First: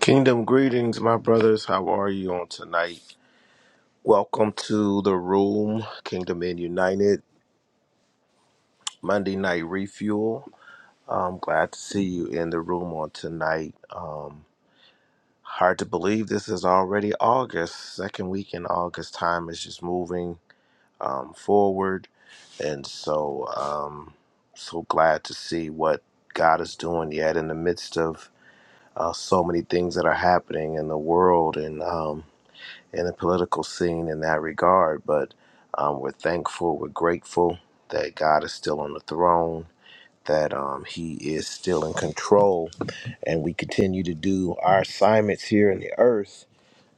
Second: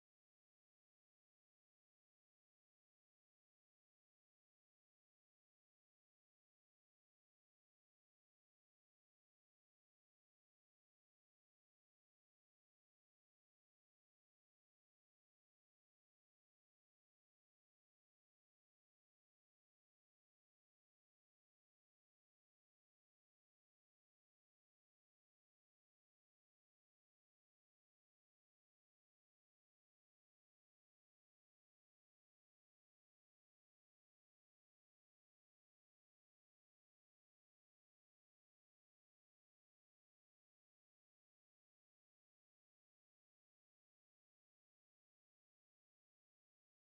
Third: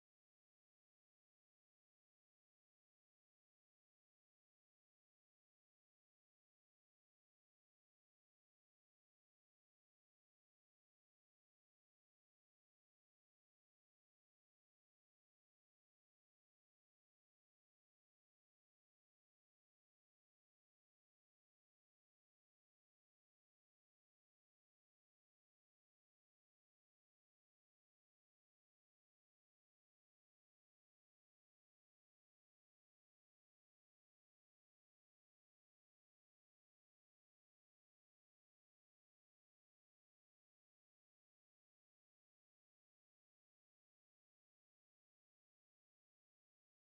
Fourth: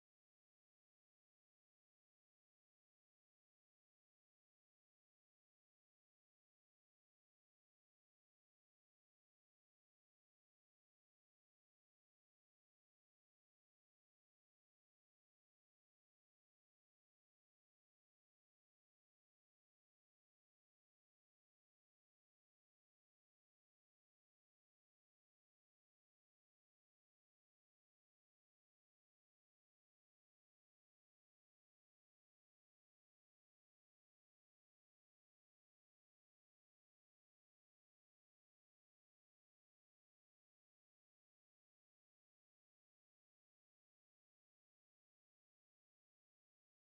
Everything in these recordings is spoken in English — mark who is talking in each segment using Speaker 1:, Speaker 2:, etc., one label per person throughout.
Speaker 1: Kingdom greetings, my brothers. How are you on tonight? Welcome to the room, Kingdom in United Monday Night Refuel. I'm glad to see you in the room on tonight. Um, hard to believe this is already August. Second week in August, time is just moving um, forward, and so um, so glad to see what God is doing yet in the midst of uh, so many things that are happening in the world and. Um, in the political scene in that regard, but um, we're thankful, we're grateful that God is still on the throne, that um, He is still in control, and we continue to do our assignments here in the earth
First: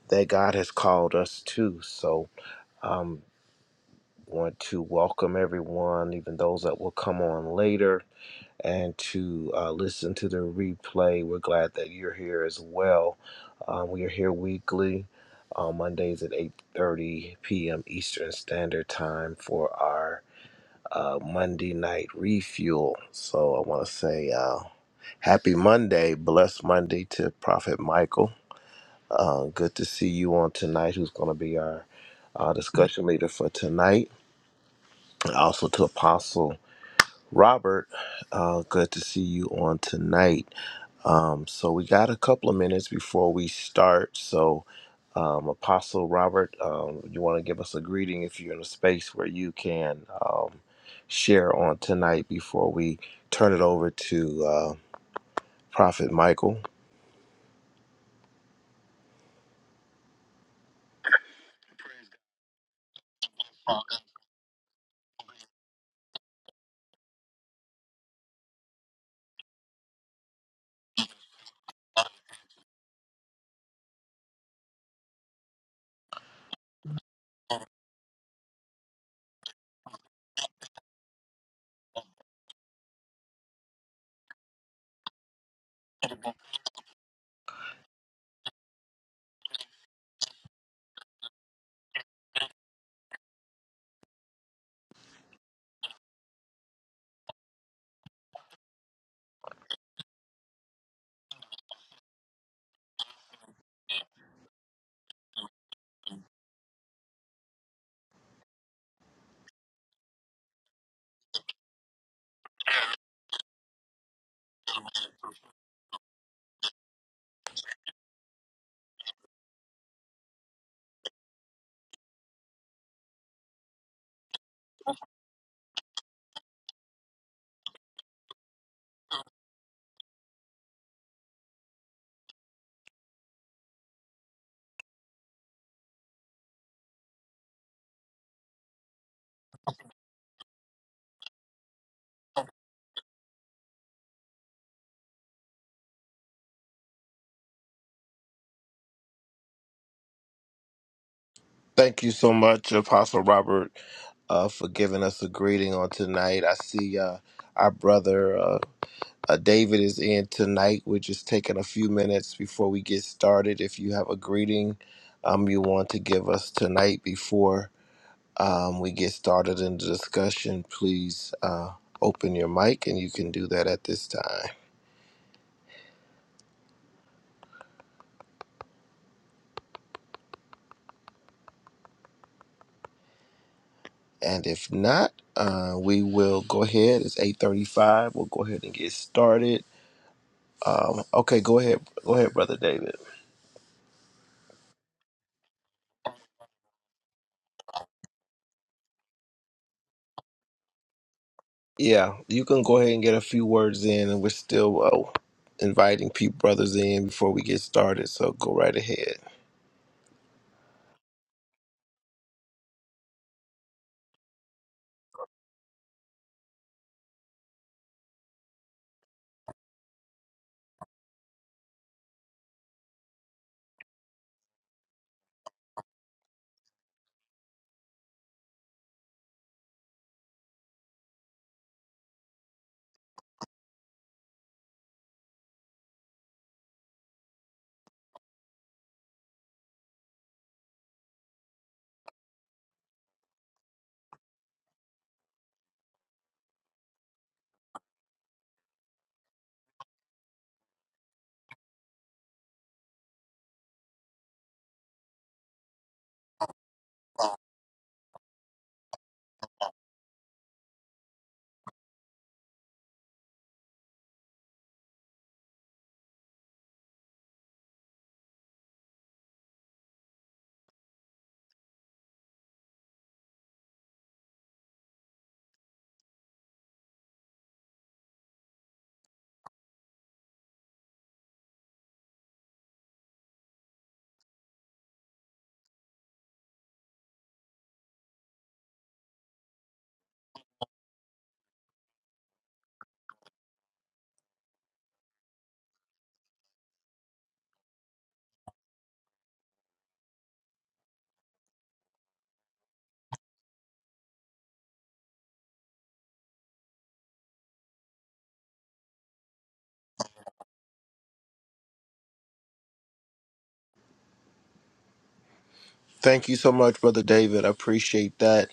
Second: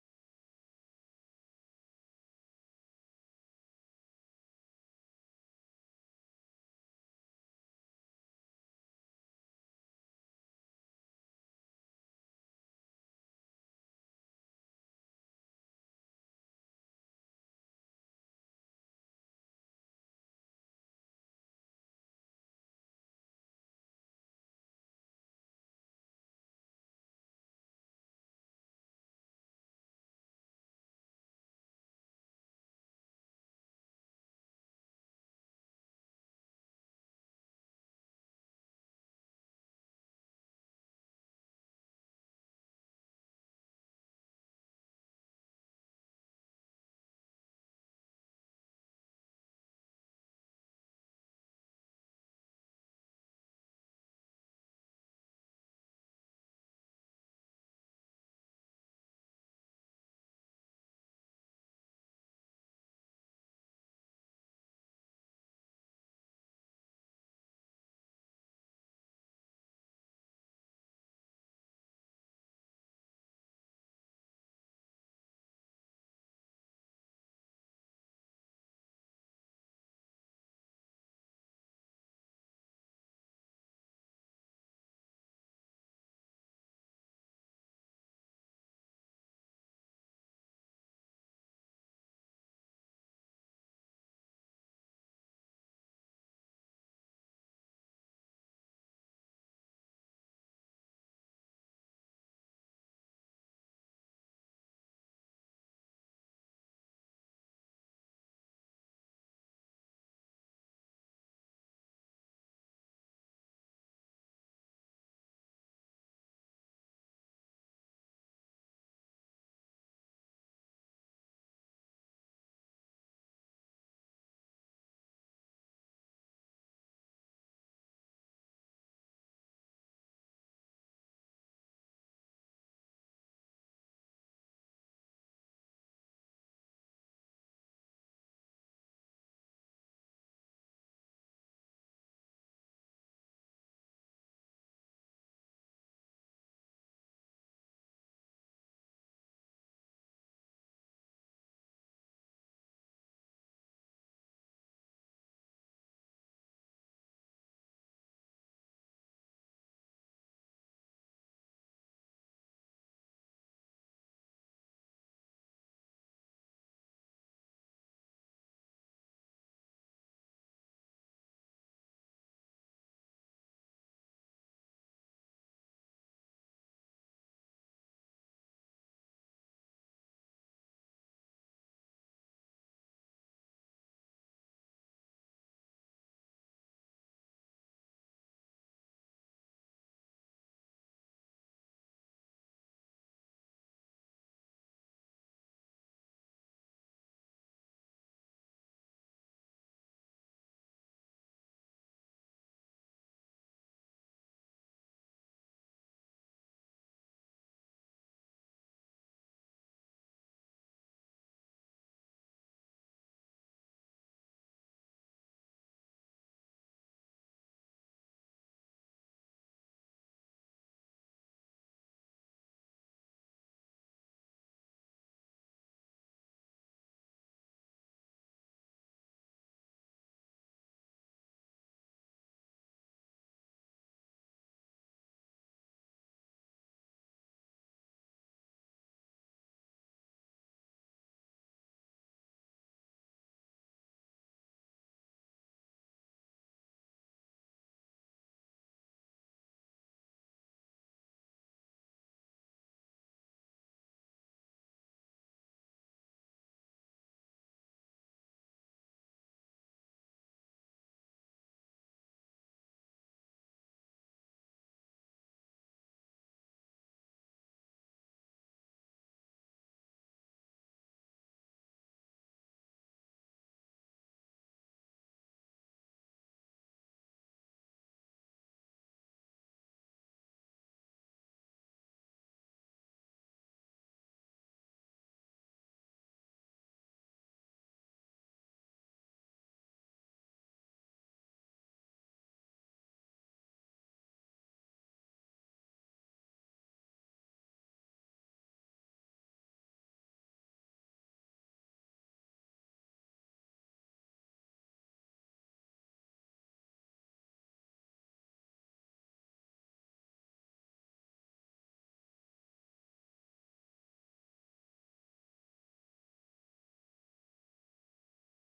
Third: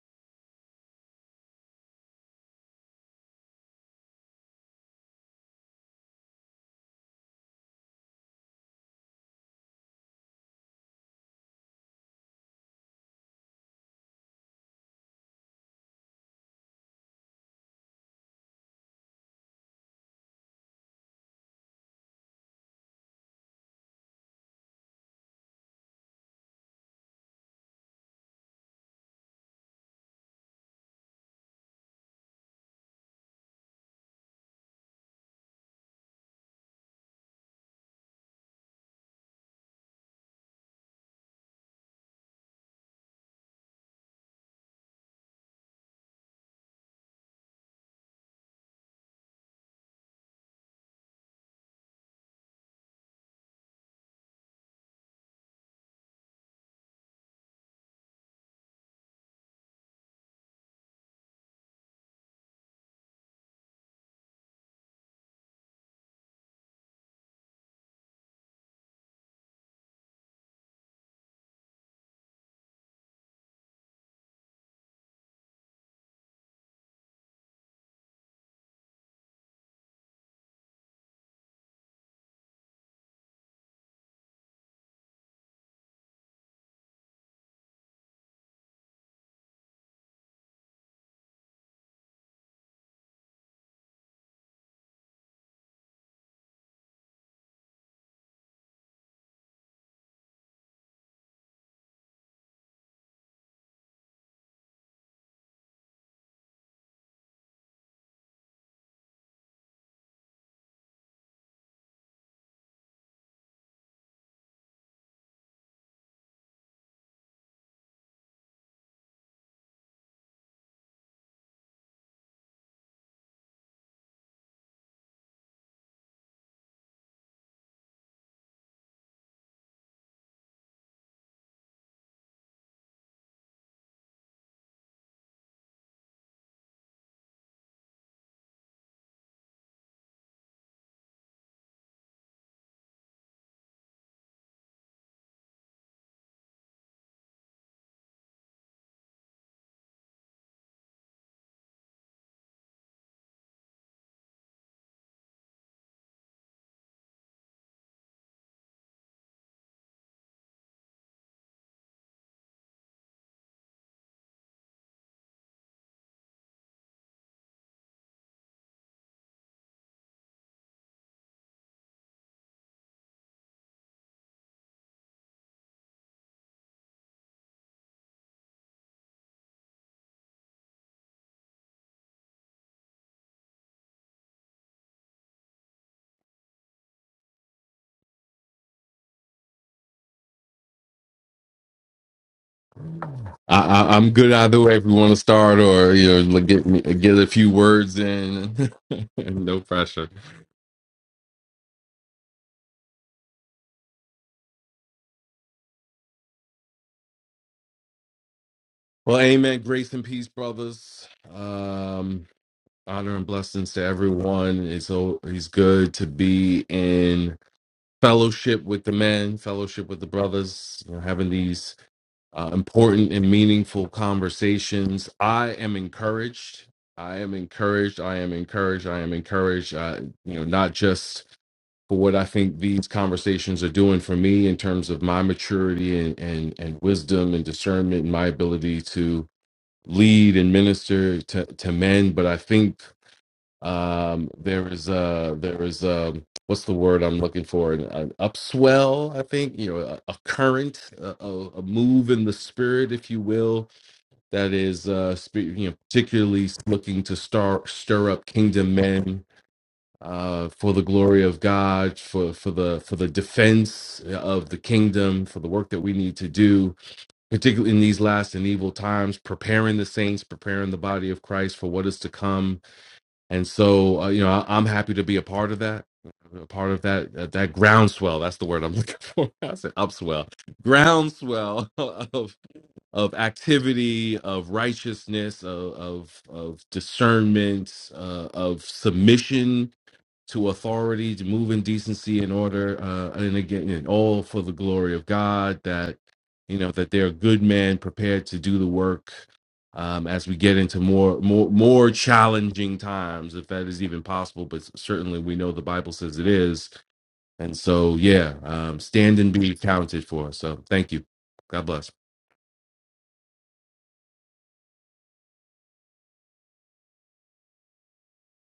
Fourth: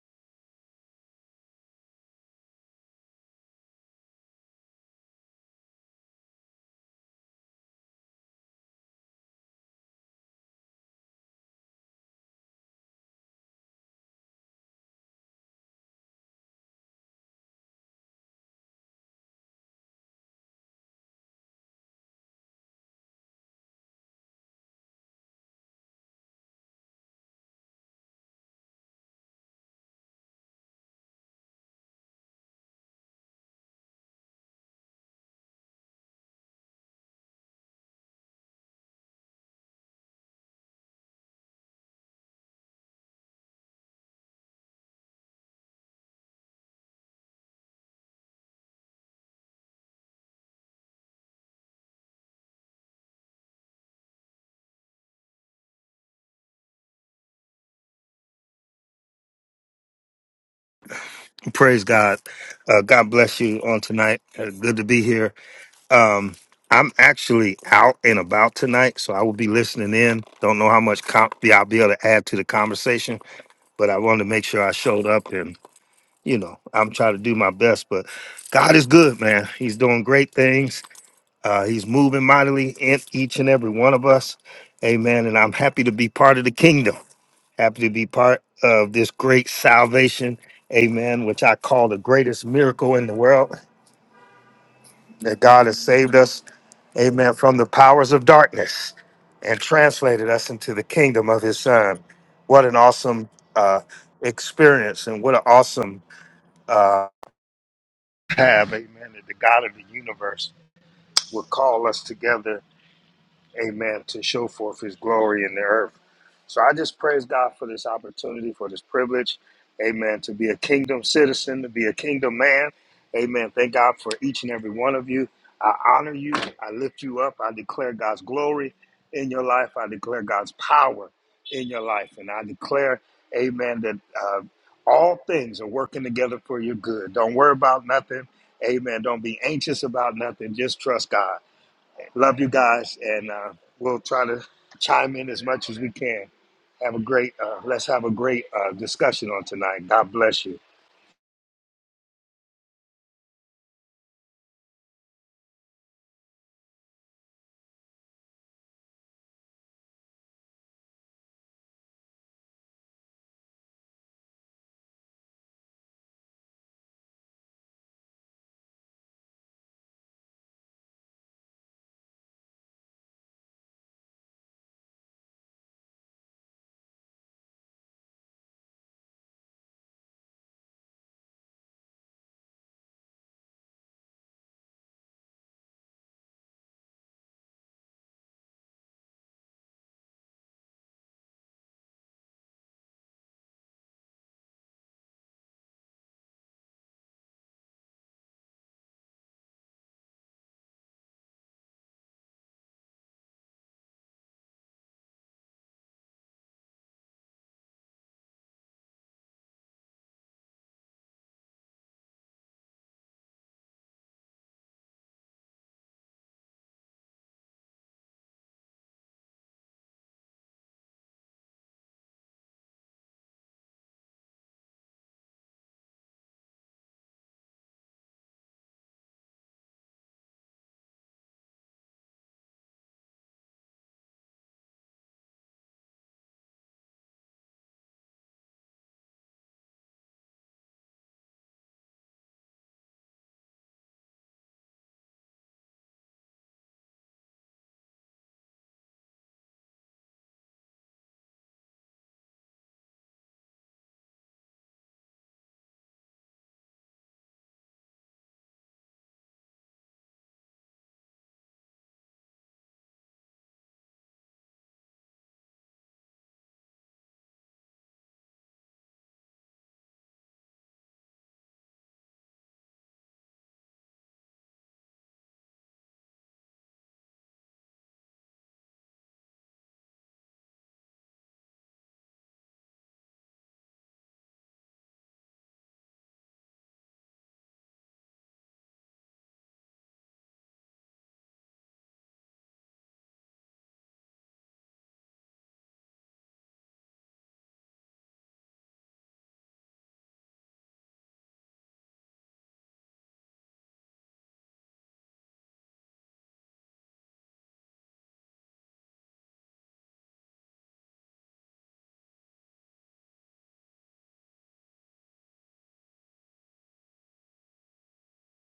Speaker 1: that God has called us to. So, um, want to welcome everyone, even those that will come on later and to uh, listen to the replay. We're glad that you're here as well. Um, we are here weekly on Mondays at 8:30 p.m. Eastern Standard Time for our uh, Monday night refuel. So I want to say uh, happy Monday, blessed Monday to Prophet Michael. Uh, good to see you on tonight. Who's going to be our uh, discussion leader for tonight? Also to Apostle Robert. Uh, good to see you on tonight. Um, so we got a couple of minutes before we start. So, um, Apostle Robert, um, you want to give us a greeting if you're in a space where you can um, share on tonight before we turn it over to uh, Prophet Michael.
Speaker 2: Praise God. Uh, God bless you on tonight. Uh, good to be here. Um, I'm actually out and about tonight, so I will be listening in. Don't know how much com- yeah, I'll be able to add to the conversation, but I wanted to make sure I showed up and, you know, I'm trying to do my best. But God is good, man. He's doing great things. Uh, he's moving mightily in each and every one of us. Amen. And I'm happy to be part of the kingdom. Happy to be part of this great salvation. Amen. Which I call the greatest miracle in the world that God has saved us. Amen. From the powers of darkness and translated us into the kingdom of his son. What an awesome uh, experience and what an awesome uh, have. Amen. That the God of the universe would call us together amen, to show forth his glory in the earth. So I just praise God for this opportunity, for this privilege, amen, to be a kingdom citizen, to be a kingdom man, amen. Thank God for each and every one of you. I honor you, I lift you up, I declare God's glory in your life, I declare God's power in your life, and I declare, amen, that uh, all things are working together for your good. Don't worry about nothing, amen. Don't be anxious about nothing, just trust God. Love you guys, and uh, we'll try to chime in as much as we can. Have a great. Uh, let's have a great uh, discussion on tonight. God bless you.
Speaker 1: Thank you so much, Apostle Robert, uh, for giving us a greeting on tonight. I see uh, our brother. Uh, Uh, David is in tonight. We're just taking a few minutes before we get started. If you have a greeting um, you want to give us tonight before um, we get started in the discussion, please uh, open your mic and you can do that at this time. And if not, uh, we will go ahead. It's 8.35. We'll go ahead and get started. Um, okay, go ahead. Go ahead, Brother David.
Speaker 3: I, I, I'm good either way. If you want to start, or you know, like, get me- get a few words in, no pressure.
Speaker 1: Yeah, you can go ahead and get a few words in, and we're still uh, inviting people brothers in before we get started. So go right ahead.
Speaker 3: Well, amen. Grace and peace, brothers. Um, honor and blessings to everyone. It's so it's good to be in fellowship with the men, fellowship with the brothers. You know, having these uh, important and meaningful conversations. I am encouraged. I am encouraged. I am encouraged. I am encouraged. Uh, you know, not just for what I think these conversations are doing for me in terms of my maturity and and, and wisdom and discernment and my ability to lead and minister to, to men. But I think um, there is a there is a what's the word I'm looking for an, an upswell. I think you know a, a current, a, a a move in the spirit, if you will, that is uh, spe- you know particularly looking to star, stir up kingdom men uh, for the glory of God, for for the for the defense of the kingdom, for the work that we need to do, particularly in these last and evil times, preparing the saints, preparing the body of Christ for what is to come. And so, uh, you know, I, I'm happy to be a part of that. A part of that uh, that groundswell that's the word i'm looking for i said upswell groundswell of of activity of righteousness of of, of discernment uh, of submission to authority, to move in decency and order, uh, and again, and all for the glory of God. That you know that they're good men prepared to do the work. Um, as we get into more, more, more challenging times, if that is even possible, but certainly we know the Bible says it is, and so yeah, um, stand and be counted for. So thank you. God bless.
Speaker 1: Thank you so much, brother David. I appreciate that.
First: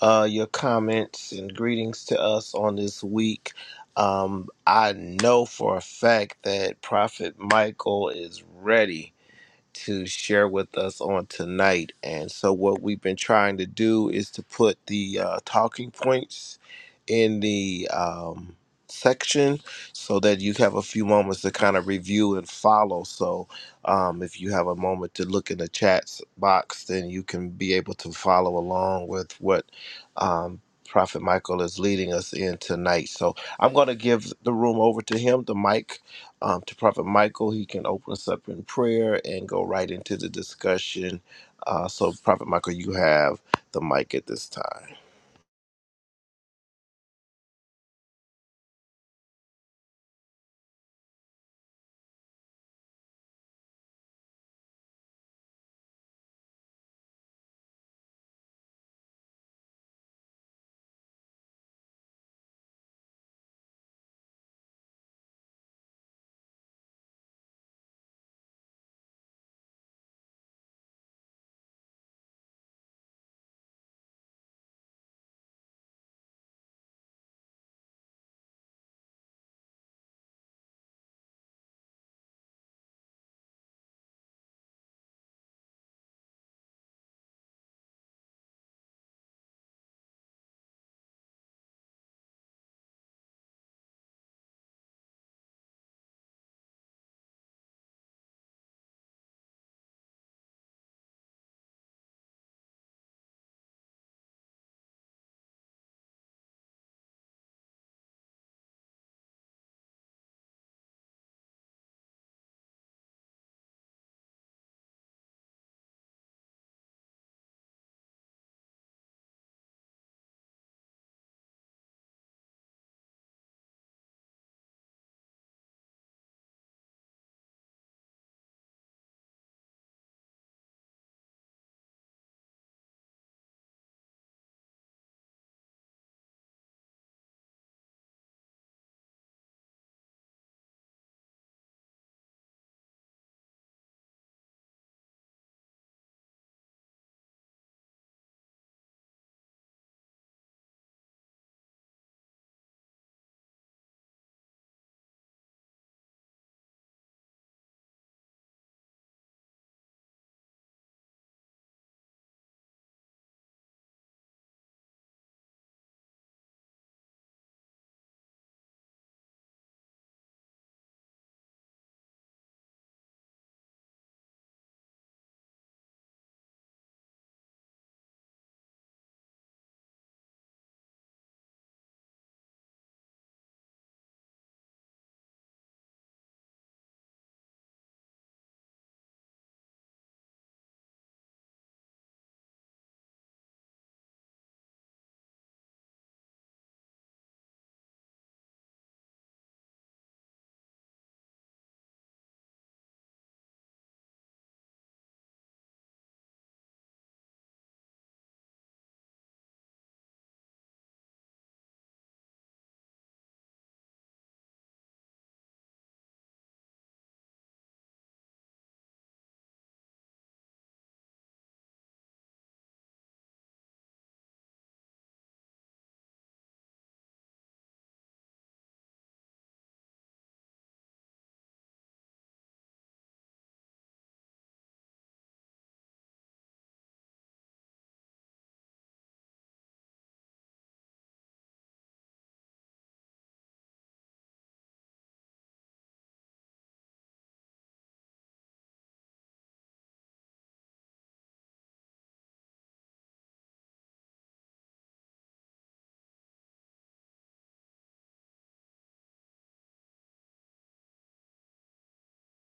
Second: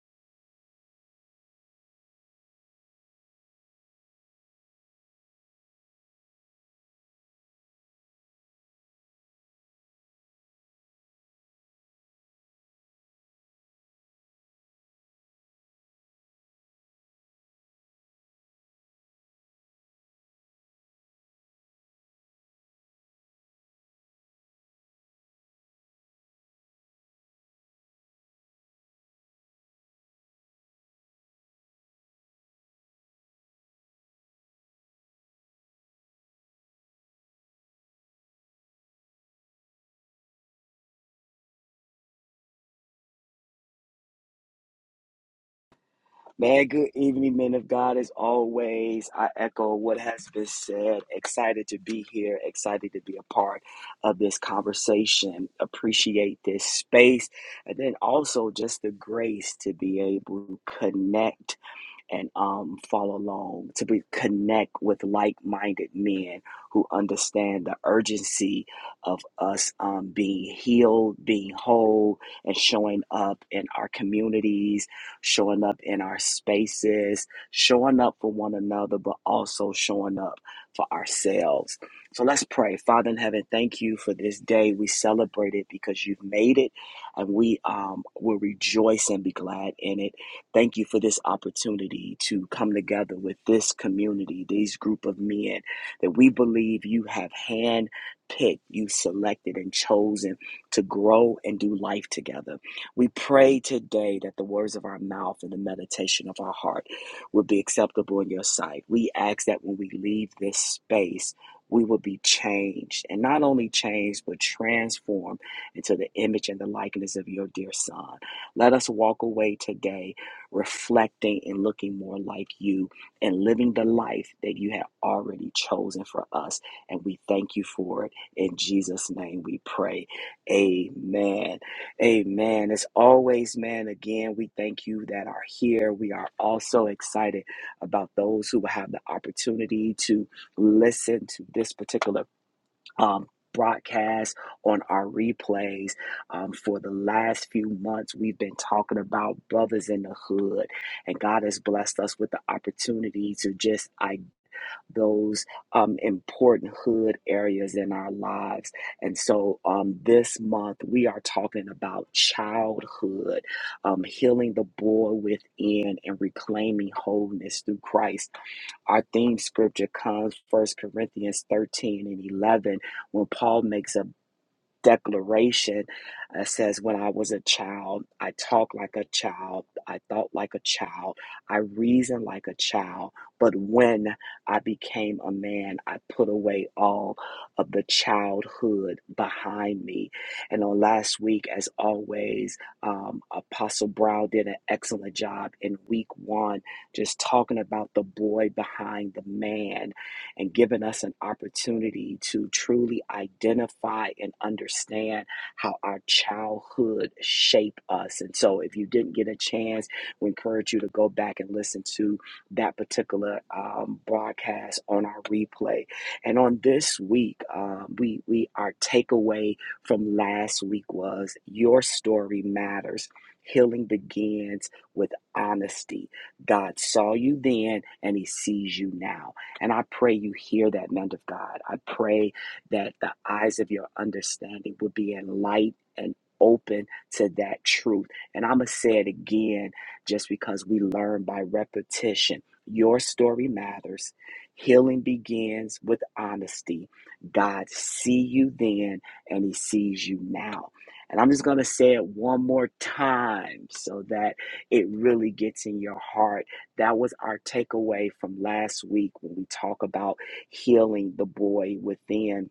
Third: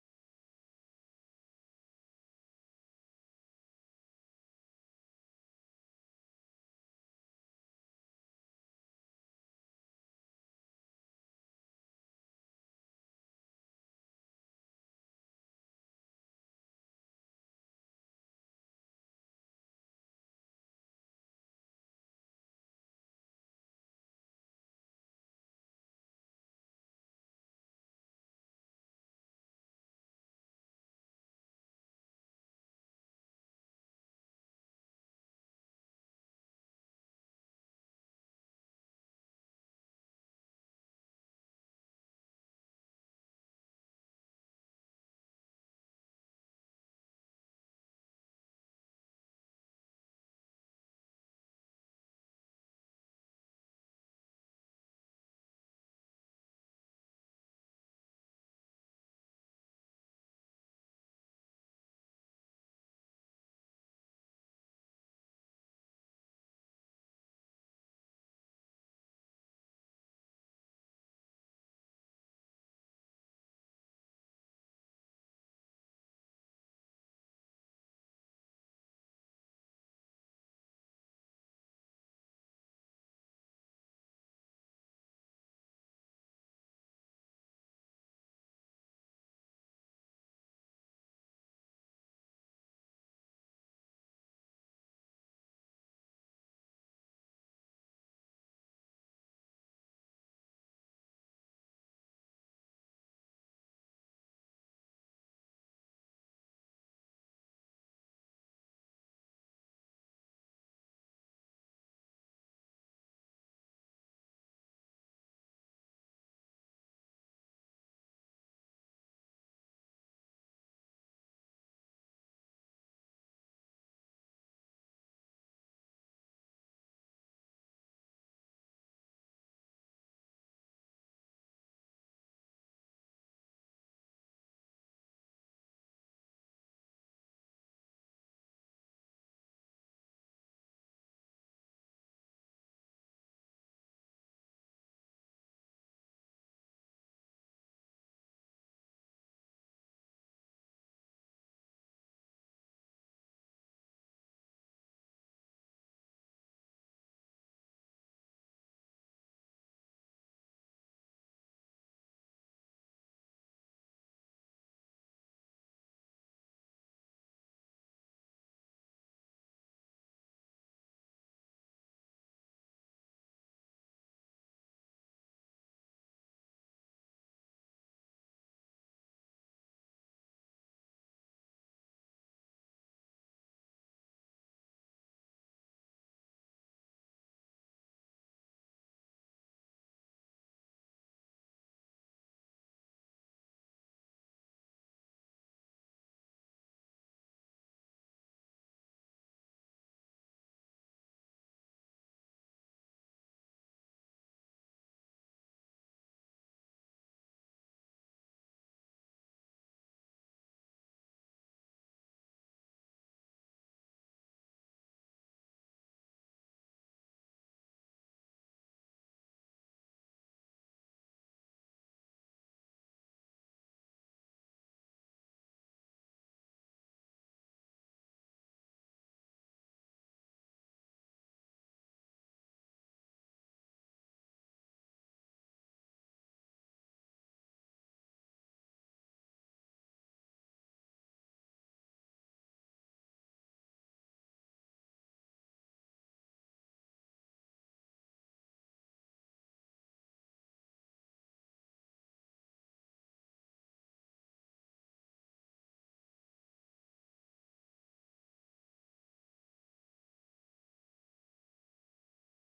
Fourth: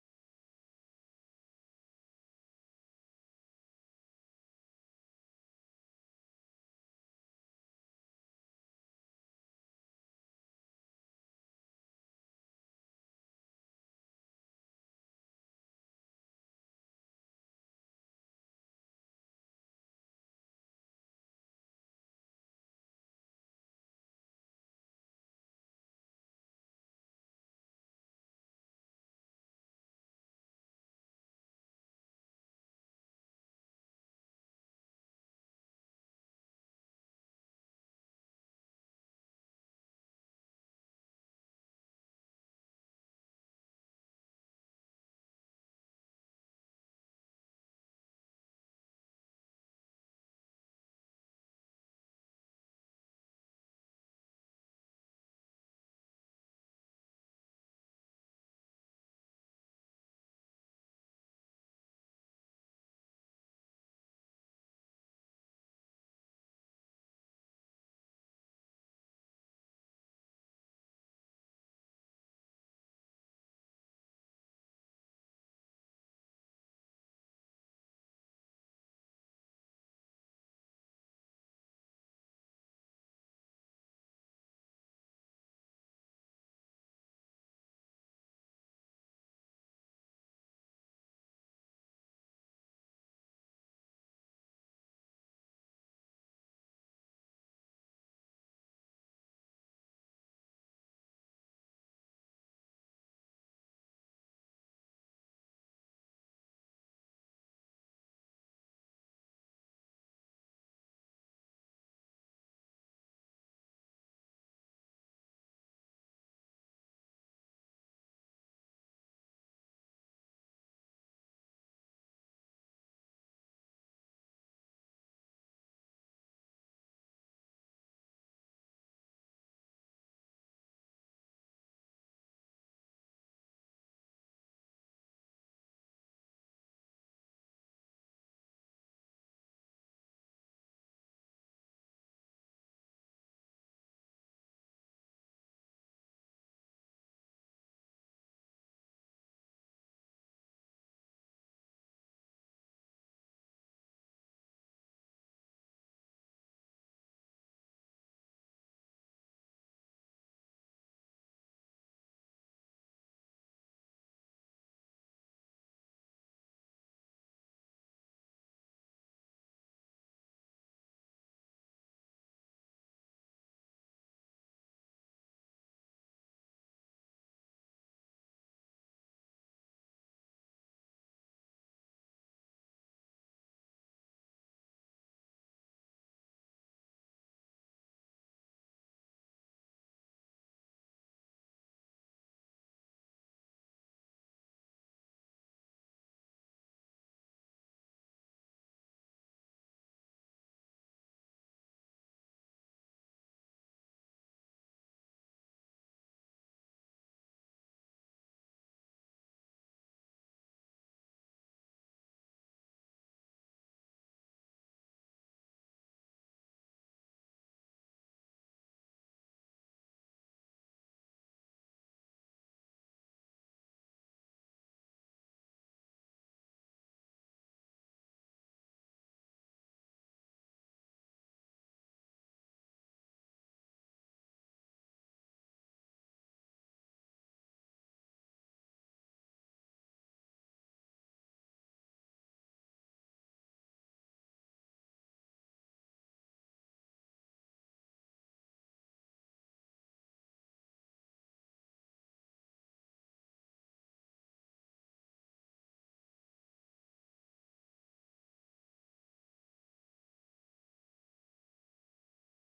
Speaker 1: Uh, your comments and greetings to us on this week. Um, I know for a fact that Prophet Michael is ready to share with us on tonight. And so, what we've been trying to do is to put the uh, talking points in the um, section so that you have a few moments to kind of review and follow. So, um, if you have a moment to look in the chat box, then you can be able to follow along with what um, Prophet Michael is leading us in tonight. So, I'm going to give the room over to him, the mic um, to Prophet Michael. He can open us up in prayer and go right into the discussion. Uh, so, Prophet Michael, you have the mic at this time.
Speaker 4: Man, good evening, men of God. As always, I echo what has been said. Excited to be here, excited to be a part of this conversation. Appreciate this space. And then also just the grace to be able to connect and um, follow along to be, connect with like-minded men who understand the urgency of us um, being healed being whole and showing up in our communities showing up in our spaces showing up for one another but also showing up for ourselves so let's pray father in heaven thank you for this day we celebrate it because you've made it and we um, will rejoice and be glad in it Thank you for this opportunity to come together with this community, these group of men that we believe you have hand picked, you selected and chosen to grow and do life together. We pray today that the words of our mouth and the meditation of our heart will be acceptable in your sight. We ask that when we leave this space, we will be changed and not only changed, but transformed into the image and the likeness of your dear son. Let us walk away today reflecting and looking more like you and living the life that you have already chosen for us. And we thank you for it. In Jesus' name we pray. Amen. Amen. As always, man, again, we thank you that are here. We are also excited about those who will have the opportunity to listen to this particular um, broadcast on our replays um, for the last few months we've been talking about brothers in the hood and god has blessed us with the opportunity to just i those um, important hood areas in our lives and so um, this month we are talking about childhood um, healing the boy within and reclaiming wholeness through christ our theme scripture comes First Corinthians 13 and 11 when Paul makes a declaration uh, says, When I was a child, I talked like a child, I thought like a child, I reasoned like a child. But when I became a man, I put away all of the childhood behind me. And on last week, as always, um, Apostle Brown did an excellent job in week one, just talking about the boy behind the man and given us an opportunity to truly identify and understand how our childhood shape us. And so if you didn't get a chance, we encourage you to go back and listen to that particular um, broadcast on our replay. And on this week, um, we, we our takeaway from last week was your story matters. Healing begins with honesty. God saw you then and he sees you now. And I pray you hear that, man of God. I pray that the eyes of your understanding would be enlightened and open to that truth. And I'm going to say it again just because we learn by repetition. Your story matters. Healing begins with honesty. God see you then and he sees you now. And I'm just going to say it one more time so that it really gets in your heart that was our takeaway from last week when we talk about healing the boy within,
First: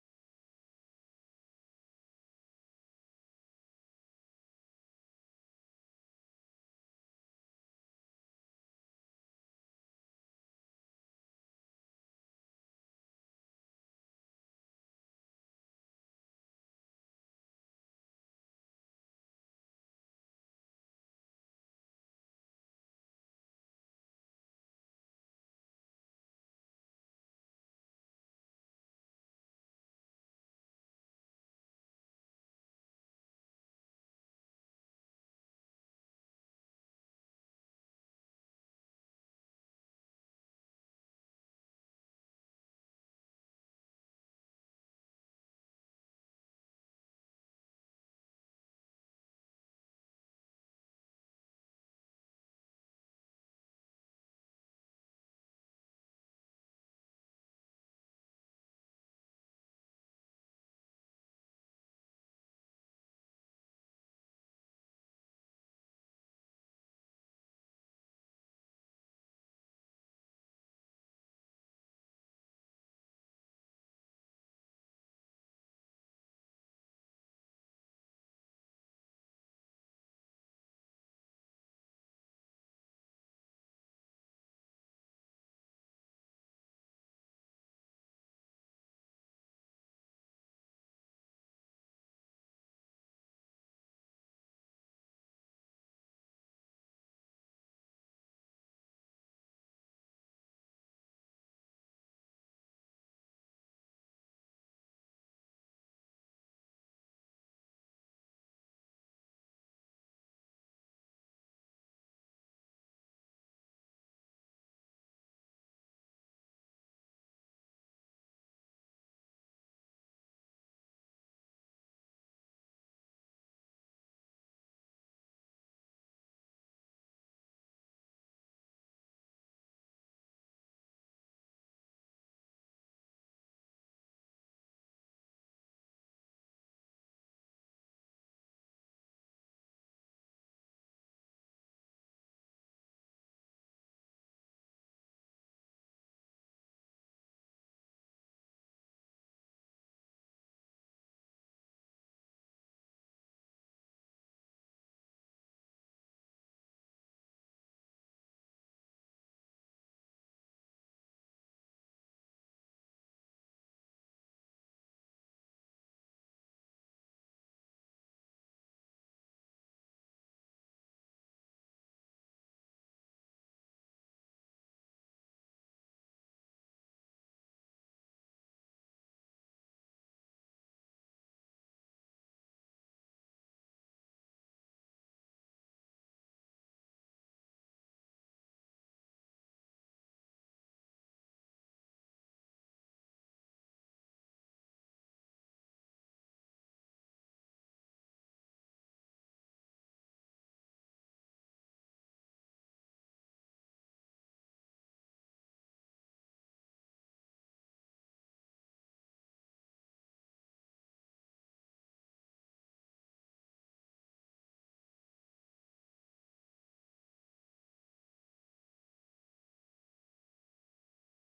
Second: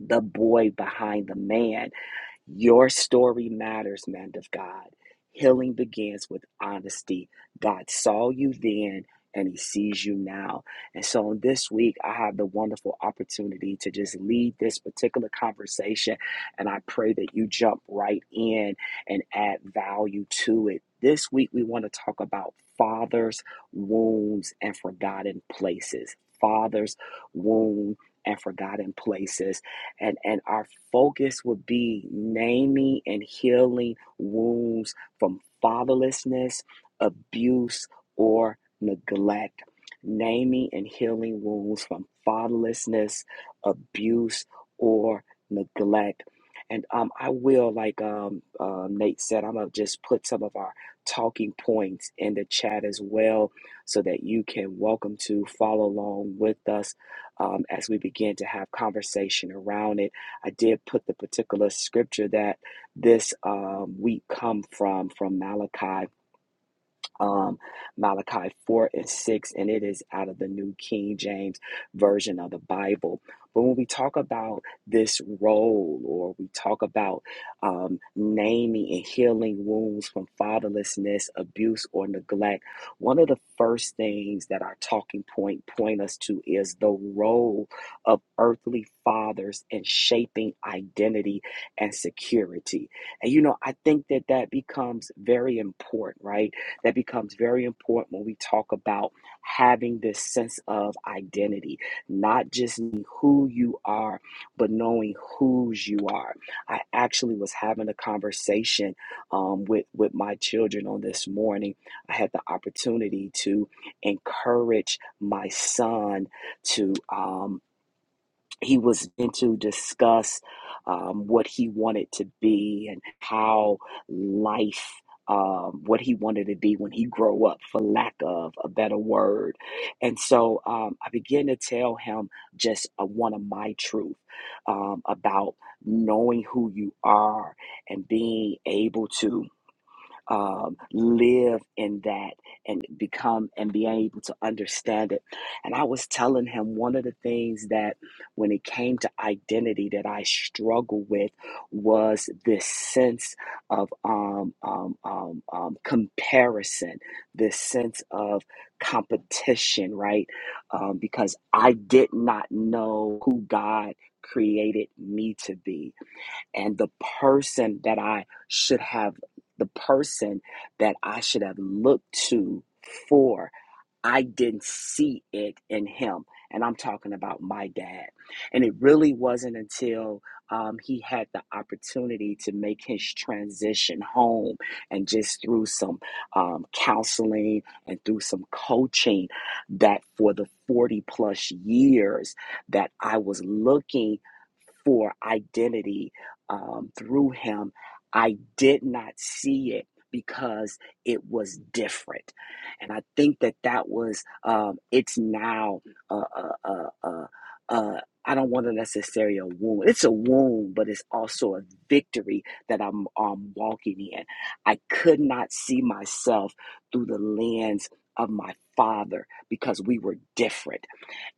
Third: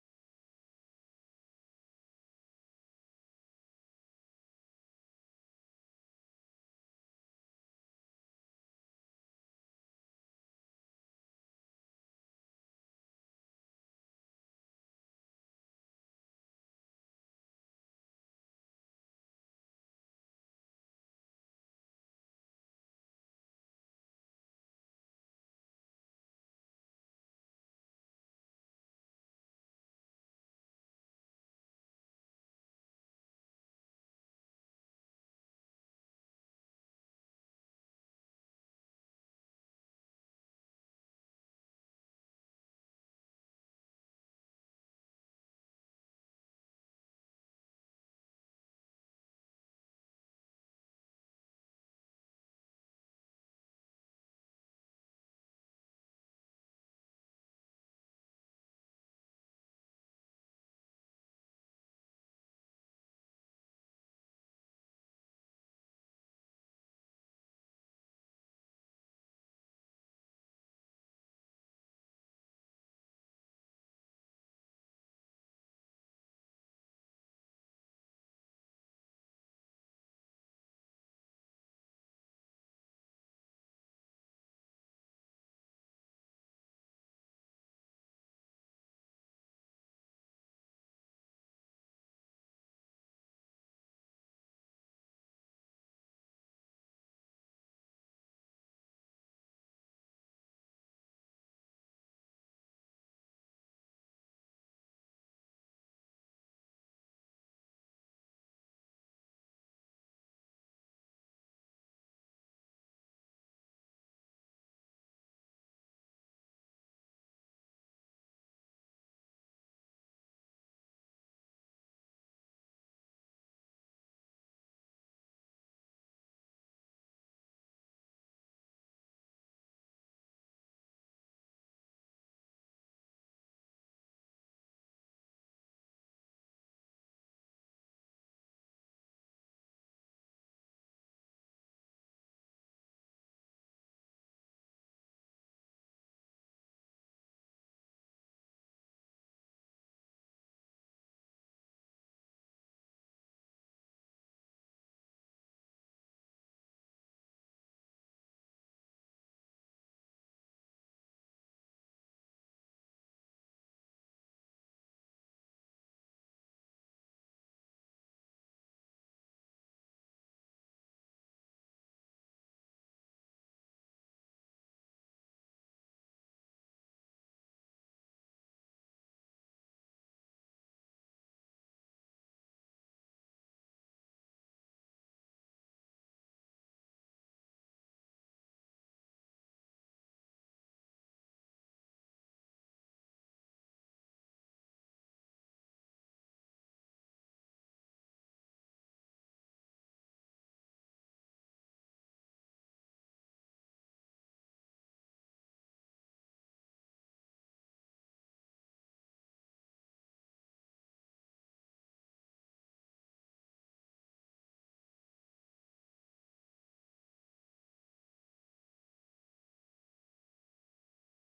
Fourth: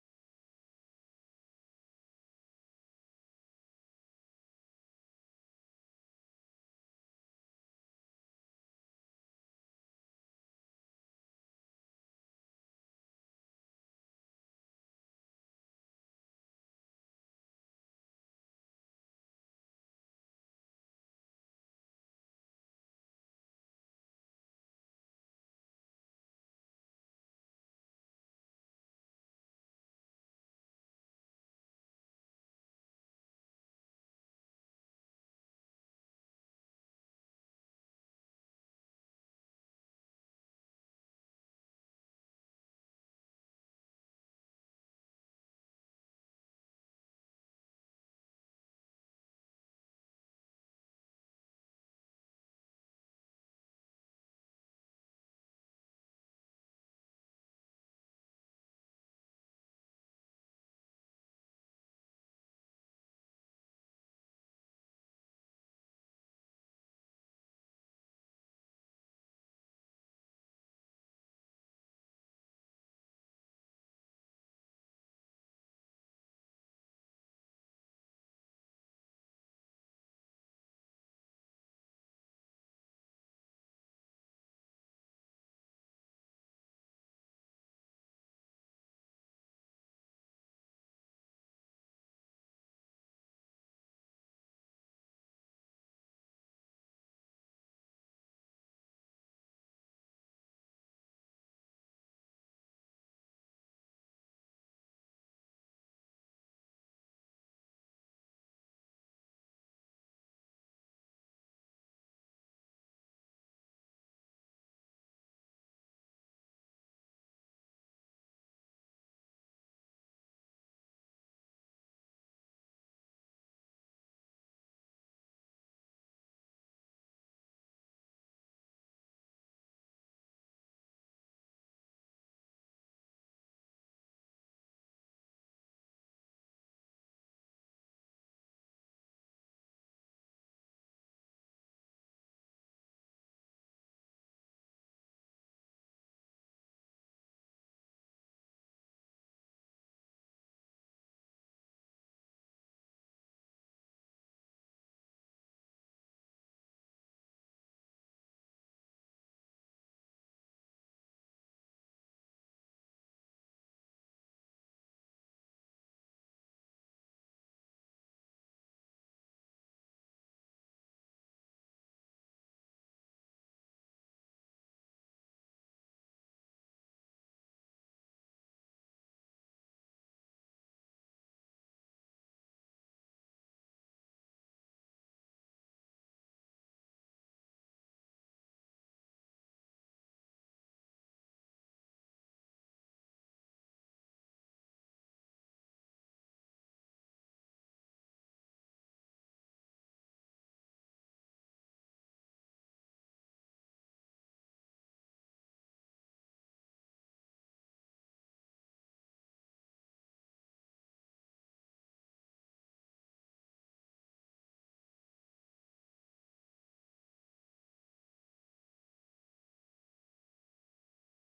Speaker 4: the boy behind the man. Your story matters, man of God. Healing begins with honesty. God saw you then and he sees you now. And so on this week, I have the wonderful opportunity to just lead this particular conversation. And I pray that you jump right in and add value to it. This week, we want to talk about fathers, wounds, and forgotten places. Fathers, wound, and forgotten places and and our focus would be naming and healing wounds from fatherlessness, abuse, or neglect. Naming and healing wounds from fatherlessness, abuse, or neglect. And um, I will, like um, uh, Nate said, I'm gonna just put some of our talking points in the chat as well, so that you can welcome to follow along with us um, as we begin to have conversation around it. I did put the particular scripture that this um, week come from, from Malachi um, Malachi 4 and 6, and it is out of the New King James Version of the Bible. But when we talk about this role, or we talk about um, naming and healing wounds from fatherlessness, abuse, or neglect, one of the first things that our talking point point us to is the role of earthly fathers in shaping identity and security. And you know, I think that that becomes very important, right? that becomes very important when we talk about having this sense of identity, not just knowing who you are, but knowing whose you are. I actually was having a conversation um, with, with my children on this morning. I had the opportunity to encourage my son to. Um, he was going to discuss um, what he wanted to be and how life um, what he wanted to be when he grow up for lack of a better word and so um, i began to tell him just uh, one of my truth um, about knowing who you are and being able to um, live in that and become and be able to understand it. And I was telling him one of the things that when it came to identity that I struggled with was this sense of um, um, um, um, comparison, this sense of competition, right? Um, because I did not know who God created me to be and the person that I should have, the person that I should have looked to for I didn't see it in him. And I'm talking about my dad. And it really wasn't until um, he had the opportunity to make his transition home and just through some um, counseling and through some coaching that for the 40 plus years that I was looking for identity um, through him, I did not see it because it was different and I think that that was um, it's now. Uh, uh, uh, uh, uh, I don't want to necessarily a wound. It's a wound, but it's also a victory that I'm um, walking in. I could not see myself through the lens of my father because we were different,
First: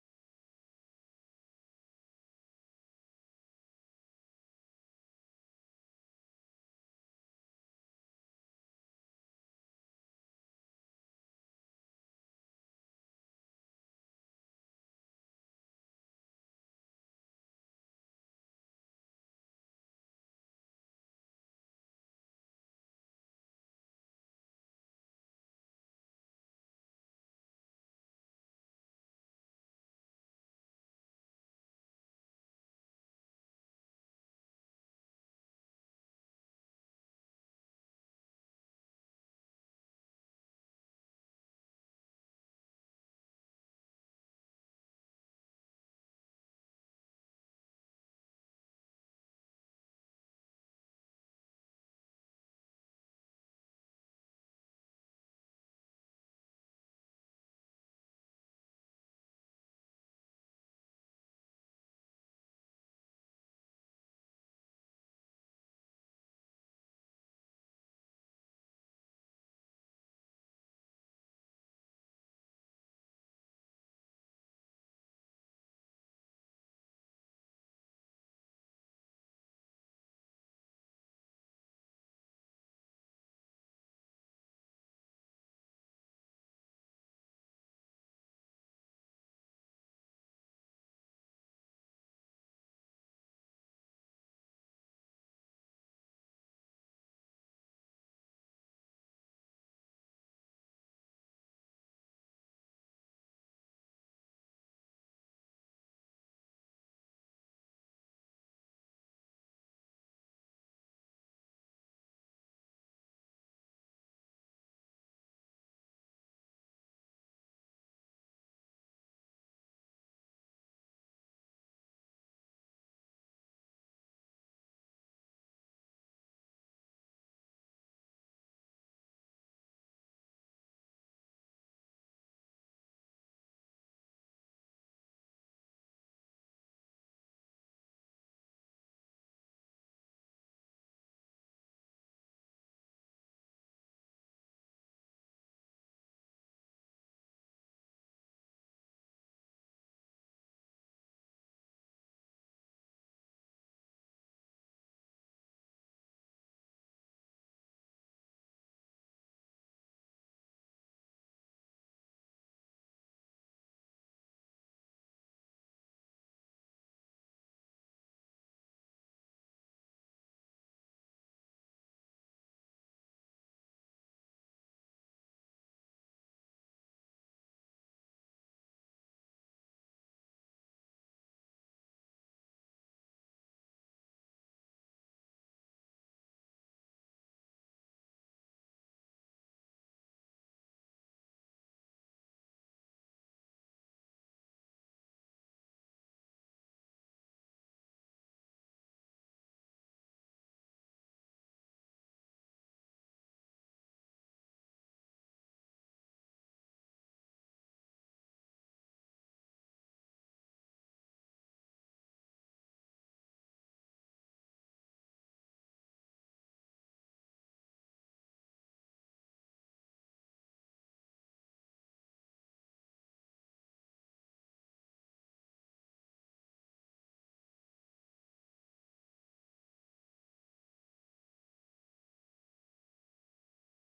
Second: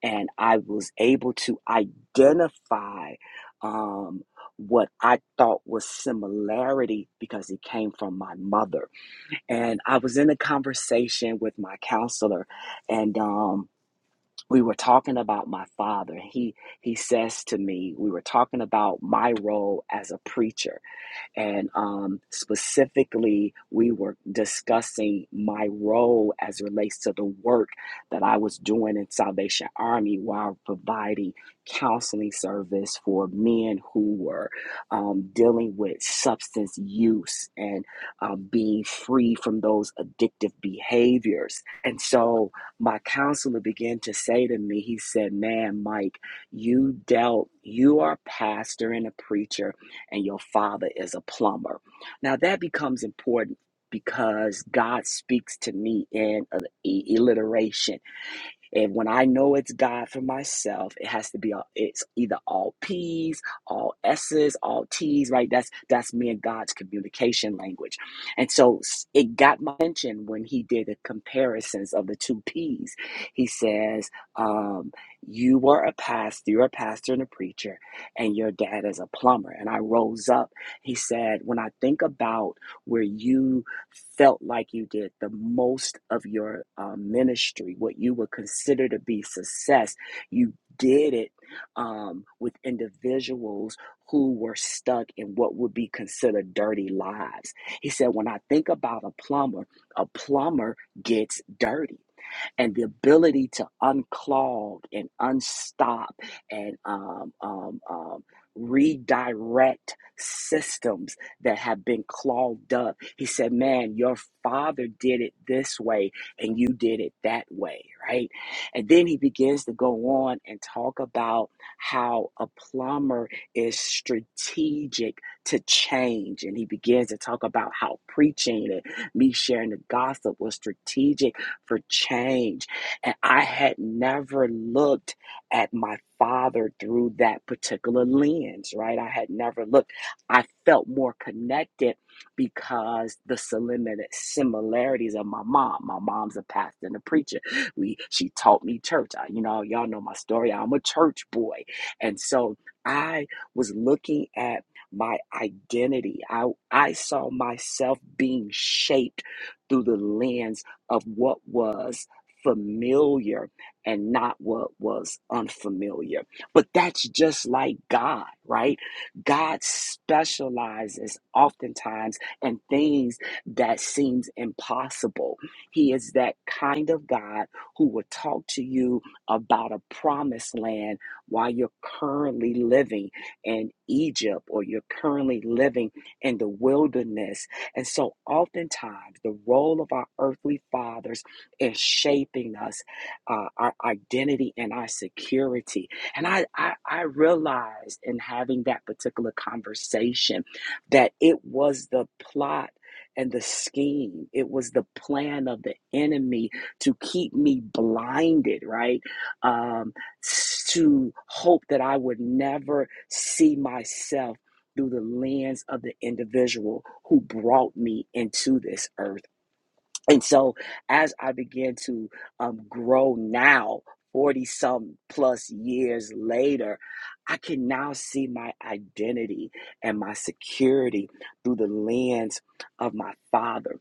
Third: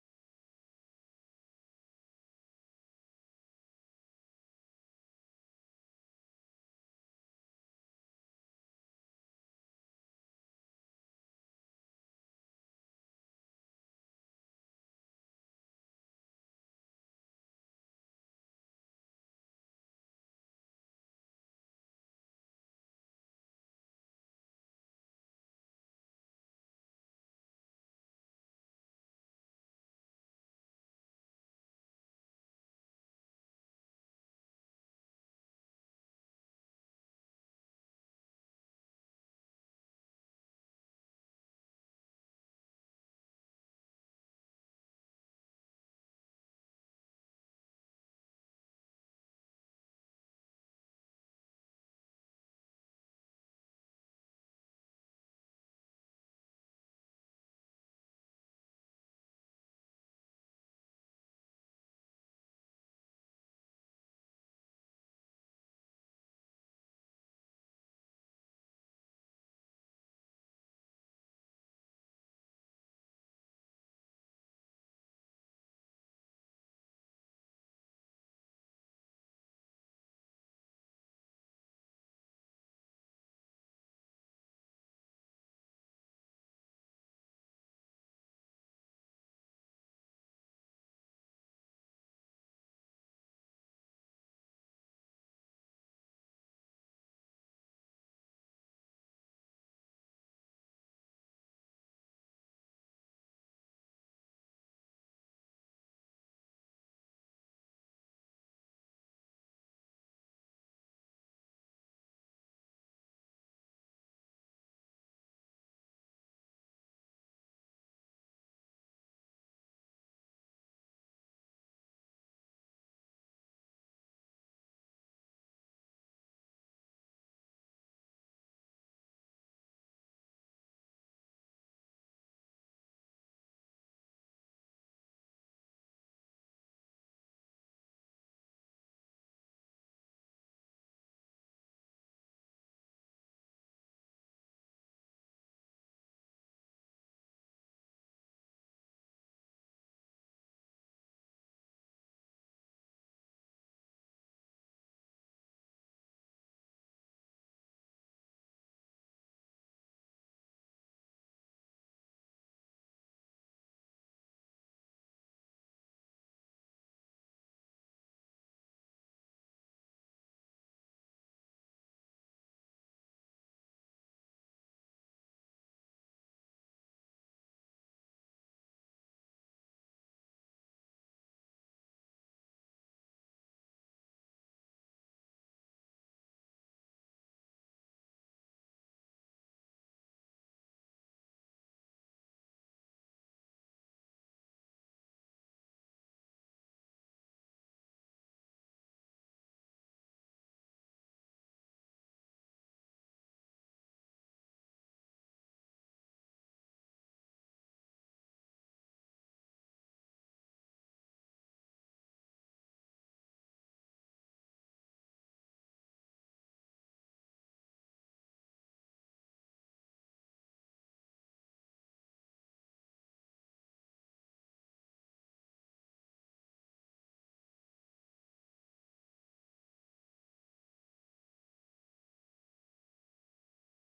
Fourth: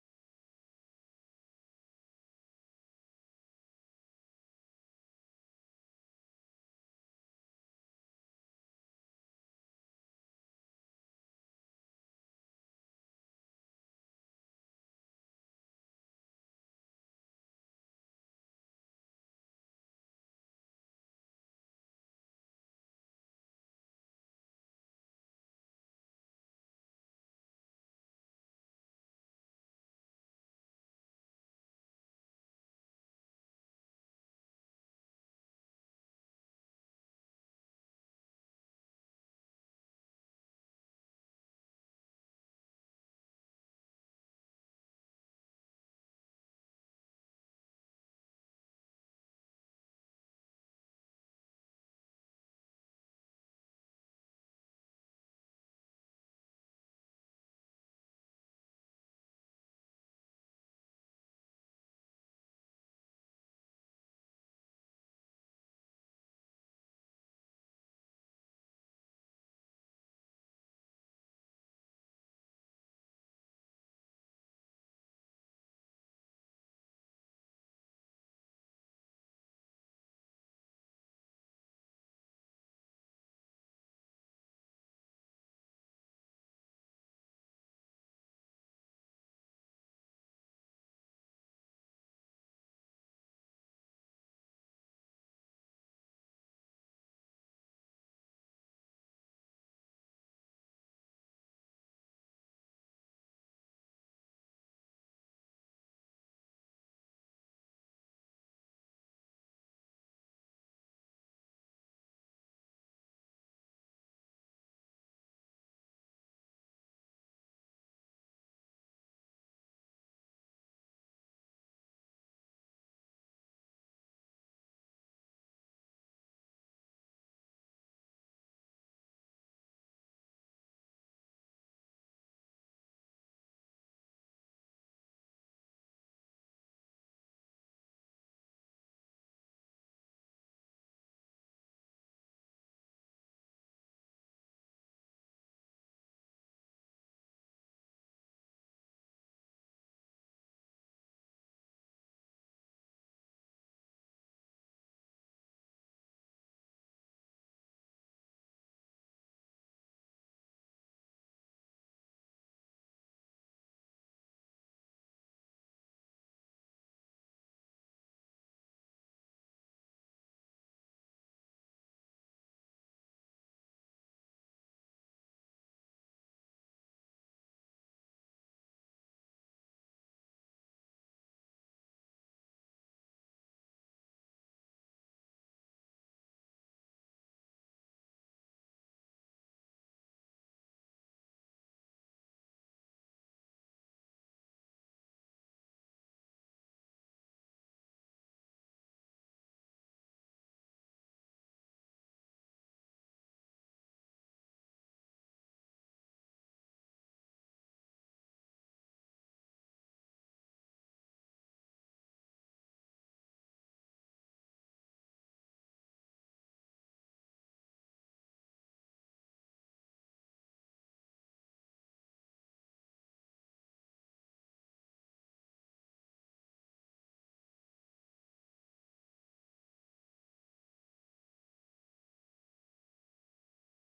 Speaker 4: and I was able to identify um, what I thought was similarity because it came from my mother and I was in a conversation with my counselor, and um, we were talking about my father. He he says to me, we were talking about my role as a preacher, and um, specifically, we were discussing my role as it relates to the work that I was doing in Salvation Army while providing counseling service for men who were um, dealing with substance use and um, being free from those addictive behaviors. And so my counselor began to say to me, he said, Man, Mike, you dealt, you are a pastor and a preacher and your father is a plumber. Now that becomes important because God speaks to me in a- e- alliteration. And when I know it's God for myself, it has to be all, it's either all P's, all S's, all T's, right? That's that's me and God's communication language. And so s- it got my attention when he did the comparisons of the two P's. He says, um, you were a pastor, you're a pastor and a preacher, and your dad is a plumber. And I rose up. He said, when I think about where you felt like you did the most of your uh, ministry, what you would consider to be success. You did it um, with individuals who were stuck in what would be considered dirty lives. He said, When I think about a plumber, a plumber gets dirty and the ability to unclog and unstop and um, um, um, redirect systems that have been clogged up. He said, Man, your father did it this way and you did it that way, right? And then he begins to go on and talk about how a plumber is strategic to change. And he begins to talk about how preaching and me sharing the gospel was strategic for change. And I had never looked at my father through that particular lens, right? I had never looked. I felt more connected because the similar- similarities of my mom. My mom's a pastor and a preacher. We she taught me church. I, you know, y'all know my story. I'm a church boy. And so I was looking at my identity. I I saw myself being shaped through the lens of what was familiar and not what was unfamiliar. But that's just like God, right? God specializes oftentimes in things that seems impossible. He is that kind of God who will talk to you about a promised land while you're currently living in Egypt or you're currently living in the wilderness and so, oftentimes, the role of our earthly fathers is shaping us, uh, our identity and our security. And I, I, I realized in having that particular conversation that it was the plot and the scheme, it was the plan of the enemy to keep me blinded, right? Um, to hope that I would never see myself through the lens of the individual who brought me into this earth. And so as I begin to um, grow now, 40 some plus years later, I can now see my identity and my security through the lens of my father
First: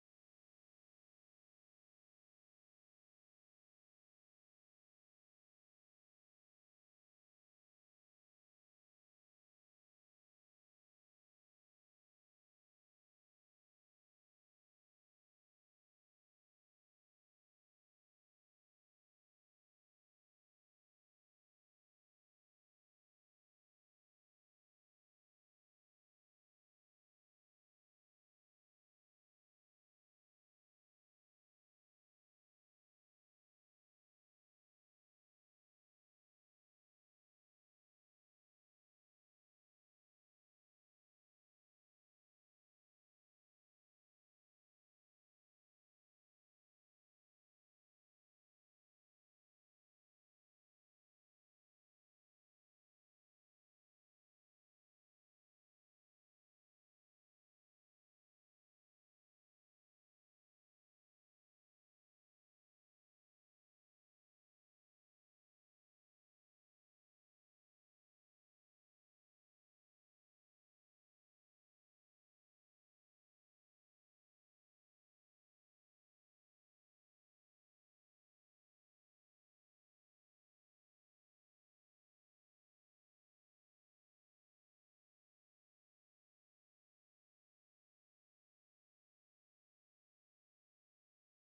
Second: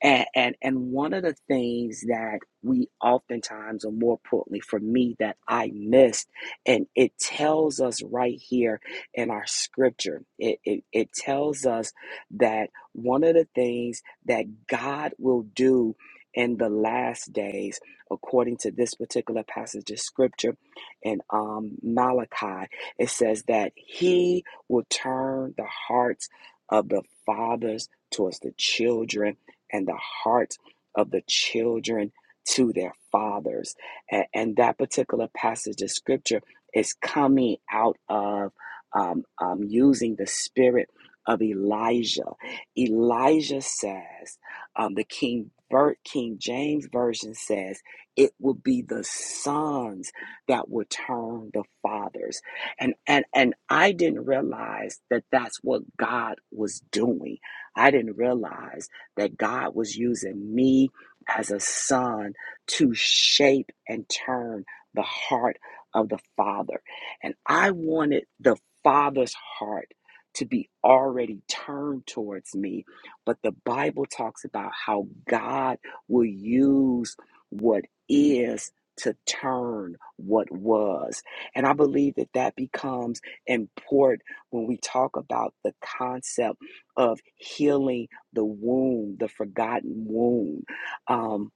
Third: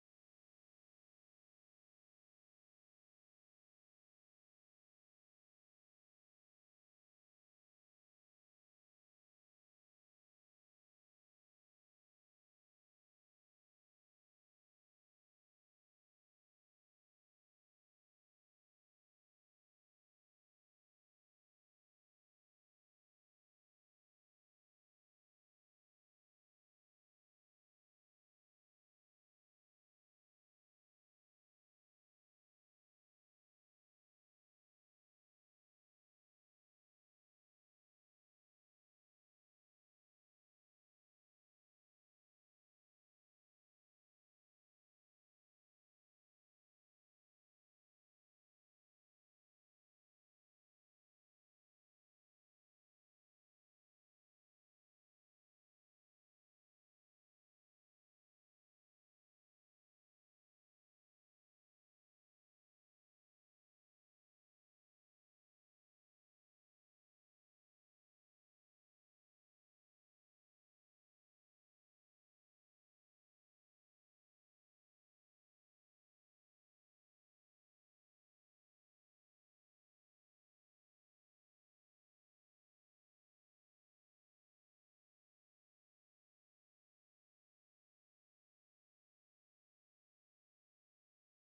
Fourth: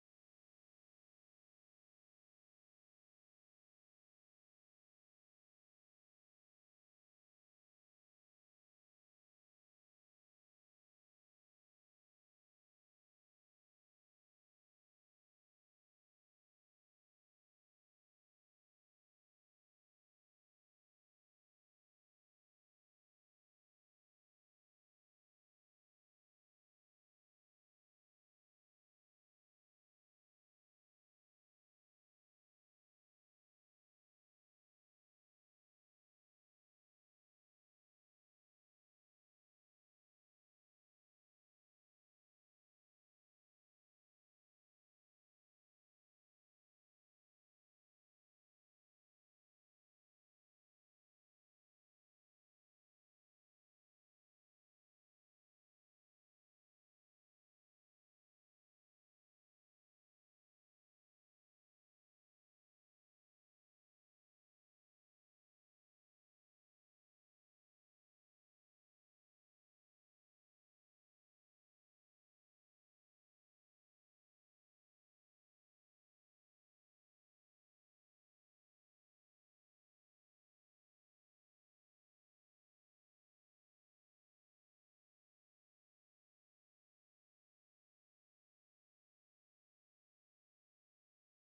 Speaker 4: and, and and one of the things that we oftentimes, or more importantly for me, that I missed, and it tells us right here in our scripture, it, it, it tells us that one of the things that God will do in the last days, according to this particular passage of scripture in um, Malachi, it says that He will turn the hearts of the fathers towards the children and the heart of the children to their fathers. A- And that particular passage of scripture is coming out of um, um, using the spirit of Elijah. Elijah says, um, the King, Ver- King James Version says, it will be the sons that will turn the fathers. And, and, and I didn't realize that that's what God was doing. I didn't realize that God was using me as a son to shape and turn the heart of the Father. And I wanted the Father's heart to be already turned towards me. But the Bible talks about how God will use what is to turn what was. And I believe that that becomes important when we talk about the concept of healing the wound, the forgotten wound. Um,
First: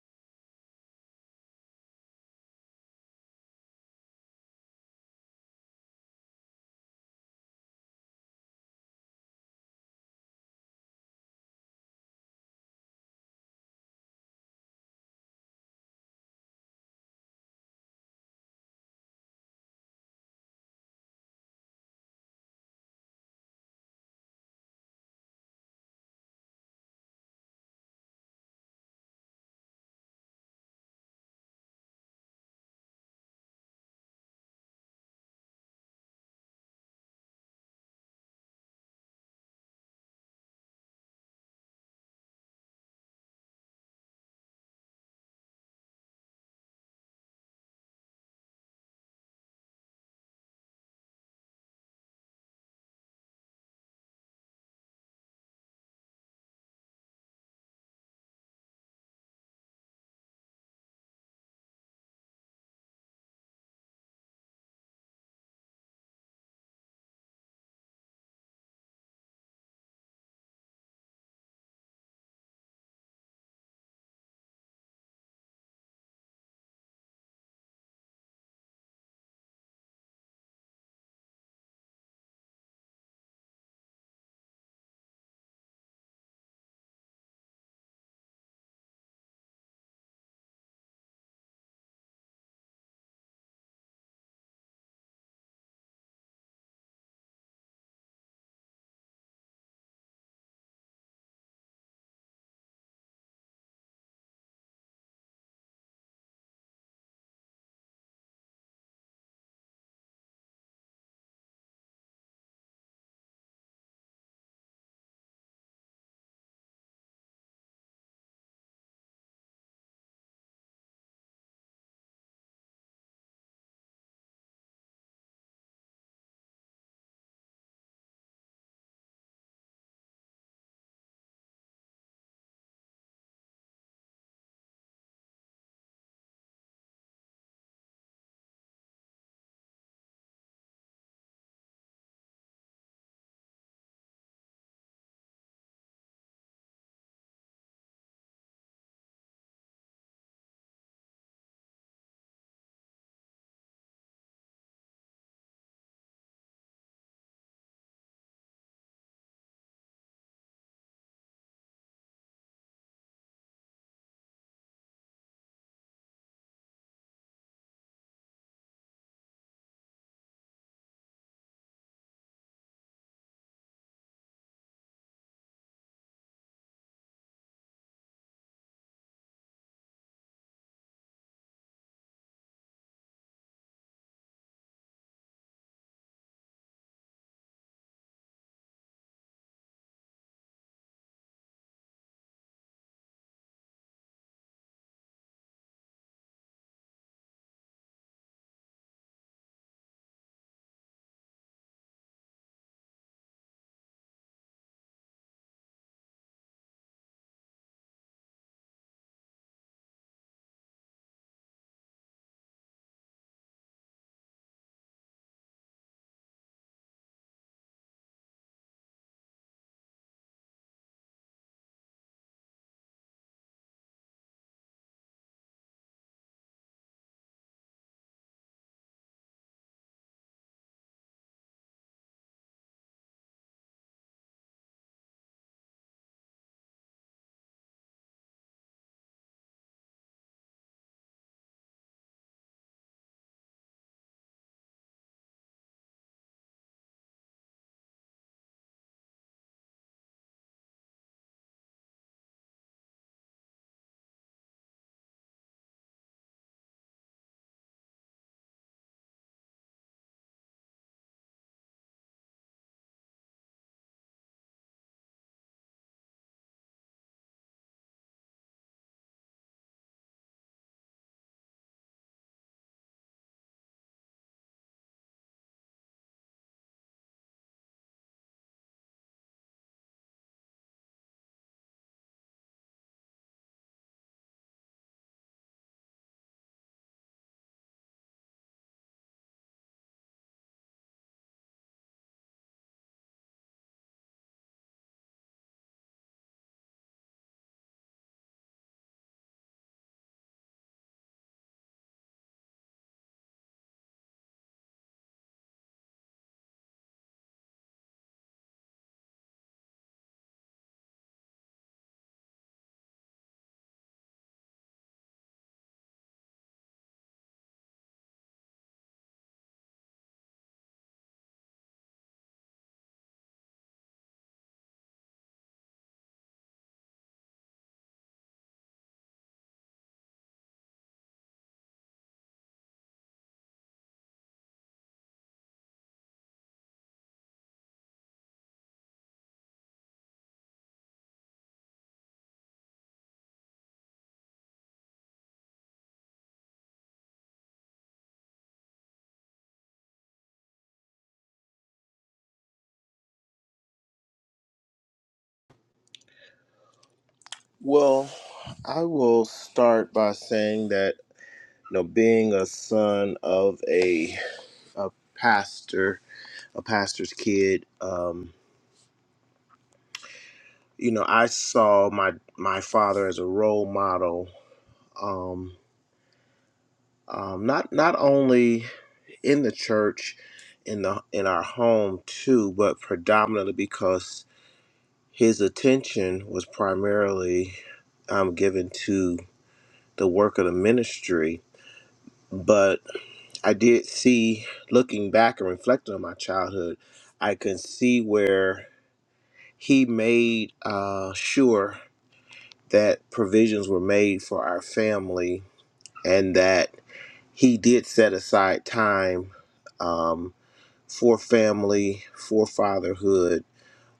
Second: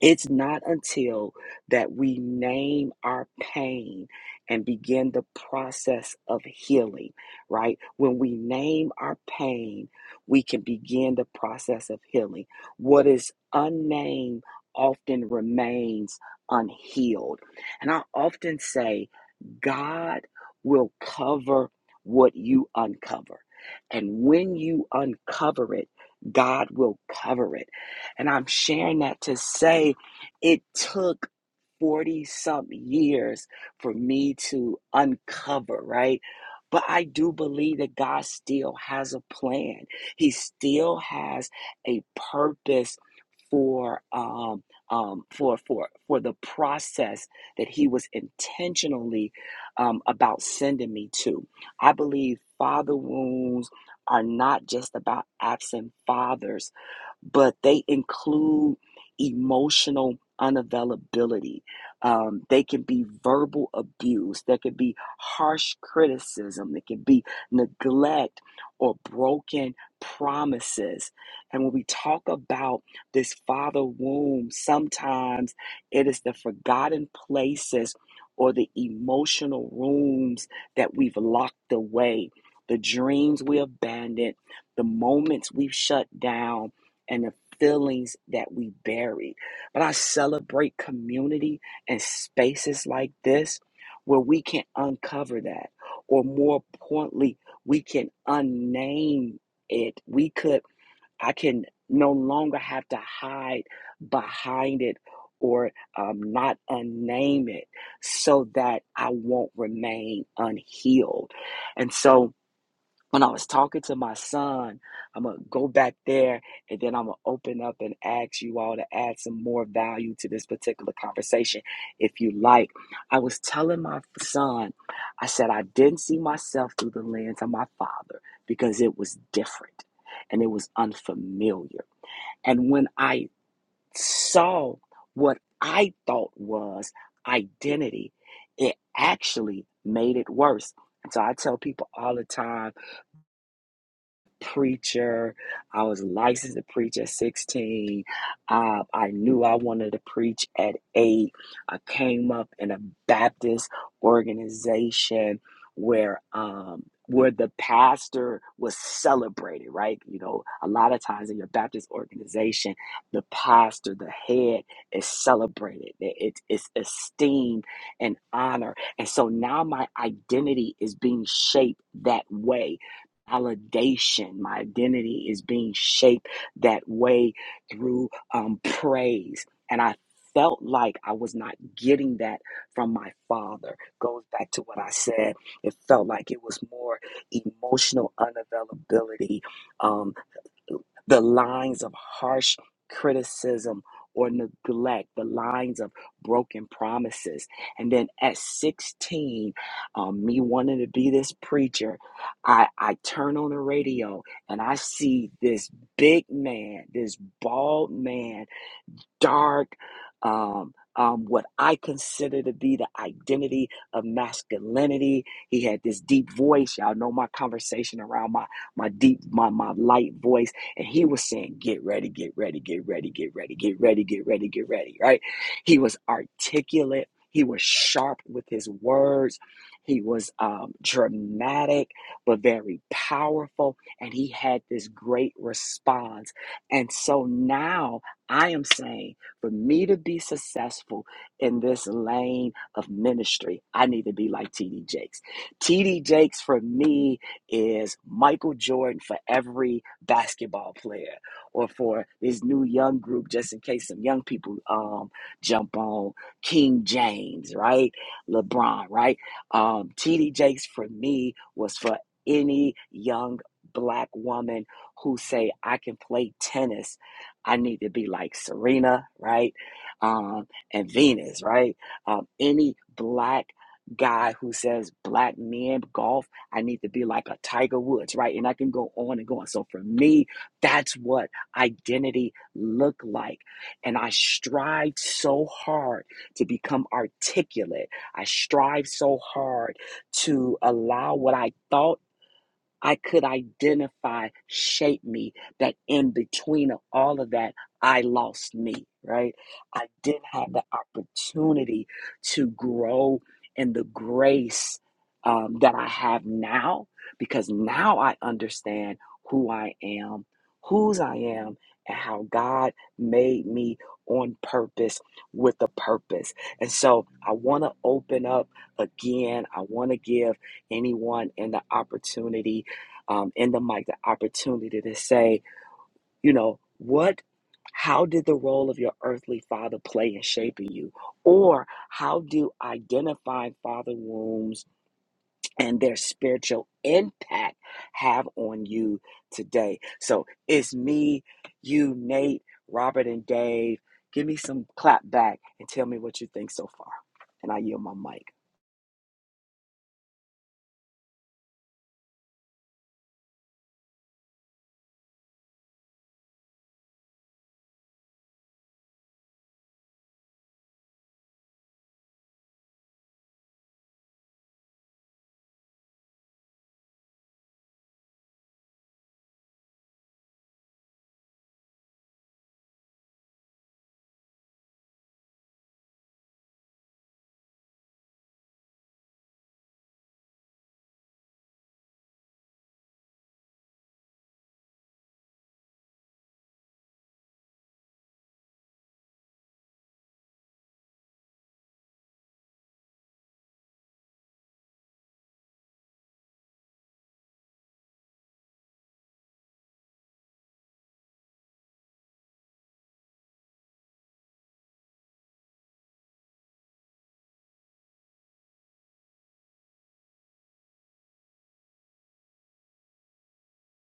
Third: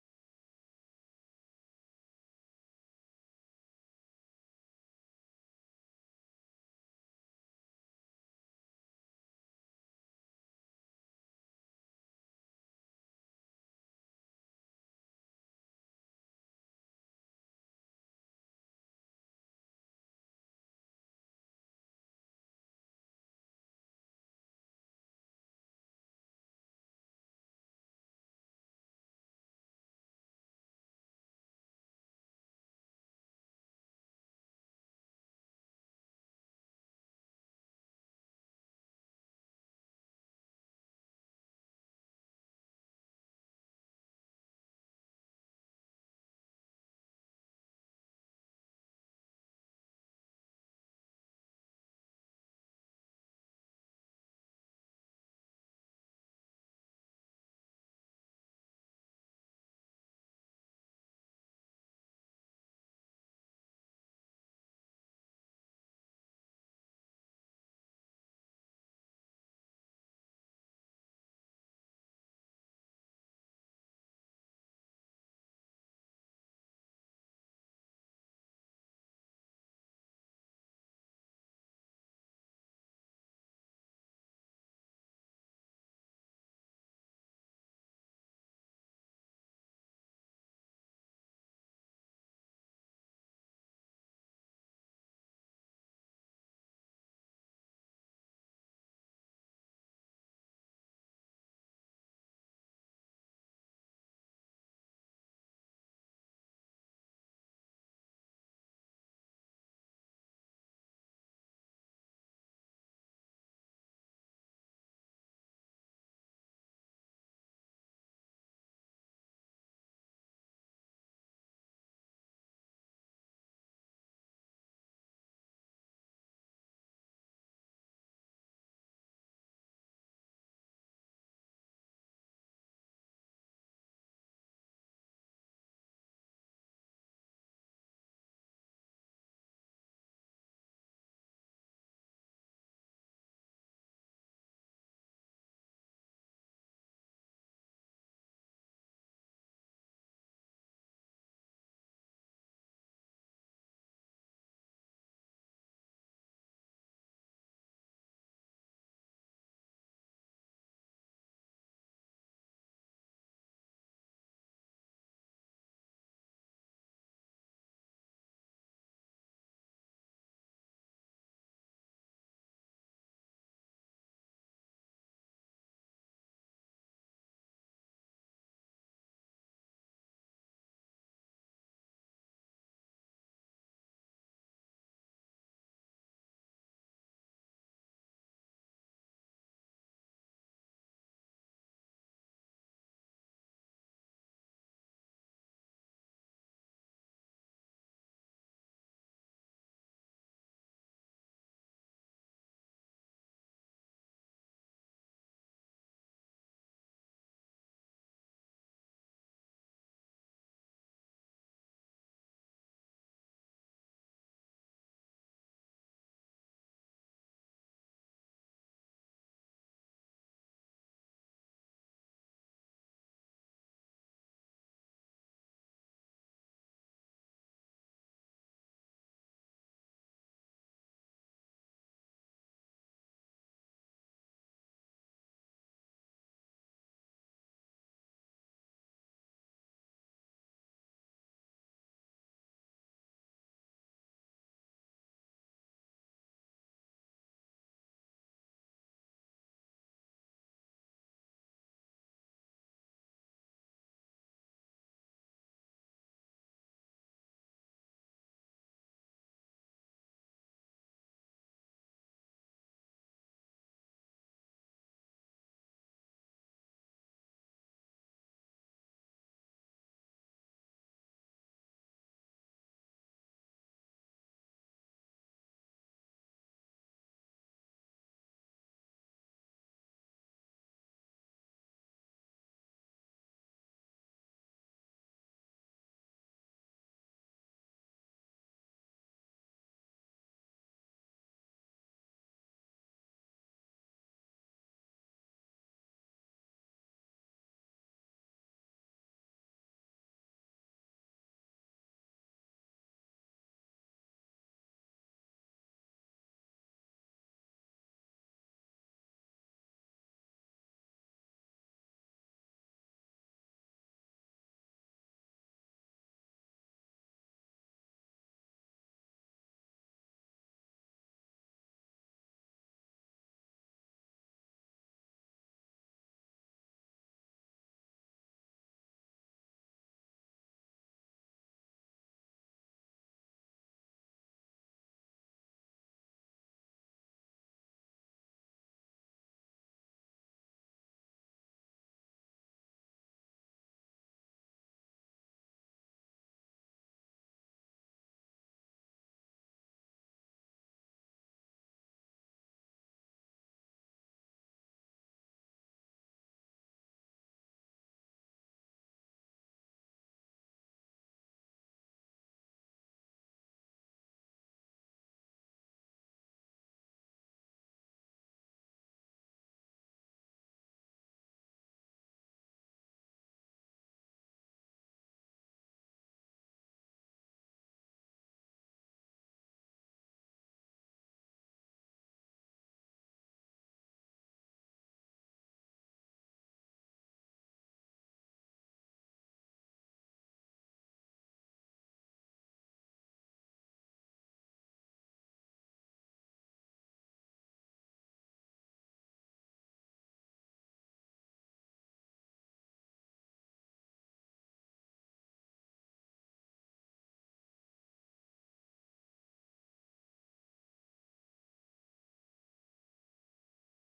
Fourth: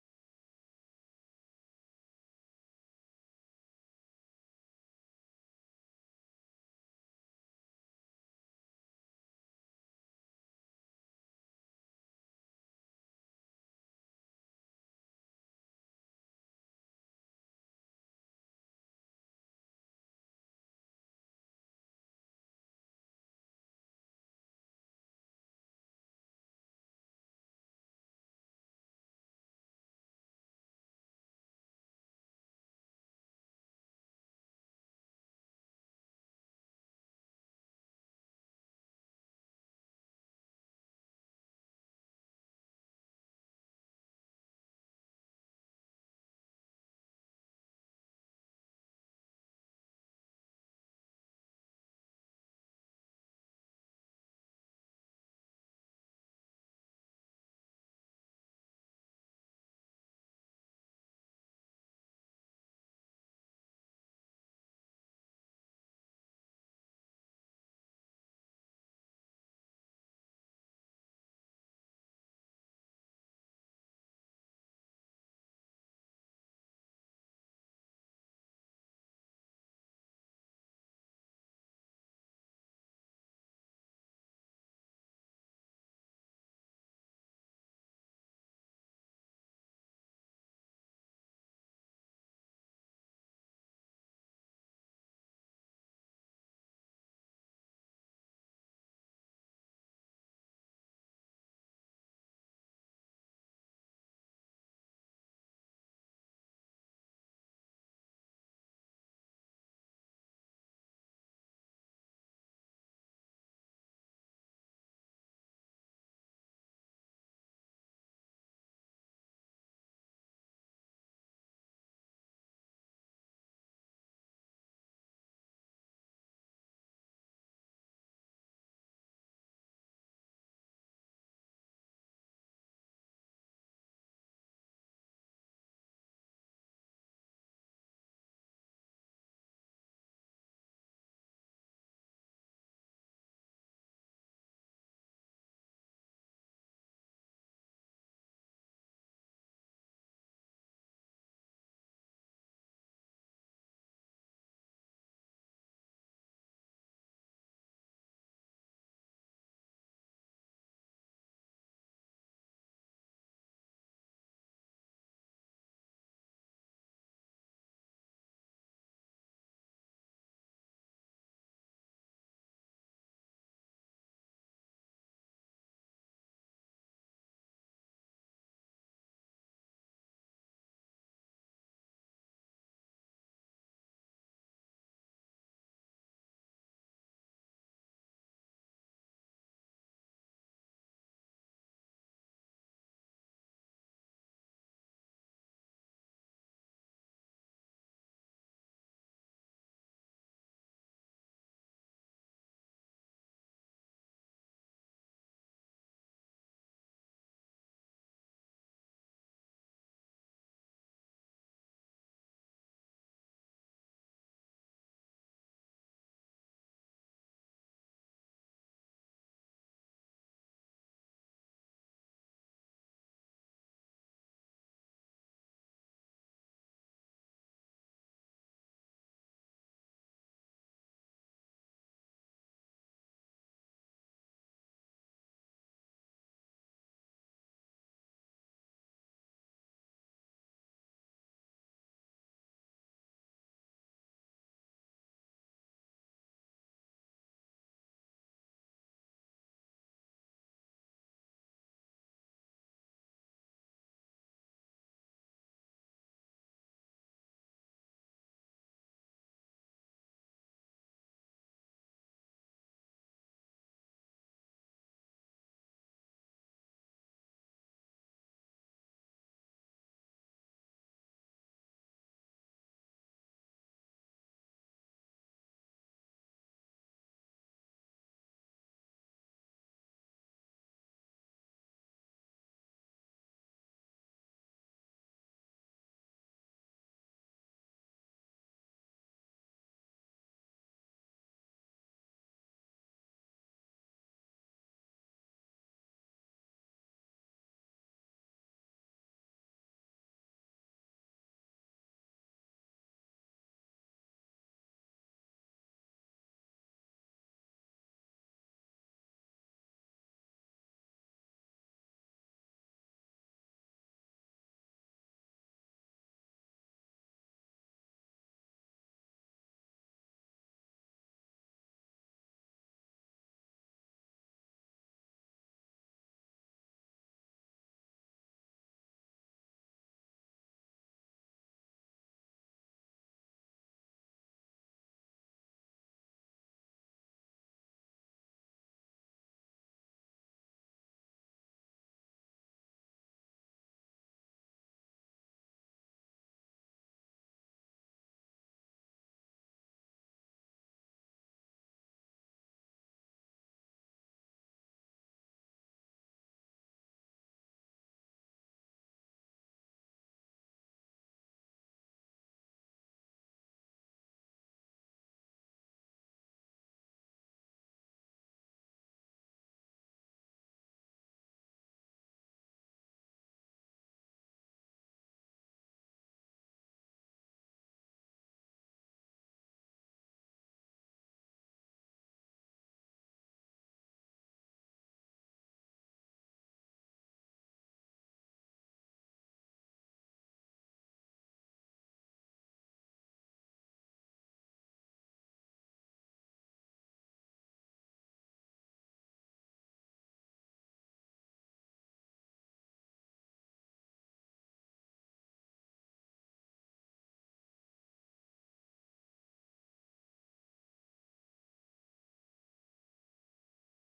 Speaker 4: it's not until that we name our pain and begin the process of healing, right? When we name our pain, we can begin the process of healing. What is unnamed often remains unhealed. And I often say, God will cover what you uncover. And when you uncover it, God will cover it. And I'm sharing that to say it took 40 some years for me to uncover, right? But I do believe that God still has a plan. He still has a purpose for um, um, for for for the process that He was intentionally um, about sending me to. I believe father wounds are not just about absent fathers but they include emotional unavailability. Um, they can be verbal abuse. There could be harsh criticism. There could be neglect or broken promises. And when we talk about this father womb, sometimes it is the forgotten places or the emotional rooms that we've locked away, the dreams we abandoned, the moments we've shut down and the feelings that we buried. But I celebrate community and spaces like this where we can uncover that, or more importantly, we can unname it. We could, I can no longer have to hide behind it or um, not unname it so that I won't remain unhealed. And so, when I was talking to my son, I'm gonna go back there and then I'm gonna open up and ask you all to add some more value to this particular conversation if you like. I was telling my son, I said, I didn't see myself through the lens of my father because it was different and it was unfamiliar. And when I saw what I thought was identity, it actually made it worse. And so I tell people all the time preacher. I was licensed to preach at 16. Uh, I knew I wanted to preach at 8. I came up in a Baptist organization where um, where the pastor was celebrated, right? You know, a lot of times in your Baptist organization, the pastor, the head is celebrated. It- it's esteemed and honor. And so now my identity is being shaped that way validation. My identity is being shaped that way through um, praise. And I felt like I was not getting that from my father. Goes back to what I said. It felt like it was more emotional unavailability. um, the lines of harsh criticism or neglect, the lines of broken promises. And then at 16, um, me wanting to be this preacher, I, I turn on the radio and I see this big man, this bald man dark, um, um, what I consider to be the identity of masculinity. He had this deep voice. Y'all know my conversation around my my deep my my light voice, and he was saying, "Get ready, get ready, get ready, get ready, get ready, get ready, get ready." Right? He was articulate. He was sharp with his words. He was um, dramatic, but very powerful, and he had this great response. And so now I am saying for me to be successful in this lane of ministry, I need to be like TD Jakes. TD Jakes for me is Michael Jordan for every basketball player or for this new young group, just in case some young people um, jump on King James, right? LeBron, right? Um, TD Jakes for me was for any young black woman who say I can play tennis I need to be like Serena, right? Um, and Venus, right? Um, any black guy who says black men golf, I need to be like a Tiger Woods, right? And I can go on and go on. So for me, that's what identity look like. And I strive so hard to become articulate. I strive so hard to allow what I thought I could identify, shape me, that in between of all of that, I lost me, right? I didn't have the opportunity to grow in the grace um, that I have now because now I understand who I am, whose I am, and how God made me on purpose with a purpose. And so I want to open up again. I want to give anyone in the opportunity um, in the mic the opportunity to say, you know, what, how did the role of your earthly father play in shaping you? Or how do identifying father wounds and their spiritual impact have on you today? So it's me, you, Nate, Robert, and Dave. Give me some clap back and tell me what you think so far. And I yield my mic.
Speaker 1: Well, I will start by saying that you know, being a son of a a pastor, a pastor's kid, um, you know, I saw my my father as a role model. Um, um, not not only in the church, in the in our home too, but predominantly because his attention was primarily um, given to the work of the ministry, but I did see, looking back and reflecting on my childhood, I can see where he made uh, sure that provisions were made for our family and that he did set aside time um, for family, for fatherhood.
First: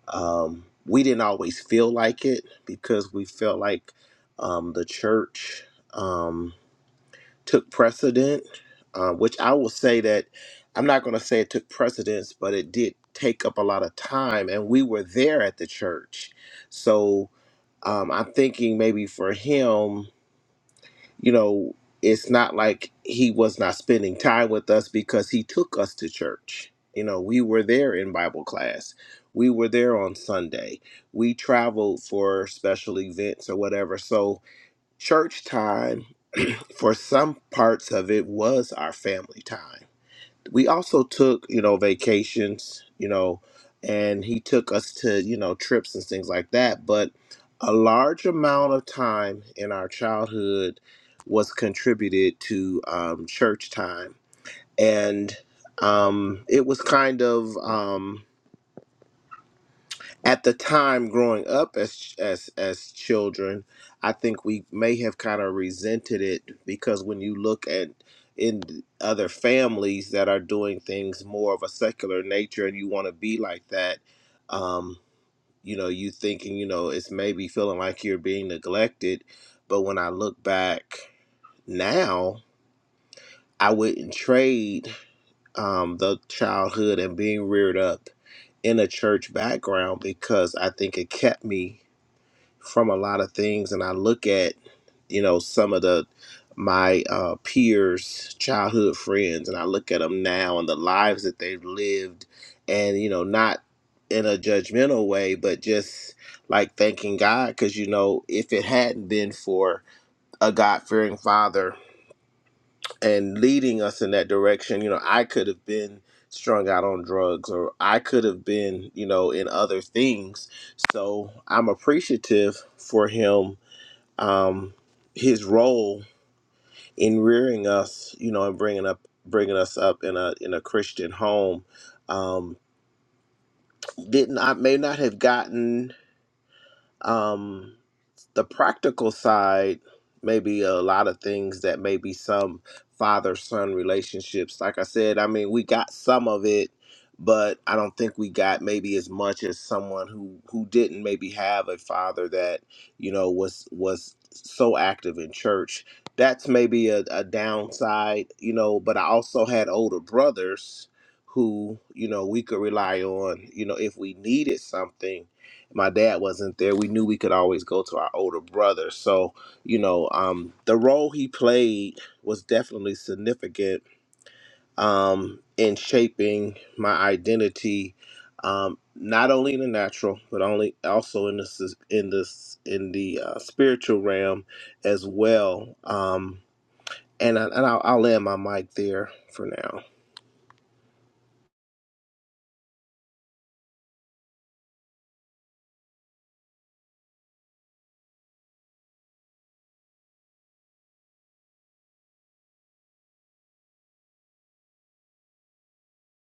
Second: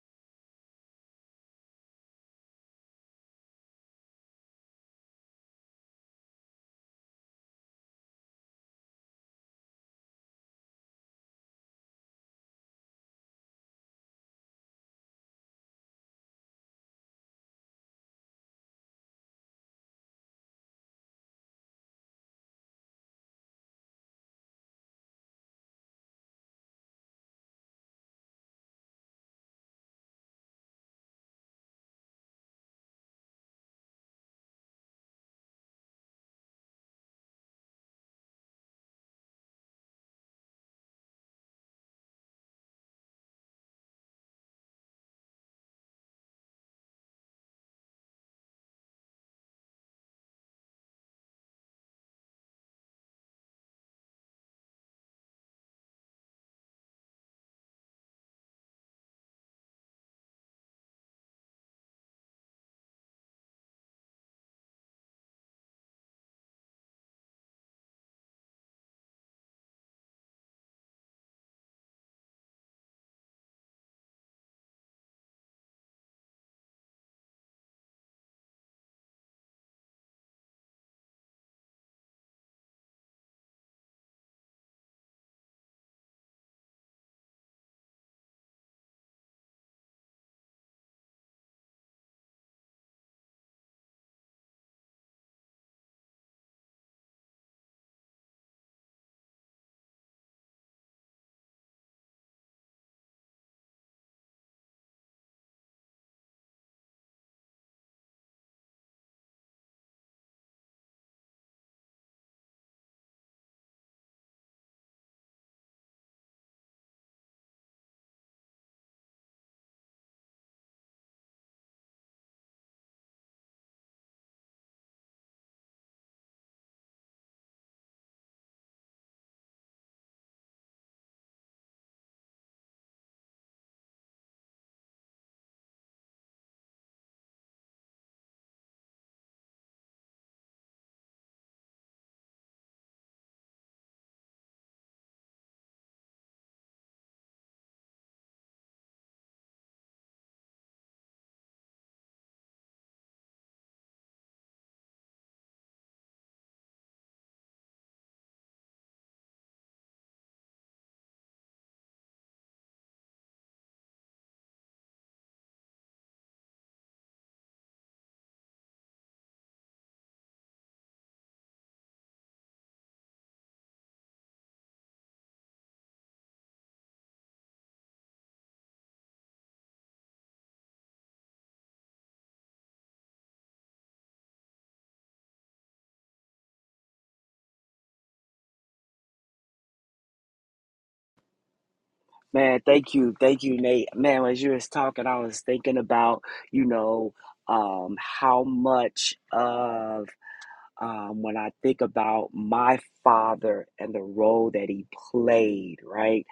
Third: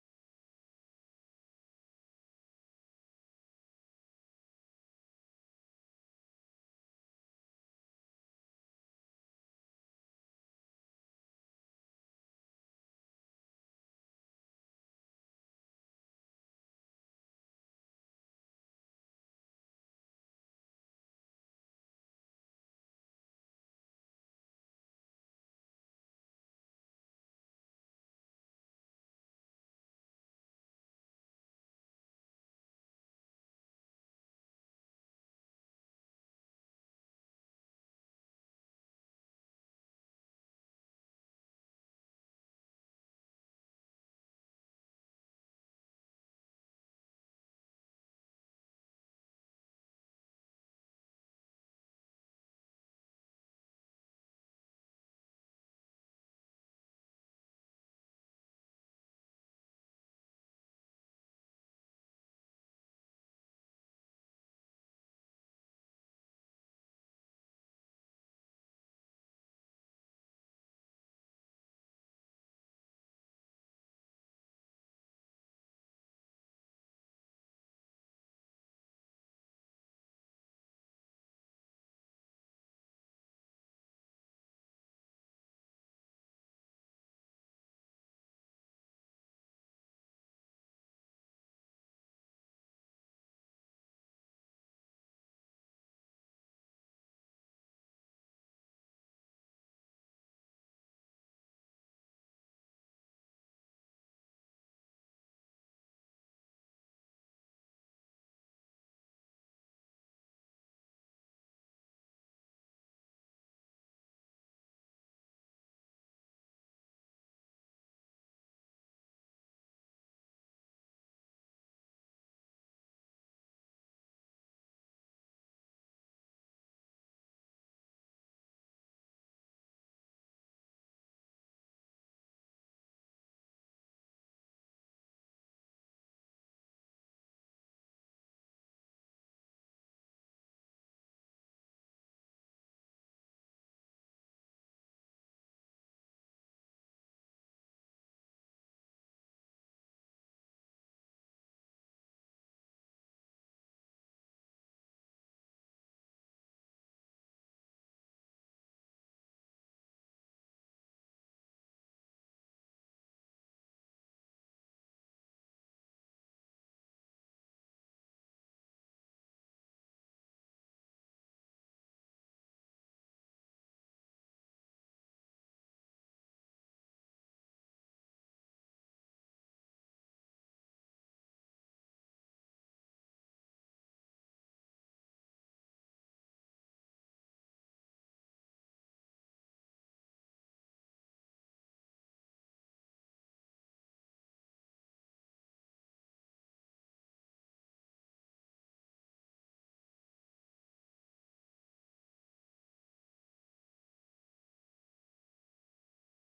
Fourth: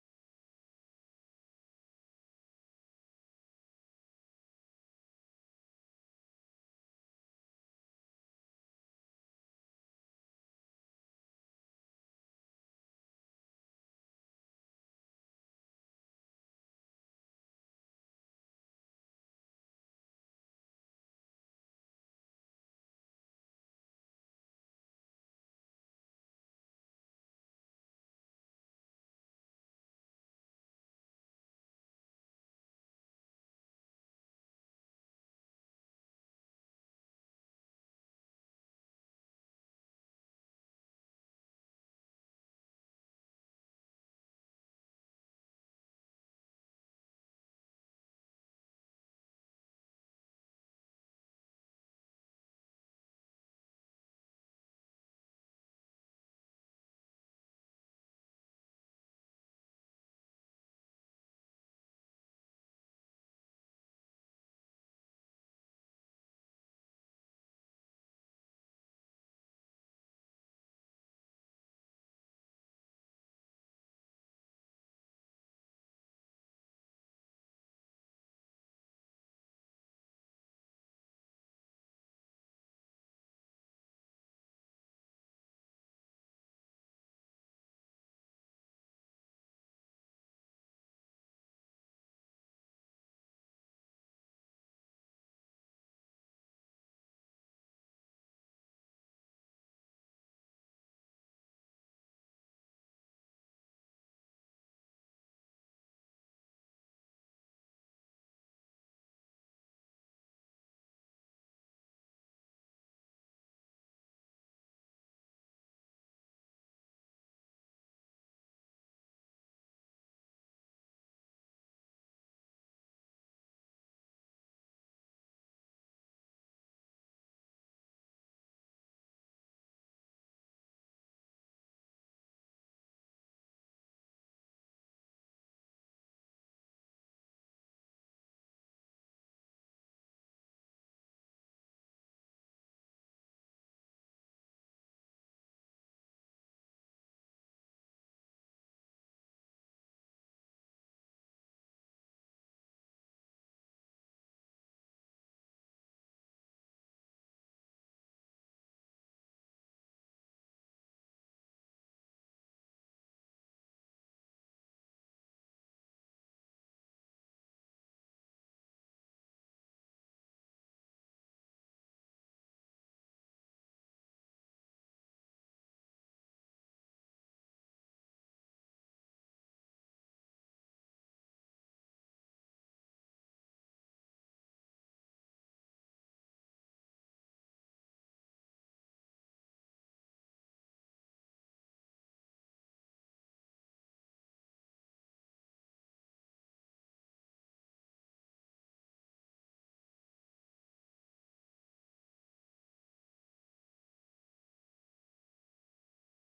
Speaker 1: Um, we didn't always feel like it because we felt like um, the church. Um, took precedent, uh, which I will say that I'm not going to say it took precedence, but it did take up a lot of time, and we were there at the church. So um, I'm thinking maybe for him, you know, it's not like he was not spending time with us because he took us to church. You know, we were there in Bible class. We were there on Sunday. We traveled for special events or whatever. So, church time for some parts of it was our family time. We also took, you know, vacations, you know, and he took us to, you know, trips and things like that. But a large amount of time in our childhood was contributed to um, church time. And um, it was kind of, um, at the time growing up as as as children i think we may have kind of resented it because when you look at in other families that are doing things more of a secular nature and you want to be like that um you know you thinking you know it's maybe feeling like you're being neglected but when i look back now i wouldn't trade um the childhood and being reared up in a church background because i think it kept me from a lot of things and I look at you know some of the my uh, peers childhood friends and I look at them now and the lives that they've lived and you know not in a judgmental way but just like thanking God because you know if it hadn't been for a God-fearing father and leading us in that direction you know I could have been strung out on drugs or I could have been you know in other things so I'm appreciative for him um, his role in rearing us, you know, and bringing up bringing us up in a in a Christian home, um, did not may not have gotten. Um, the practical side, maybe a lot of things that maybe some father son relationships. Like I said, I mean, we got some of it, but I don't think we got maybe as much as someone who who didn't maybe have a father that you know was was so active in church. That's maybe a, a downside, you know. But I also had older brothers who you know we could rely on, you know, if we needed something my dad wasn't there, we knew we could always go to our older brother. So, you know, um, the role he played was definitely significant um, in shaping my identity, um, not only in the natural, but only also in the s- in the s- in the uh, spiritual realm as well. Um, and I, and I'll, I'll land my mic there for now.
Speaker 4: Man, thank you. Thank you, Nate. Man, as you was talking, I was thinking about, you know, um, how much of um, when I think about my father and the role that he played, right?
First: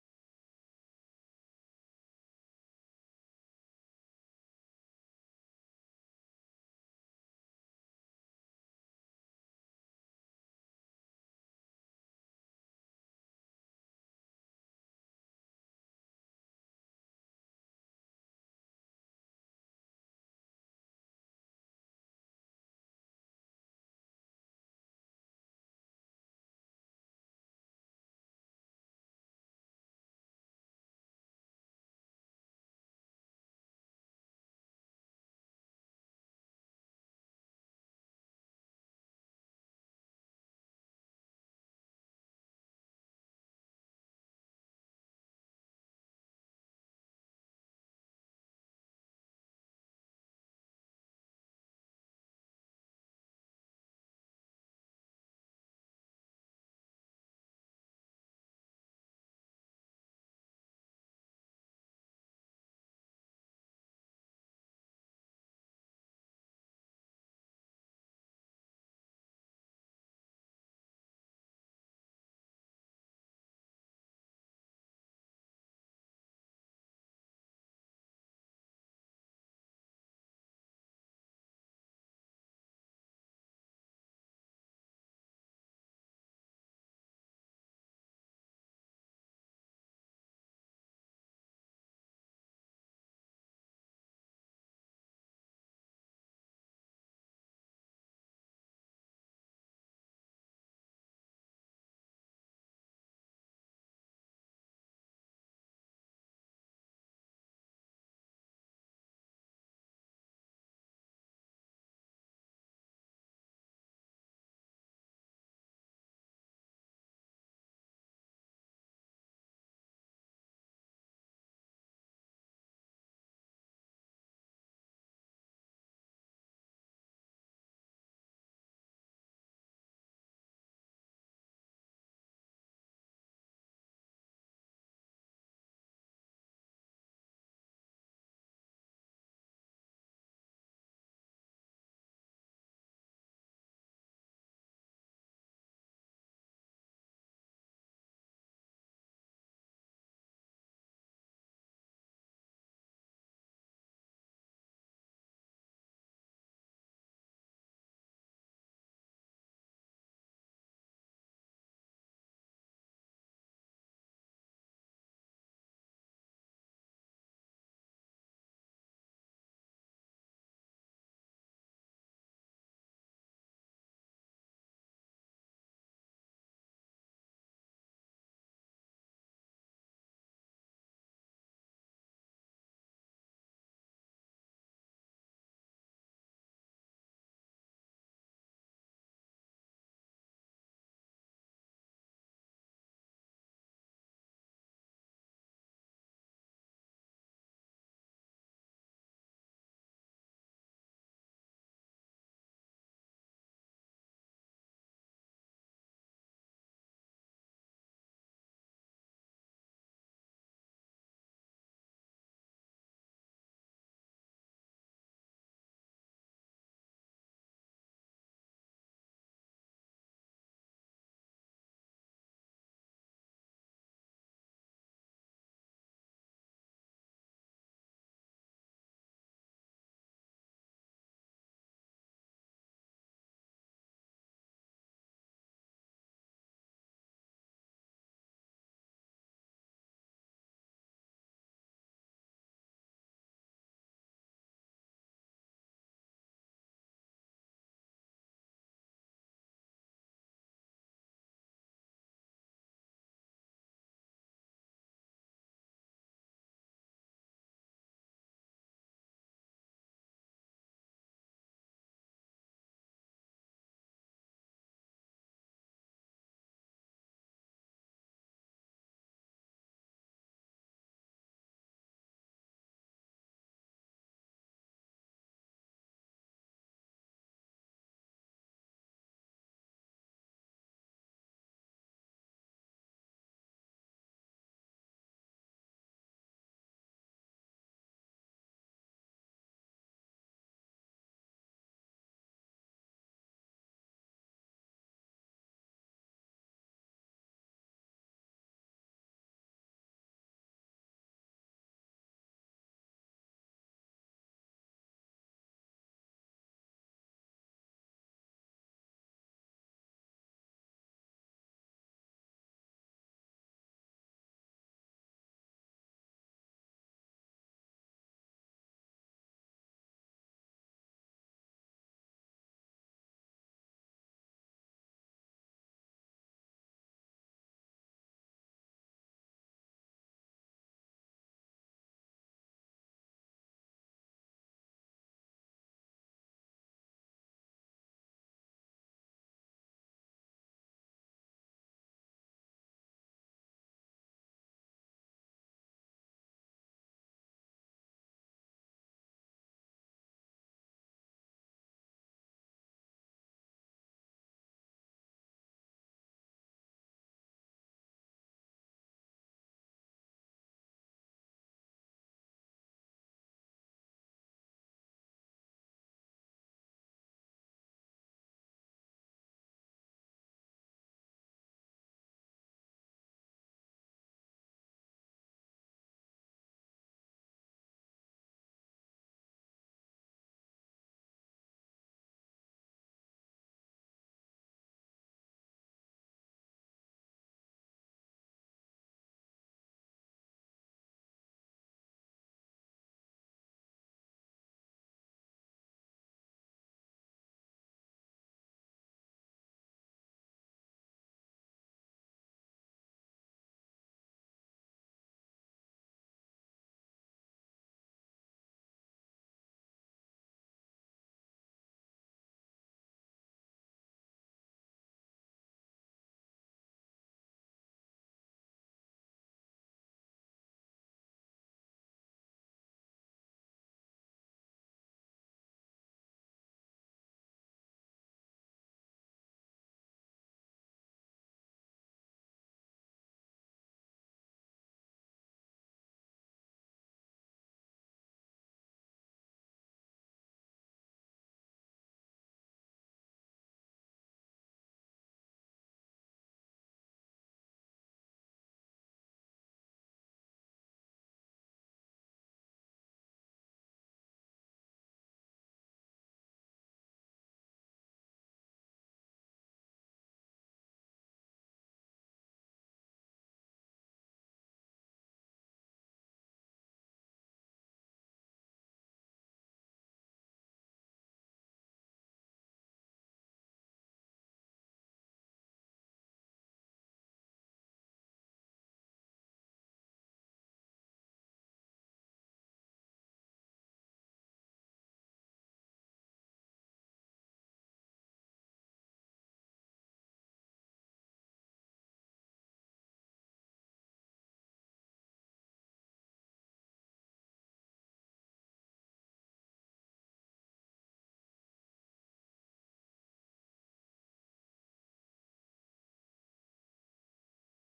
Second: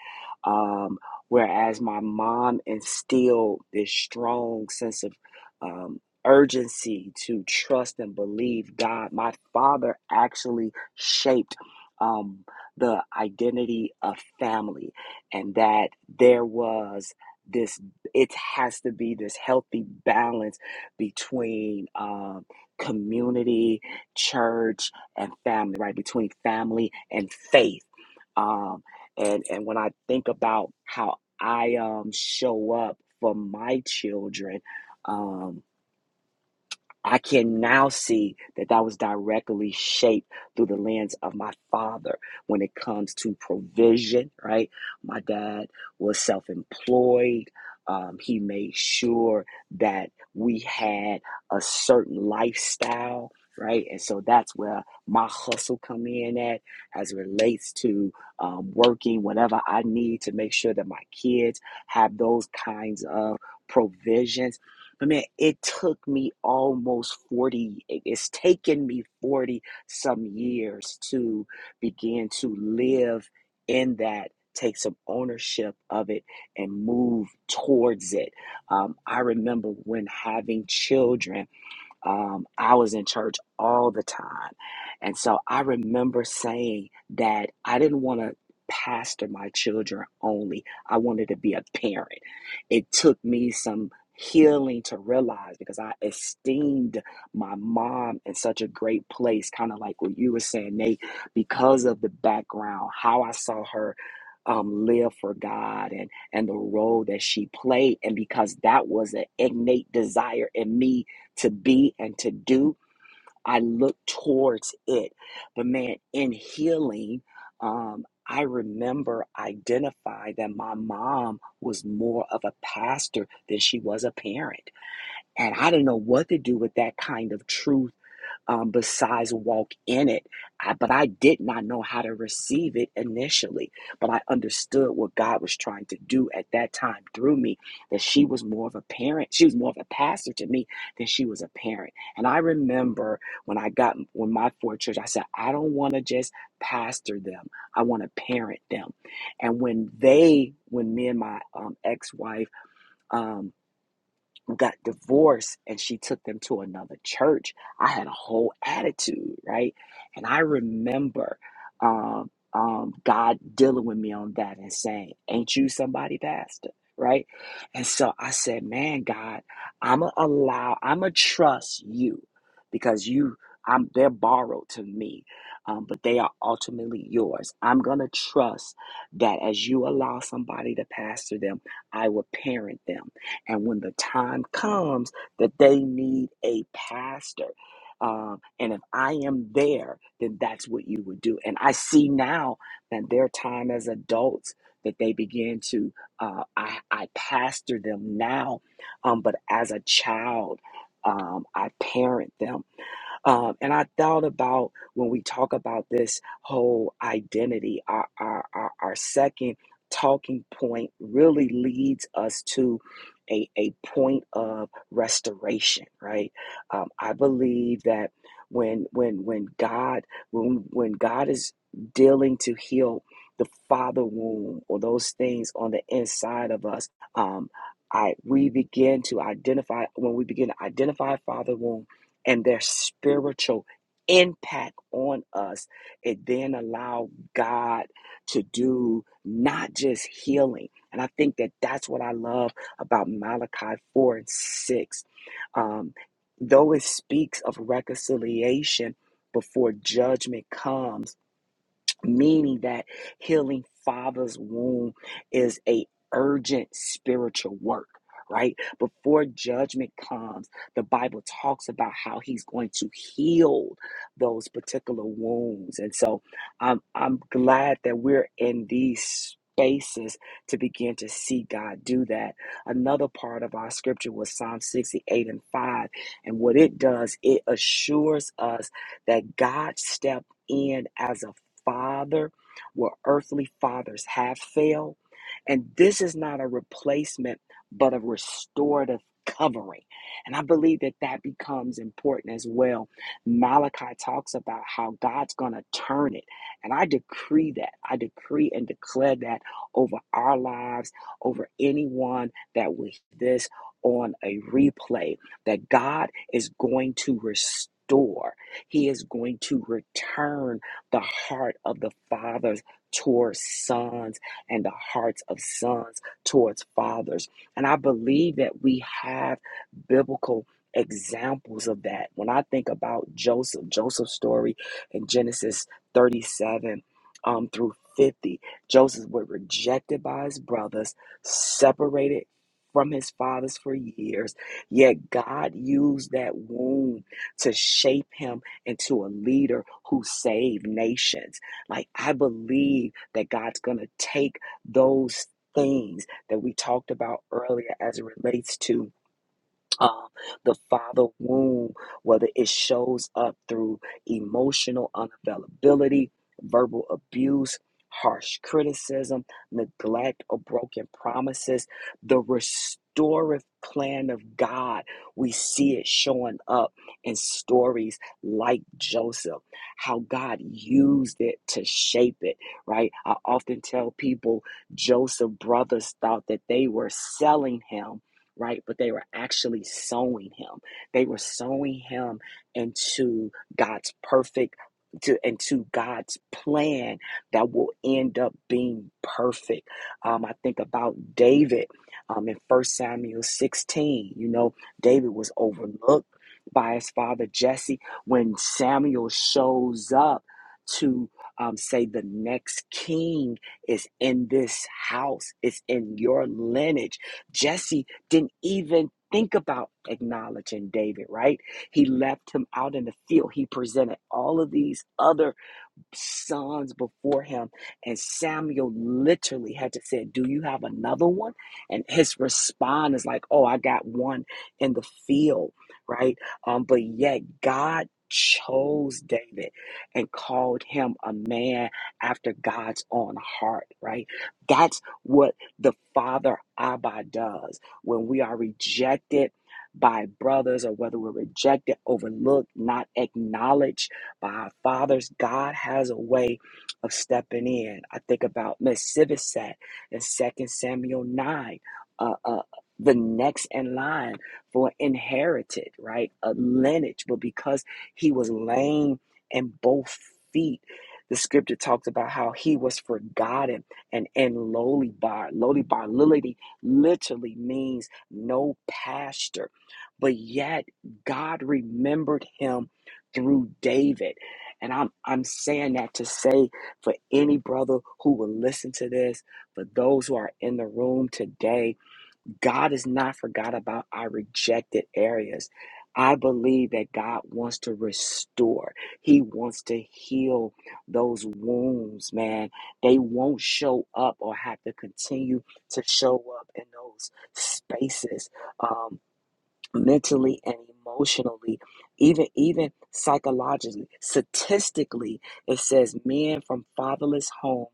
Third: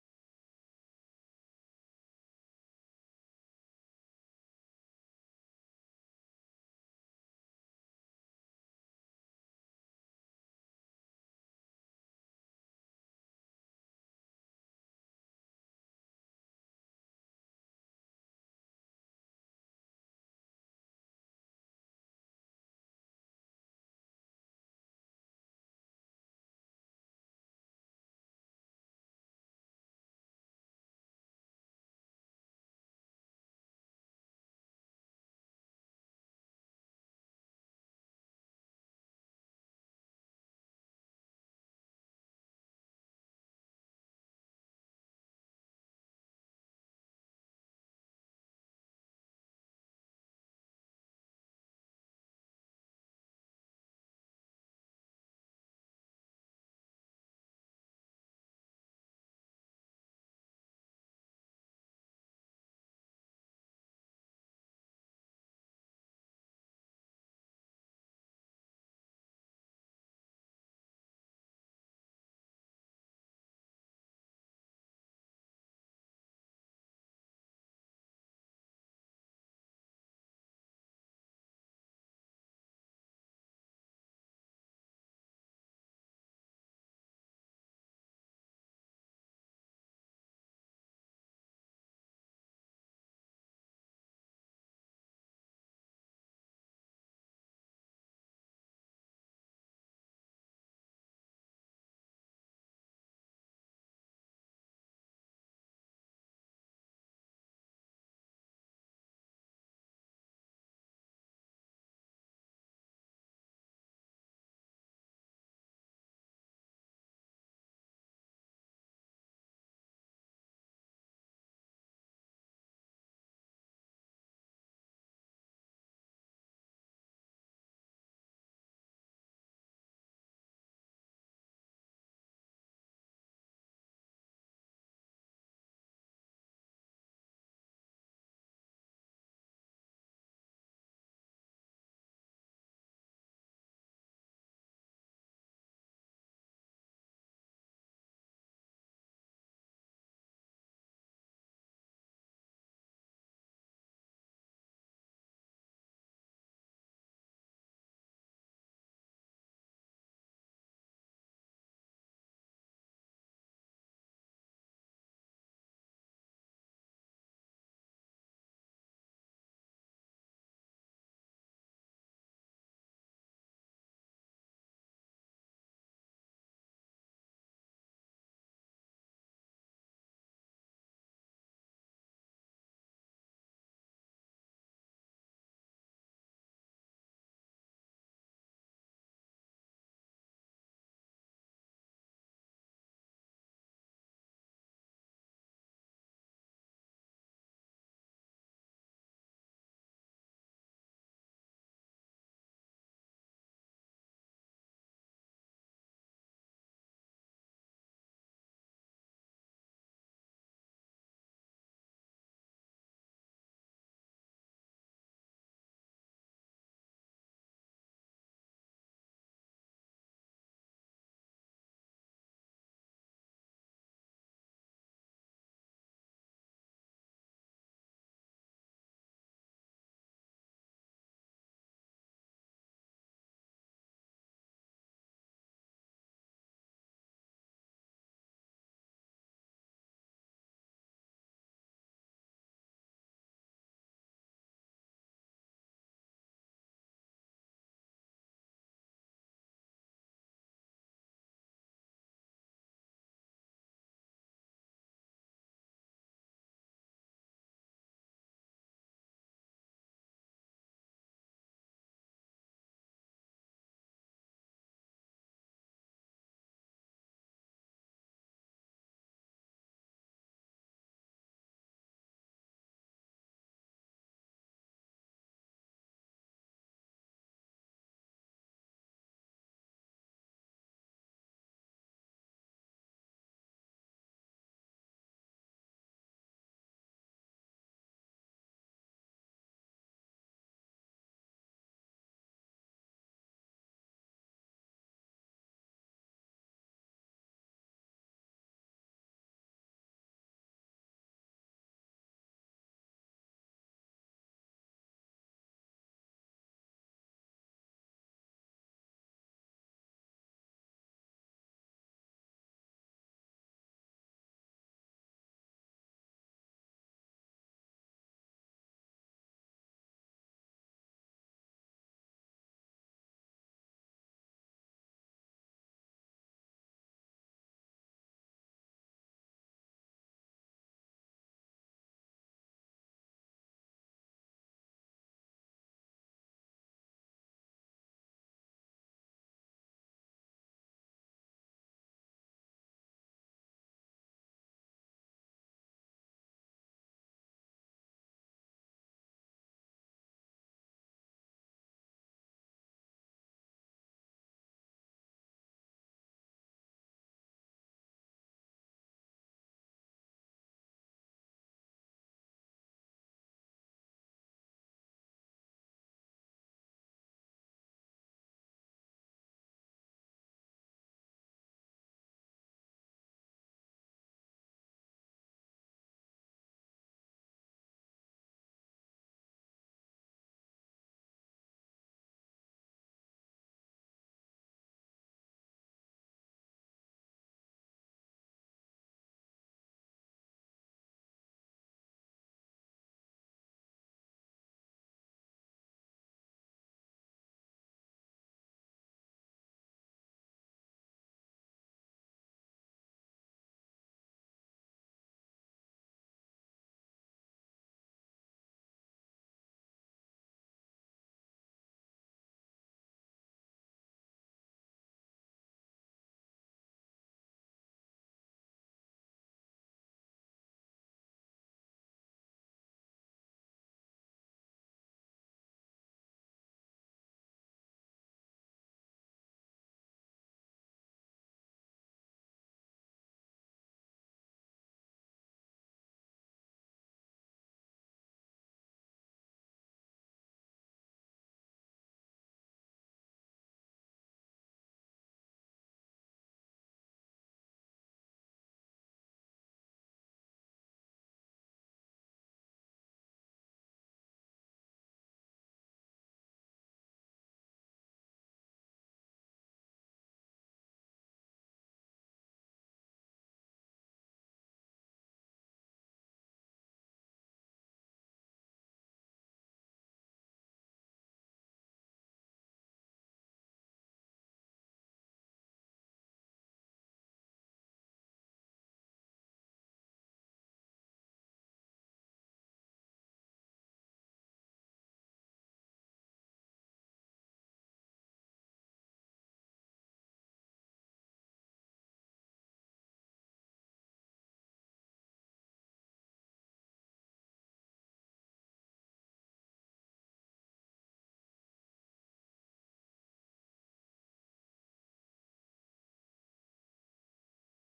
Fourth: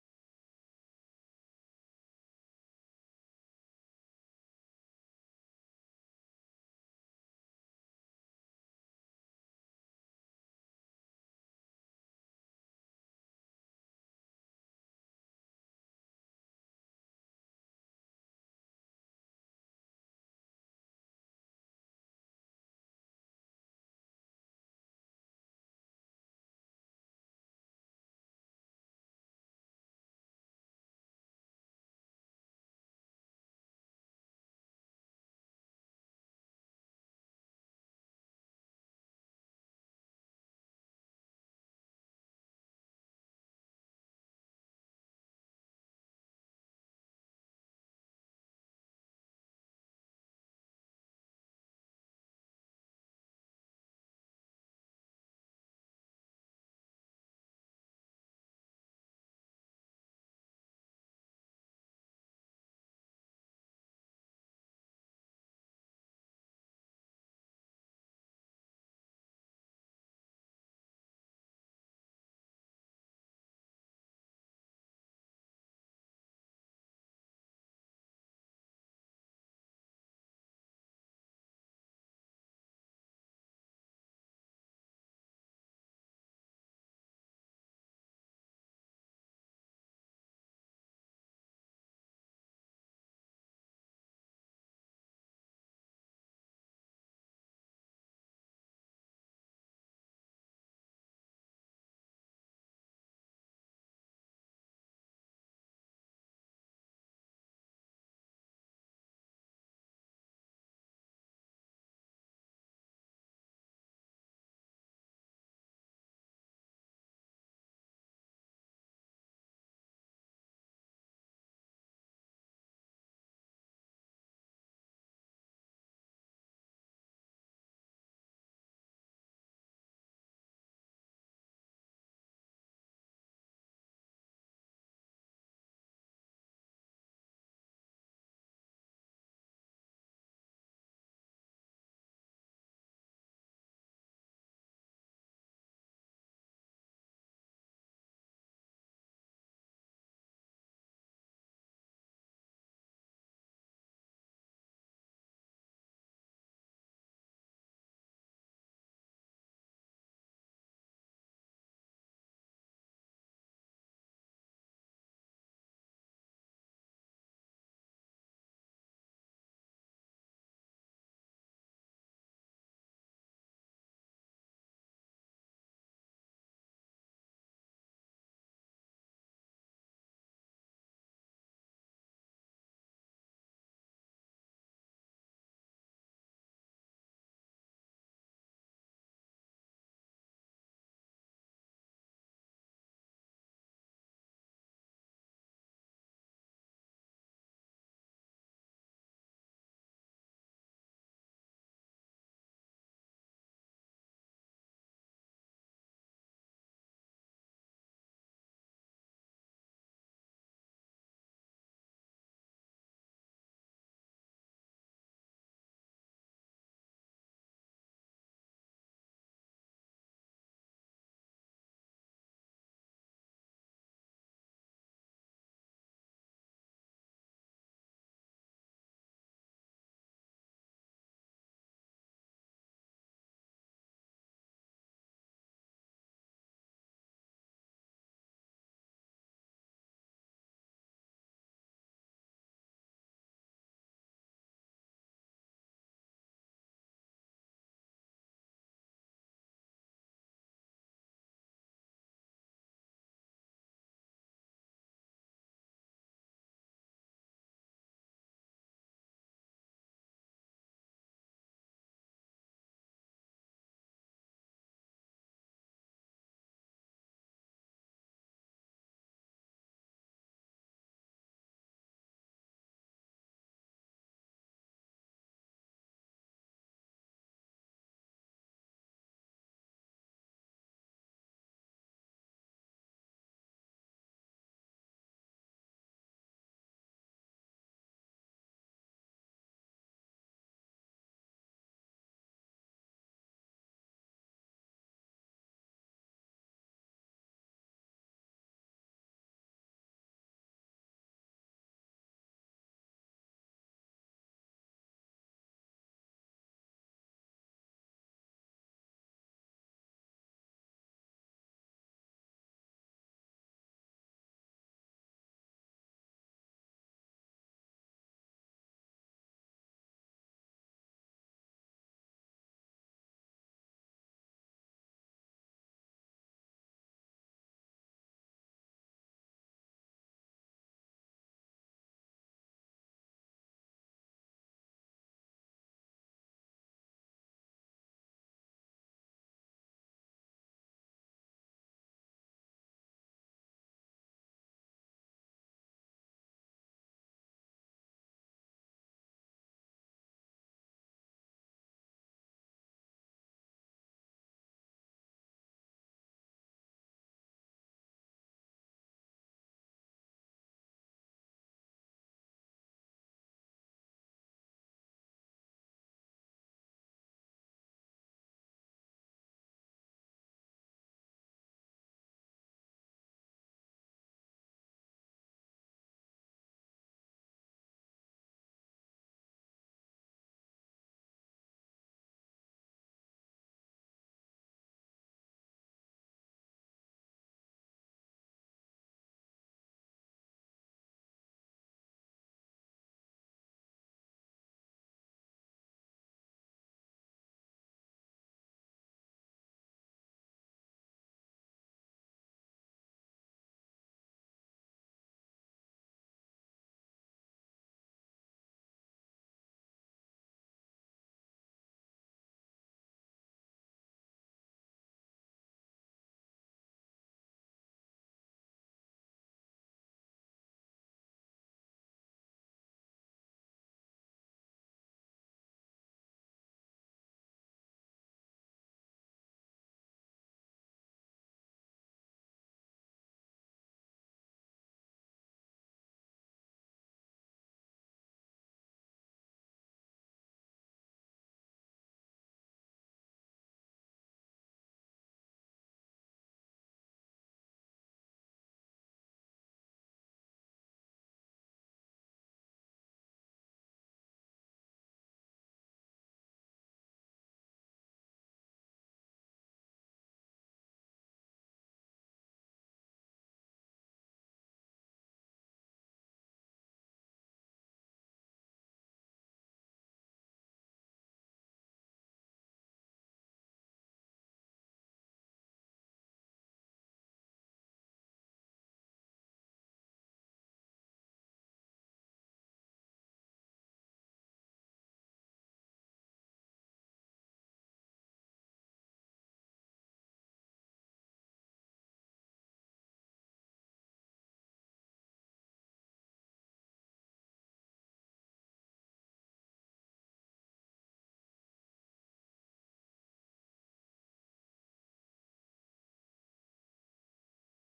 Speaker 4: Um, whereas my mom instilled this strong sense of um, urgency to trust and believe God, my father actually shaped um, the identity of family and that there was this it has to be this healthy balance between um, community church and family, right? Between family and faith. Um, and and when I think about how I um show up for my children, um, I can now see that that was directly shaped through the lens of my father when it comes to provision, right? My dad was self employed. Um, he made sure that we had a certain lifestyle, right? And so that's where my hustle come in at as it relates to um, working whatever I need to make sure that my kids have those kinds of provisions but man, it took me almost 40, it's taken me 40 some years to begin to live in that, take some ownership of it, and move towards it. Um, I remember when having children um, I was in church all the time. And so I remember saying that I didn't want to pastor my children only, I wanted to be a parent. It took me some healing to realize because I esteemed my mom in such a great place, kind of like what you were saying, Nate, because of the background, how I saw her. Um, live for God and and the role that she played, and because that was an innate desire in me to be and to do. I look towards it. But man, in healing, um, I remember identifying that my mom was more of a pastor than she was a parent. And I didn't know what to do with that kind of truth um, besides walk in it. I, but I did not know how to receive it initially. But I understood what God was trying to do at that time through me. That she was more of a parent. She was more of a pastor to me than she was a parent. And I remember when I got when my four church, I said, I don't want to just pastor them. I want to parent them. And when they, when me and my um, ex-wife, um, got divorced and she took them to another church. I had a whole attitude, right? And I remember um, um, God dealing with me on that and saying, Ain't you somebody, Pastor? Right? And so I said, Man, God, I'm going to allow, I'm going to trust you because you. I'm, they're borrowed to me, um, but they are ultimately yours. I'm going to trust that as you allow somebody to pastor them, I will parent them and when the time comes that they need a pastor, um, and if I am there, then that's what you would do. And I see now that their time as adults that they begin to, uh, I, I pastor them now, um, but as a child, um, I parent them um, and I thought about when we talk about this whole identity, our, our, our, our second talking point really leads us to a, a point of restoration, right? Um, I believe that when when when God when when God is dealing to heal the father wound or those things on the inside of us, um, I we begin to identify when we begin to identify father wound and their spiritual impact on us, it then allow God to do not just healing. And I think that that's what I love about Malachi 4 and 6. Um, though it speaks of reconciliation before judgment comes, meaning that healing father's womb is a urgent spiritual work right before judgment comes the bible talks about how he's going to heal those particular wounds and so i'm i'm glad that we're in these spaces to begin to see god do that another part of our scripture was psalm 68 and 5 and what it does it assures us that god stepped in as a father where earthly fathers have failed. And this is not a replacement, but a restorative covering. And I believe that that becomes important as well. Malachi talks about how God's going to turn it. And I decree that. I decree and declare that over our lives, over anyone that will hear this on a replay, that God is going to restore. He is going to return the heart of the fathers towards sons and the hearts of sons towards fathers. And I believe that we have biblical examples of that. When I think about Joseph, Joseph's story in Genesis 37 um, through 50, Joseph was rejected by his brothers, separated from his fathers for years, yet God used that wound to shape him into a leader who saved nations. Like, I believe that God's going to take those things that we talked about earlier as it relates to uh, the father wound, whether it shows up through emotional unavailability, verbal abuse, harsh criticism, neglect, or broken promises, the restorative plan of God, we see it showing up in stories like Joseph, how God used it to shape it, right? I often tell people Joseph's brothers thought that they were selling him right? But they were actually sowing him. They were sowing him into God's perfect to into God's plan that will end up being perfect. Um, I think about David um, in First Samuel 16. You know, David was overlooked by his father Jesse when Samuel shows up to um, say the next king is in this house, it's in your lineage. Jesse didn't even think about acknowledging David, right? He left him out in the field. He presented all of these other sons before him, and Samuel literally had to say, "Do you have another one?" And his response is like, "Oh, I got one in the field, right?" Um, but yet God chose David and called him a man after God's own heart, right? That's what the father Abba does when we are rejected by brothers or whether we're rejected, overlooked, not acknowledged by fathers, God has a way of stepping in. I think about Miss Sivisat in Second Samuel 9. Uh, uh, the next in line for inherited, right? A lineage, but because he was lame in both feet, the scripture talks about how he was forgotten and and lowly bar. Lowly bar literally, literally means no pasture. But yet God remembered him through David. And I'm I'm saying that to say for any brother who will listen to this, for those who are in the room today, God has not forgot about our rejected areas. I believe that God wants to restore. He wants to heal those wounds, man. They won't show up or have to continue to show up in those spaces. Um, mentally and emotionally even even psychologically statistically it says men from fatherless homes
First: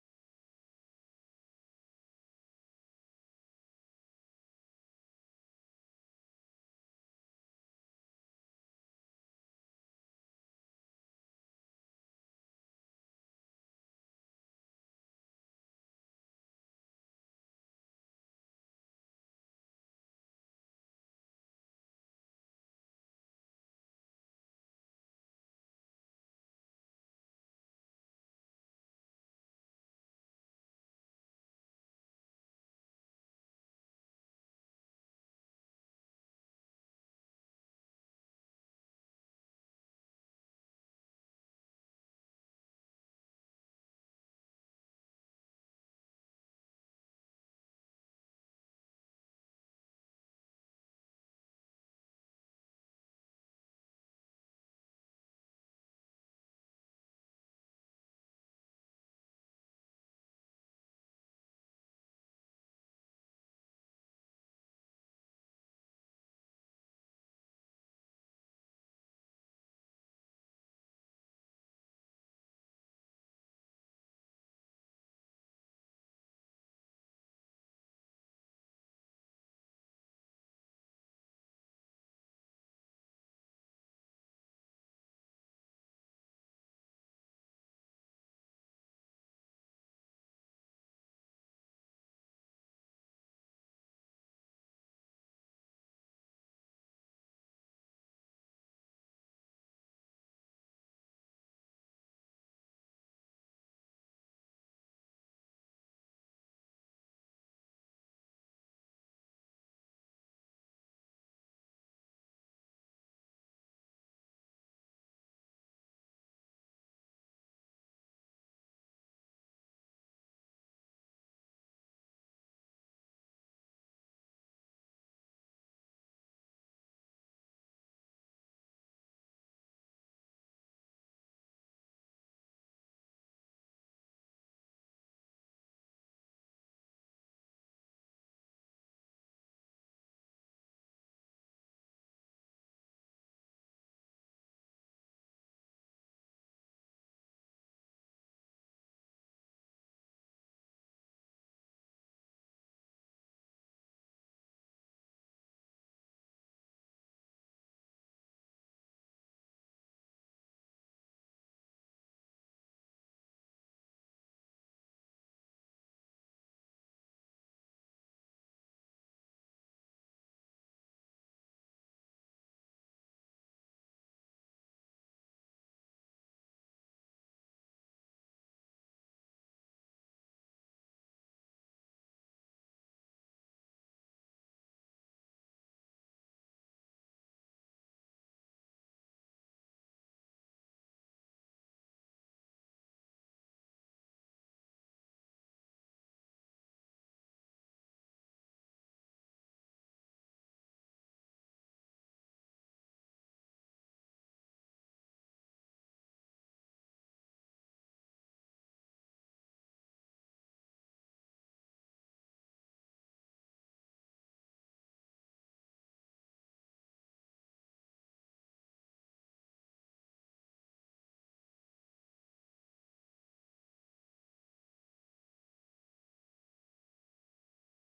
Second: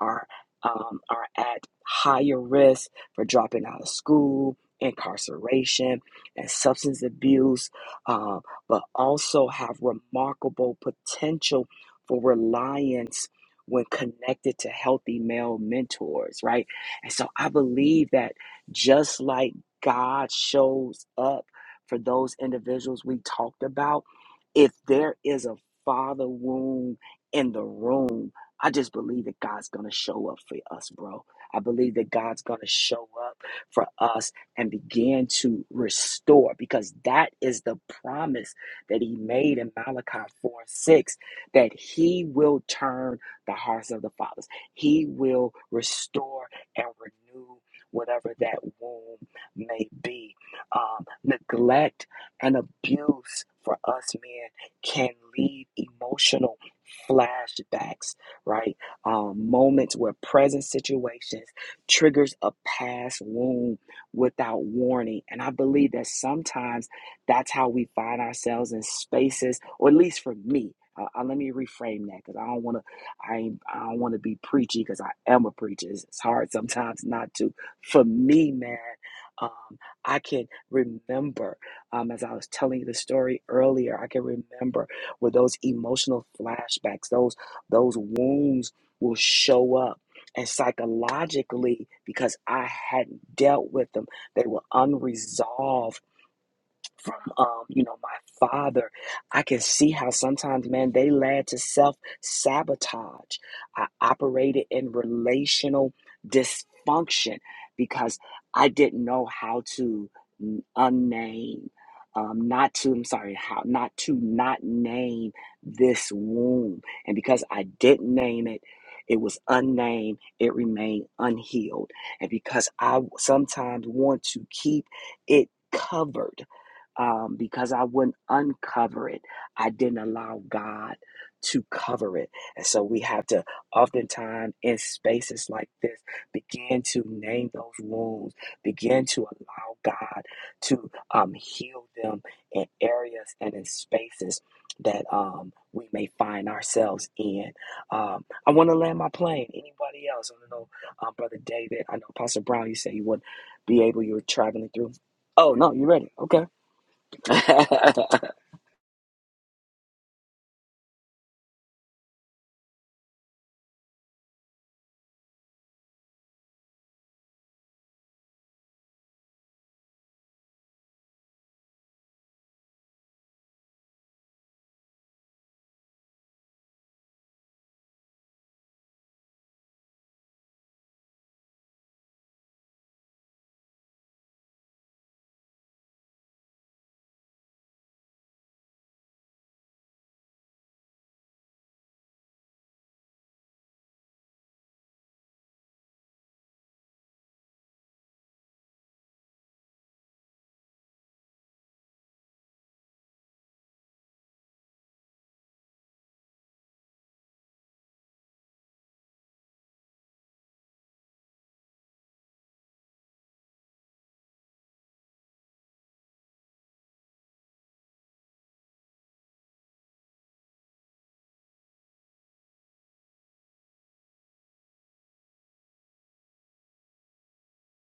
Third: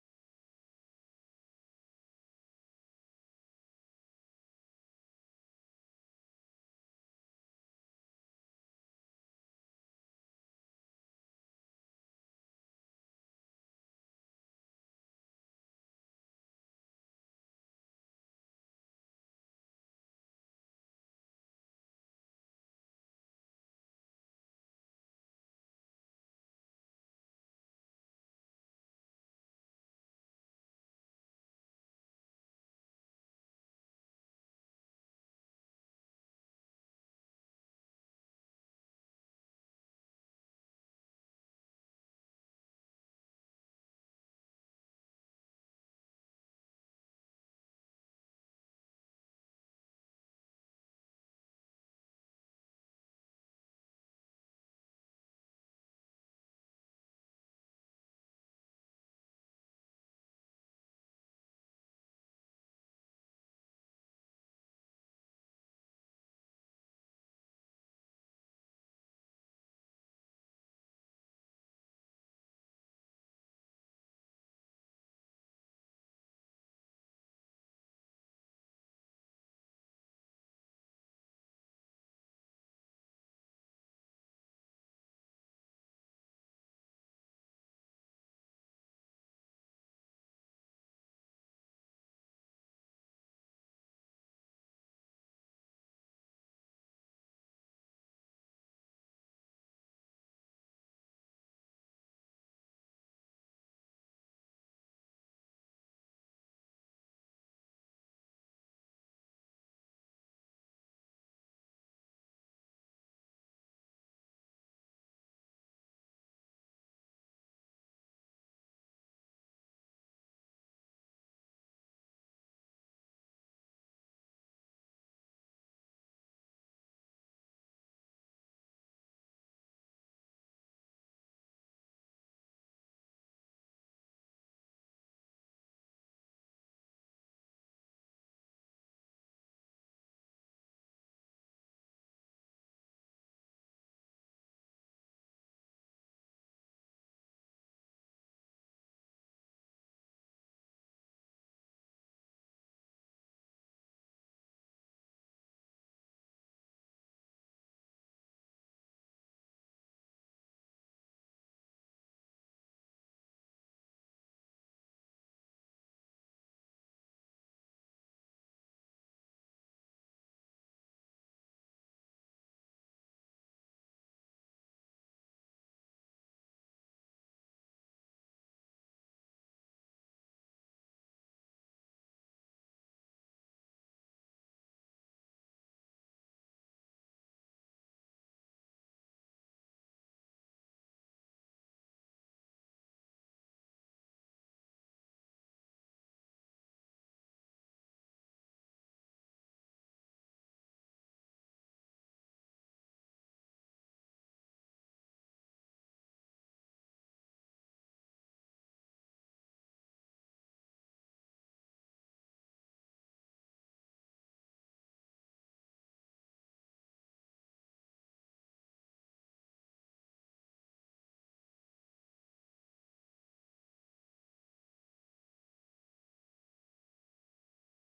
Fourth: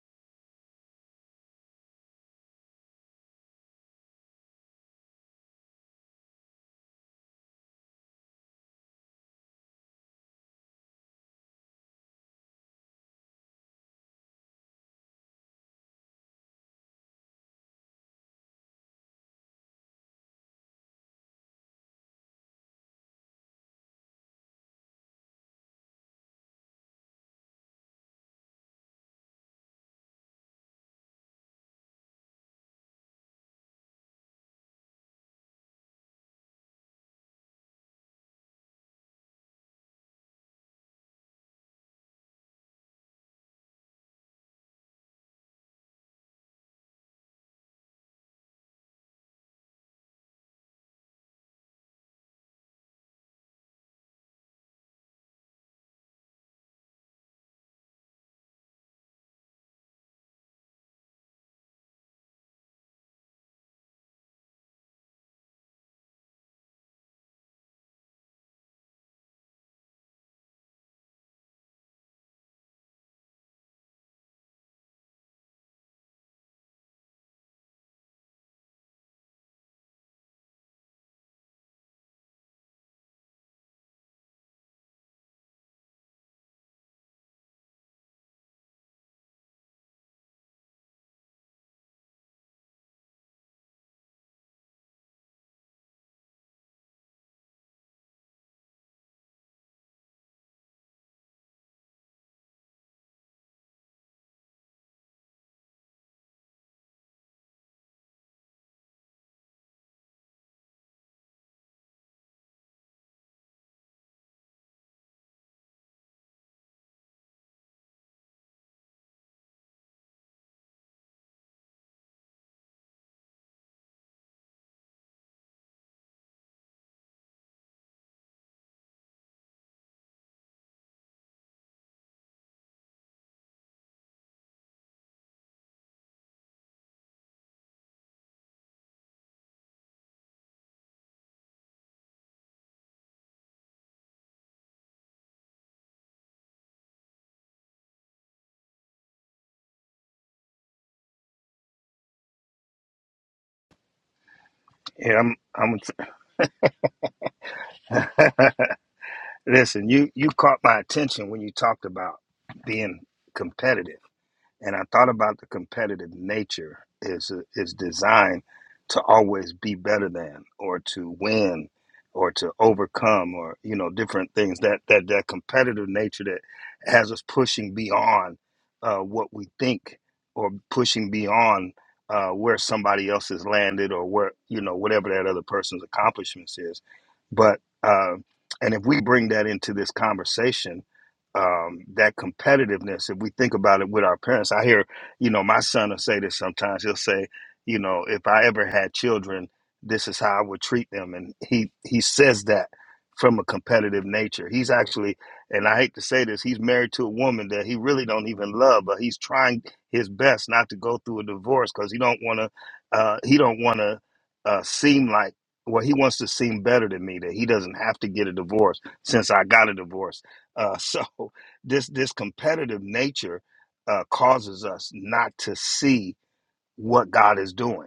Speaker 4: are um, are at higher risk for dropping out of school incarceration and substance abuse uh, but also have remarkable potential for reliance when connected to healthy male mentors right and so i believe that just like God shows up for those individuals we talked about. If there is a father wound in the room, I just believe that God's going to show up for us, bro. I believe that God's going to show up for us and begin to restore because that is the promise that he made in Malachi 4 6 that he will turn the hearts of the fathers, he will restore and renew whatever that wound may be. Um, neglect and abuse for us men can leave emotional flashbacks, right? Um, moments where present situations triggers a past wound without warning. And I believe that sometimes that's how we find ourselves in spaces, or at least for me. Uh, uh, let me reframe that because I don't want to. I ain't, I don't want to be preachy because I am a preacher. It's, it's hard sometimes not to. For me, man, um, I can remember, um, as I was telling you the story earlier, I can remember where those emotional flashbacks, those those wounds will show up. And psychologically, because I hadn't dealt with them, they were unresolved from um, you know my father i can see how sometimes man they led to self-sabotage i operated in relational dysfunction because i didn't know how to n- unname um, not to i'm sorry how not to not name this wound and because i didn't name it it was unnamed it remained unhealed and because i sometimes want to keep it covered um, because I wouldn't uncover it. I didn't allow God to cover it. And so we have to, oftentimes, in spaces like this, begin to name those wounds, begin to allow God to um, heal them in areas and in spaces that um, we may find ourselves in. Um, I want to land my plane. Anybody else? I don't know, um, Brother David. I know Pastor Brown, you said you wouldn't be able, you were traveling through.
Speaker 2: Yeah, I'm.
Speaker 4: Oh, no, you ready? Okay.
Speaker 2: I'm. Listen, you you caught my attention when you talked about being competitive. and I thought about the competitive nature is is designed to always be better than or to win or to overcome or you know different things that that that competitive nature that has us pushing beyond uh, what we think or pushing beyond uh, where somebody else has landed or where you know whatever that other person's accomplishments is but uh, and if we bring that into this conversation, um, that competitiveness, if we think about it with our parents, I hear, you know, my son will say this sometimes. He'll say, you know, if I ever had children, this is how I would treat them, and he he says that from a competitive nature. He's actually, and I hate to say this, he's married to a woman that he really don't even love, but he's trying his best not to go through a divorce because he don't want to. Uh, he don't want to uh, seem like well, he wants to seem better than me that he doesn't have to get a divorce since I got a divorce. Uh, so this this competitive nature uh, causes us not to see what God is doing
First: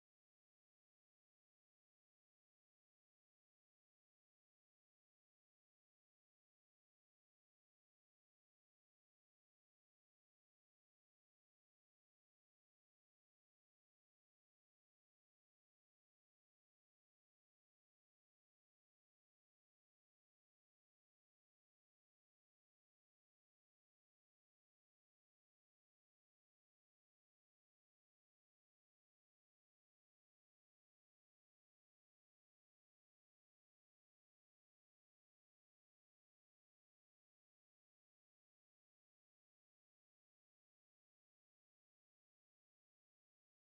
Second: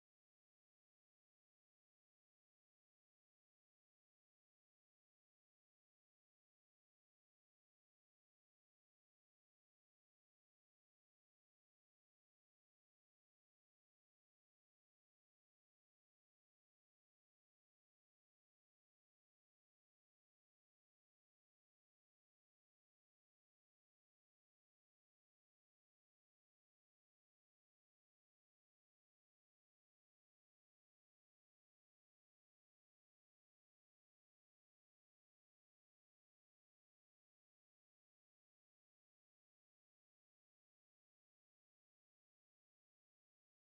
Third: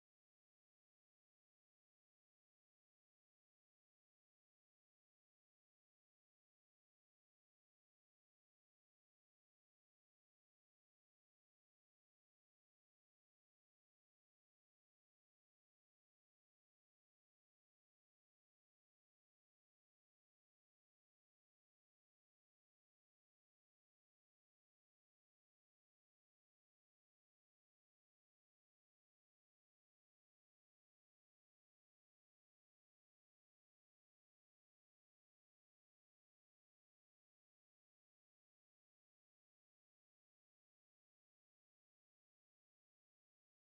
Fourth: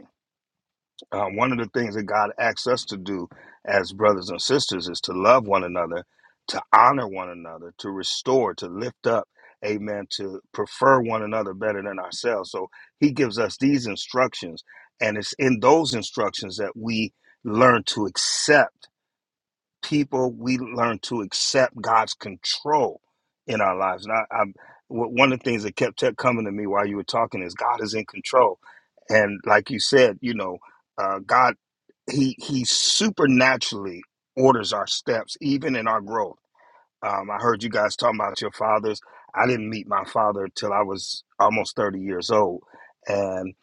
Speaker 2: uh, one of the things that God asks us to do as brothers and sisters is to love one another, to honor one another, to restore, to lift up, amen, to prefer one another better than ourselves. So he gives us these instructions, and it's in those instructions that we learn to accept people, we learn to accept God's control in our lives. And I, I'm, w- one of the things that kept kept coming to me while you were talking is God is in control. And like you said, you know, uh, God he he supernaturally orders our steps, even in our growth. Um, I heard you guys talking about your fathers. I didn't meet my father till I was almost 30 years old. And,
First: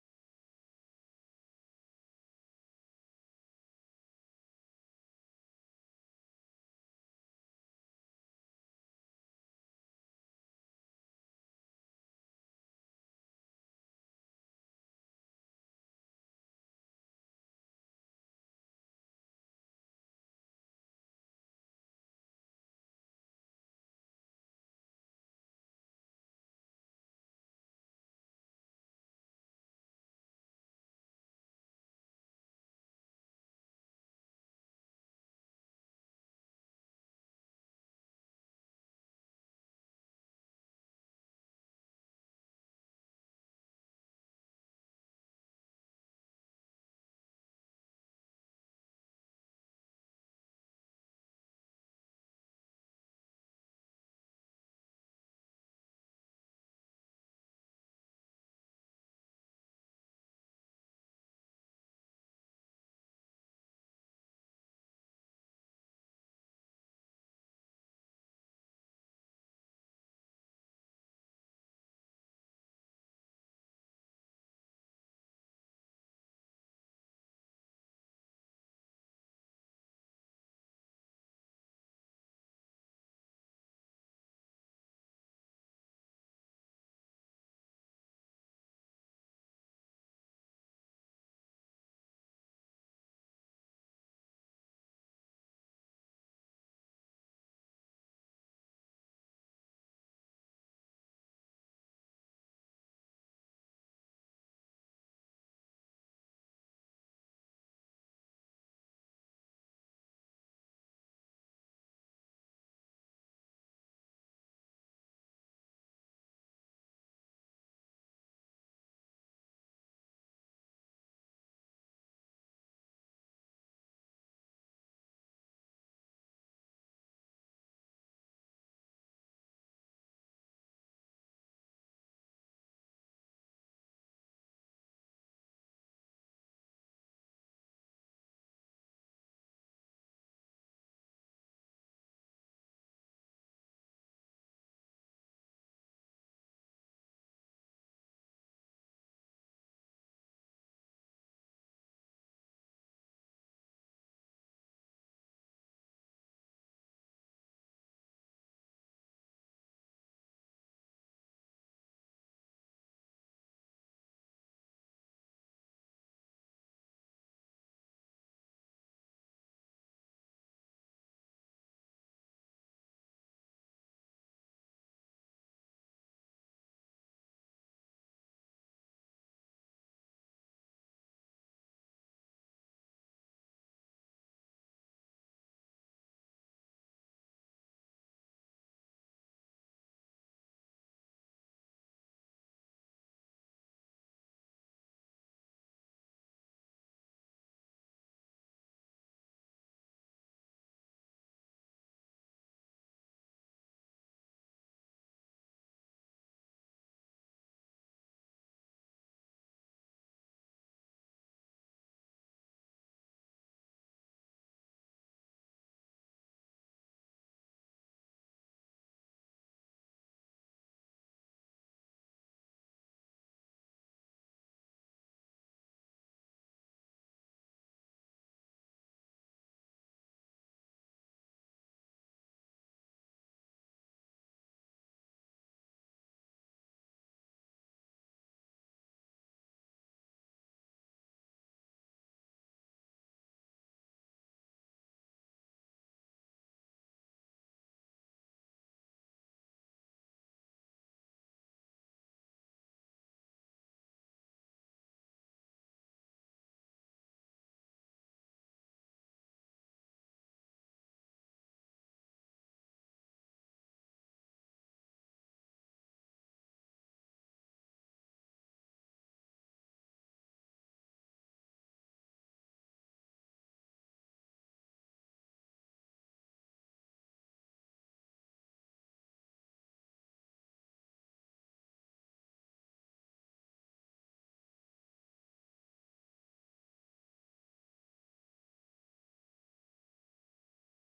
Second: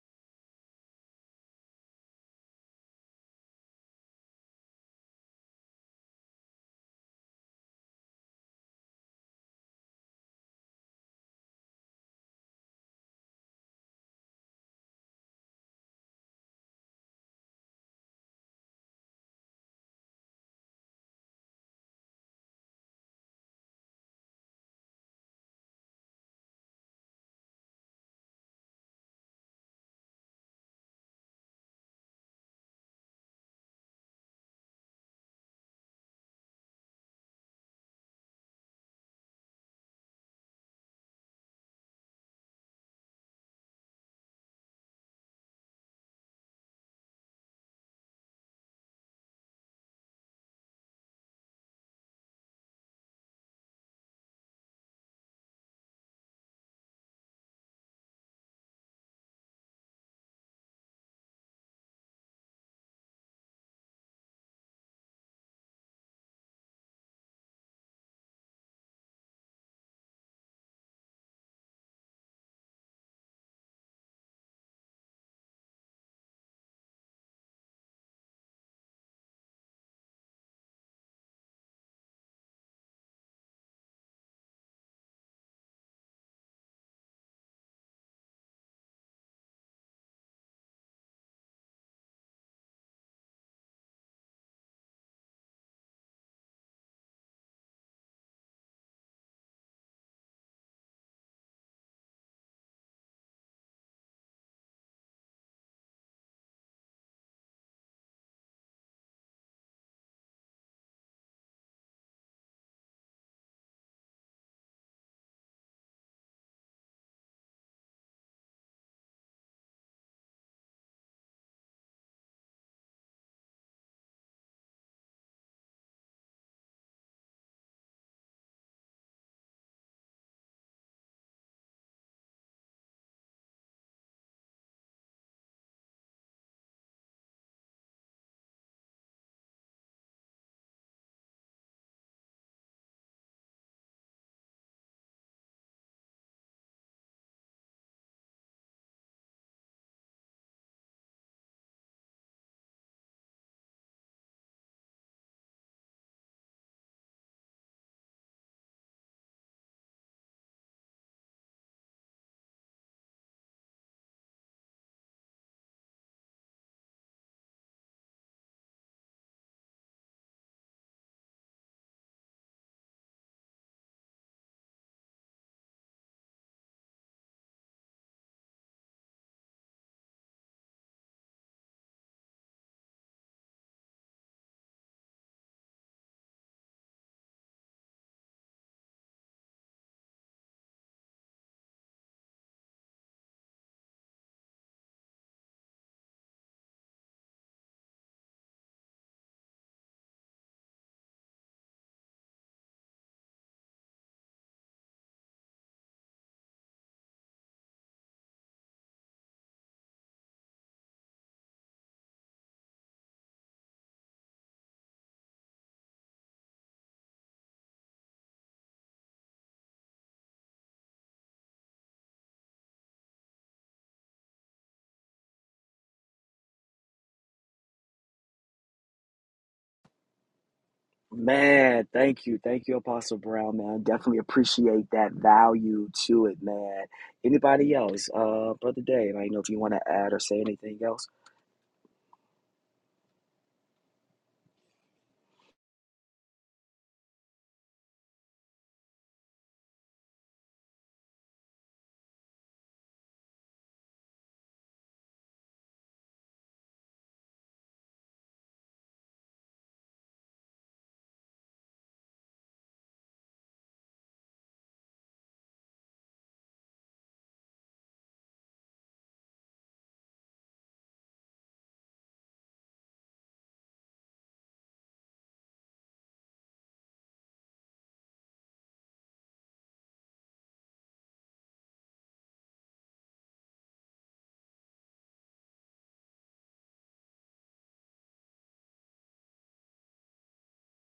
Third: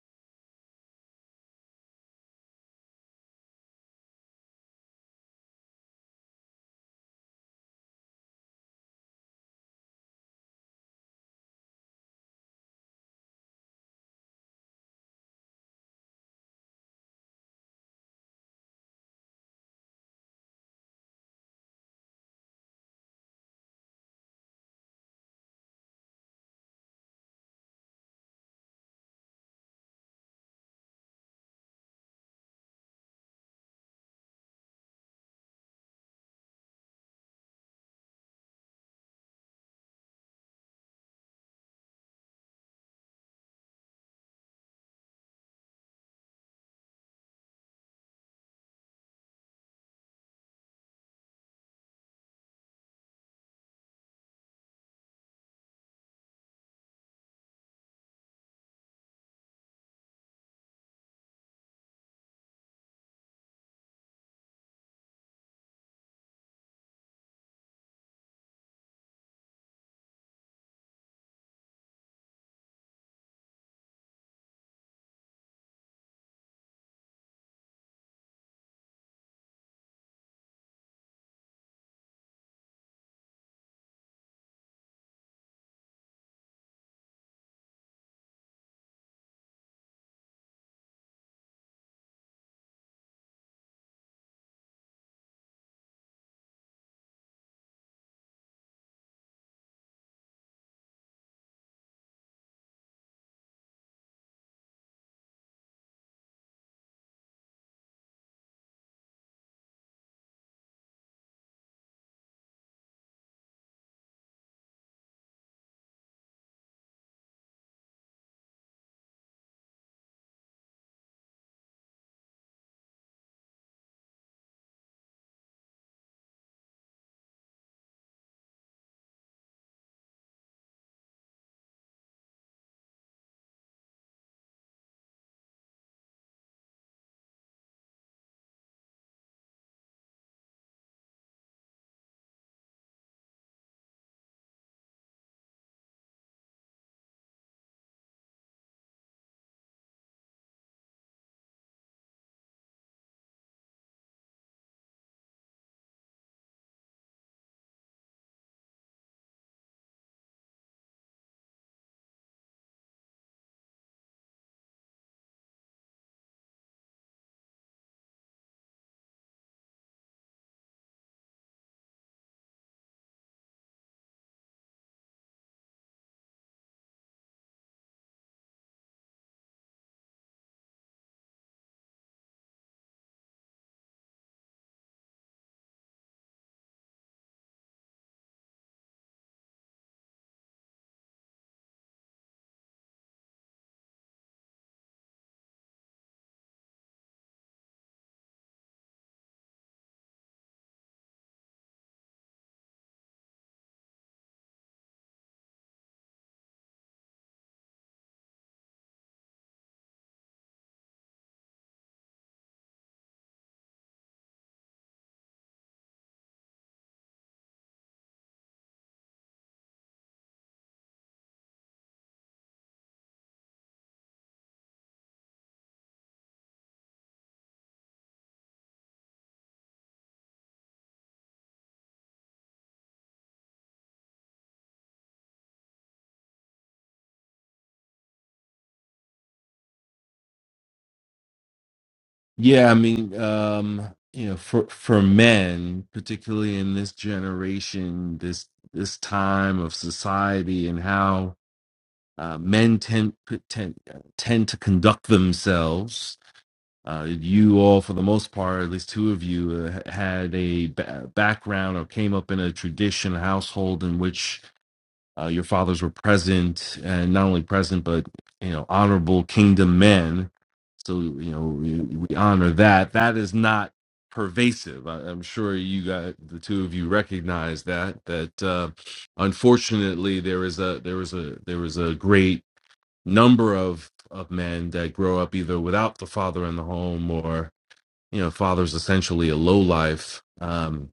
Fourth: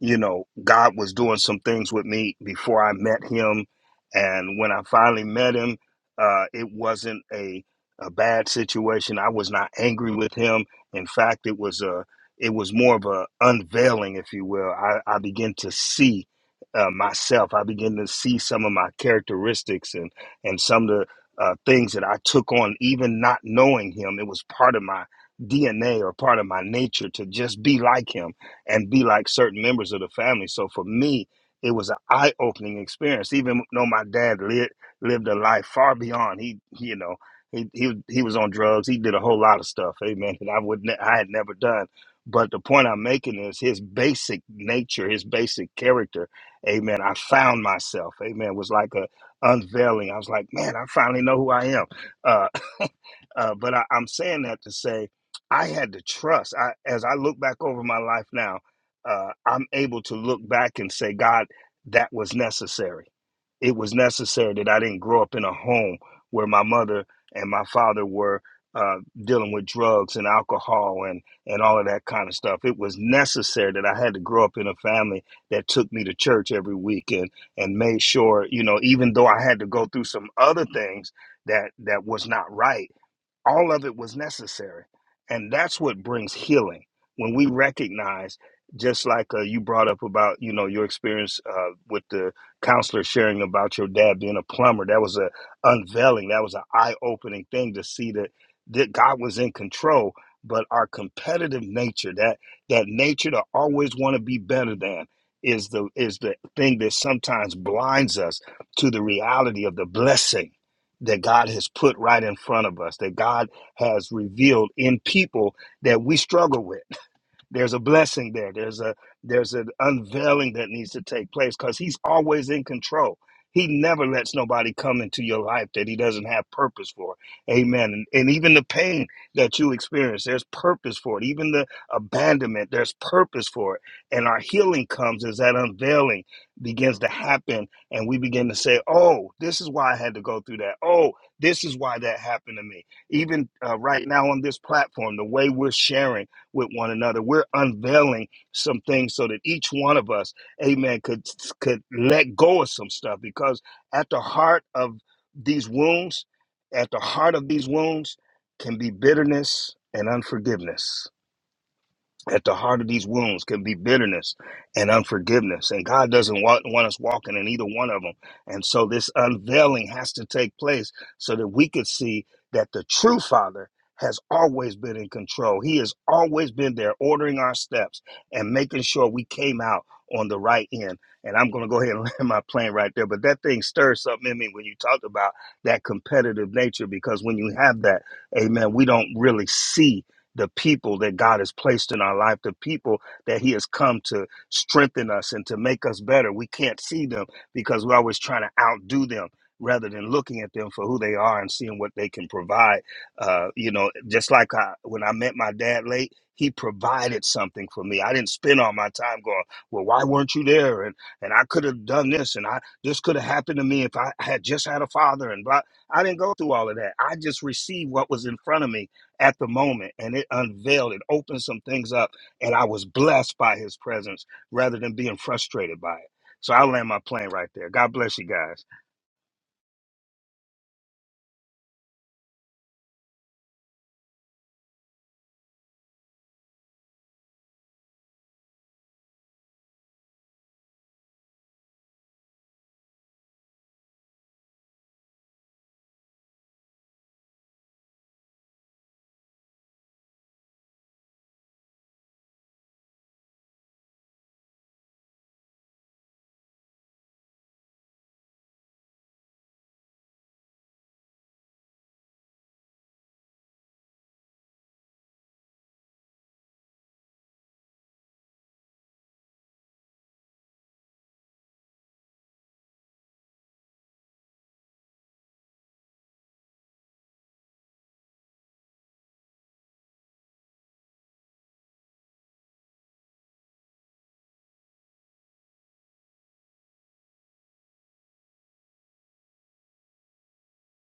Speaker 2: you know, God was doing some things with me before I met him. And when I finally met him, uh, it wasn't a, a bad situation. I was not angry with him. In fact, it was a it was more of a unveiling, if you will. I, I began to see uh, myself. I began to see some of my characteristics and and some of the uh, things that I took on, even not knowing him. It was part of my DNA or part of my nature to just be like him and be like certain members of the family. So for me, it was an eye-opening experience. Even though my dad lived lived a life far beyond he, he, you know, he he he was on drugs. He did a whole lot of stuff, amen. That I would ne- I had never done. But the point I'm making is his basic nature, his basic character, amen. I found myself, amen. was like a unveiling. I was like, man, I finally know who I am. Uh, uh, but I, I'm saying that to say I had to trust. I, as I look back over my life now, uh, I'm able to look back and say, God, that was necessary it was necessary that I didn't grow up in a home where my mother and my father were uh, dealing with drugs and alcohol and and all of that kind of stuff. It was necessary that I had to grow up in a family that took me to church every weekend and made sure, you know, even though I had to go through some other things that that was not right, all of it was necessary and that's what brings healing when we recognize just like uh, you brought up about you know your experience uh, with the counselor sharing about your dad being a plumber that was a unveiling that was an eye-opening thing to see that that god was in control but our competitive nature that that nature to always want to be better than is the is the thing that sometimes blinds us to the reality of the blessing that God has put right in front of us, that God has revealed in people that we struggle with. There's a blessing there. There's a there's an unveiling that needs to take place because he's always in control. He never lets nobody come into your life that he doesn't have purpose for. Amen. And, and even the pain that you experience, there's purpose for it. Even the abandonment, there's purpose for it. And our healing comes as that unveiling begins to happen. And we begin to say, oh, this is why I had to go through that. Oh, this is why that happened to me even uh, right now on this platform, the way we're sharing with one another. We're unveiling some things so that each one of us, amen, could could let go of some stuff because at the heart of these wounds, at the heart of these wounds can be bitterness and unforgiveness at the heart of these wounds can be bitterness and unforgiveness. And God doesn't want, want us walking in either one of them. And so this unveiling has to take place so that we could see that the true Father has always been in control. He has always been there ordering our steps and making sure we came out on the right end. And I'm going to go ahead and land my plane right there. But that thing stirs something in me when you talk about that competitive nature, because when you have that, amen, we don't really see the people that God has placed in our life, the people that He has come to strengthen us and to make us better. We can't see them because we're always trying to outdo them rather than looking at them for who they are and seeing what they can provide. Uh, you know, just like I, when I met my dad late, he provided something for me. I didn't spend all my time going, well, why weren't you there? And and I could have done this, and I this could have happened to me if I had just had a father. And blah. I didn't go through all of that. I just received what was in front of me at the moment and it unveiled, it opened some things up, and I was blessed by his presence rather than being frustrated by it. So I land my plane right there. God bless you guys.
Speaker 4: Man, thank you. Thank you, Apostle Brown, man. Definitely appreciate that value to it, man. Anybody else? Uh, Brother Dave, I don't know if you want to add or say anything else.
Speaker 3: Yeah, I mean, um, you know, for for men, particularly in this generation, this this time of society, and how uh, men tend tend uh, tend to conduct themselves. Uh, you all, for the most part, at least two of you, uh, had a ba- background or came up in a tradition, a household in which uh, your fathers were present, and not only present, but you know, honorable kingdom men. So you know, we, we honor that. That is not pervasive. I, I'm sure you got the two of you recognize that. That uh, unfortunately, there is a there is a there is a great number of of men that grow up either without the father in the home or you know, father's essentially a low life. Um,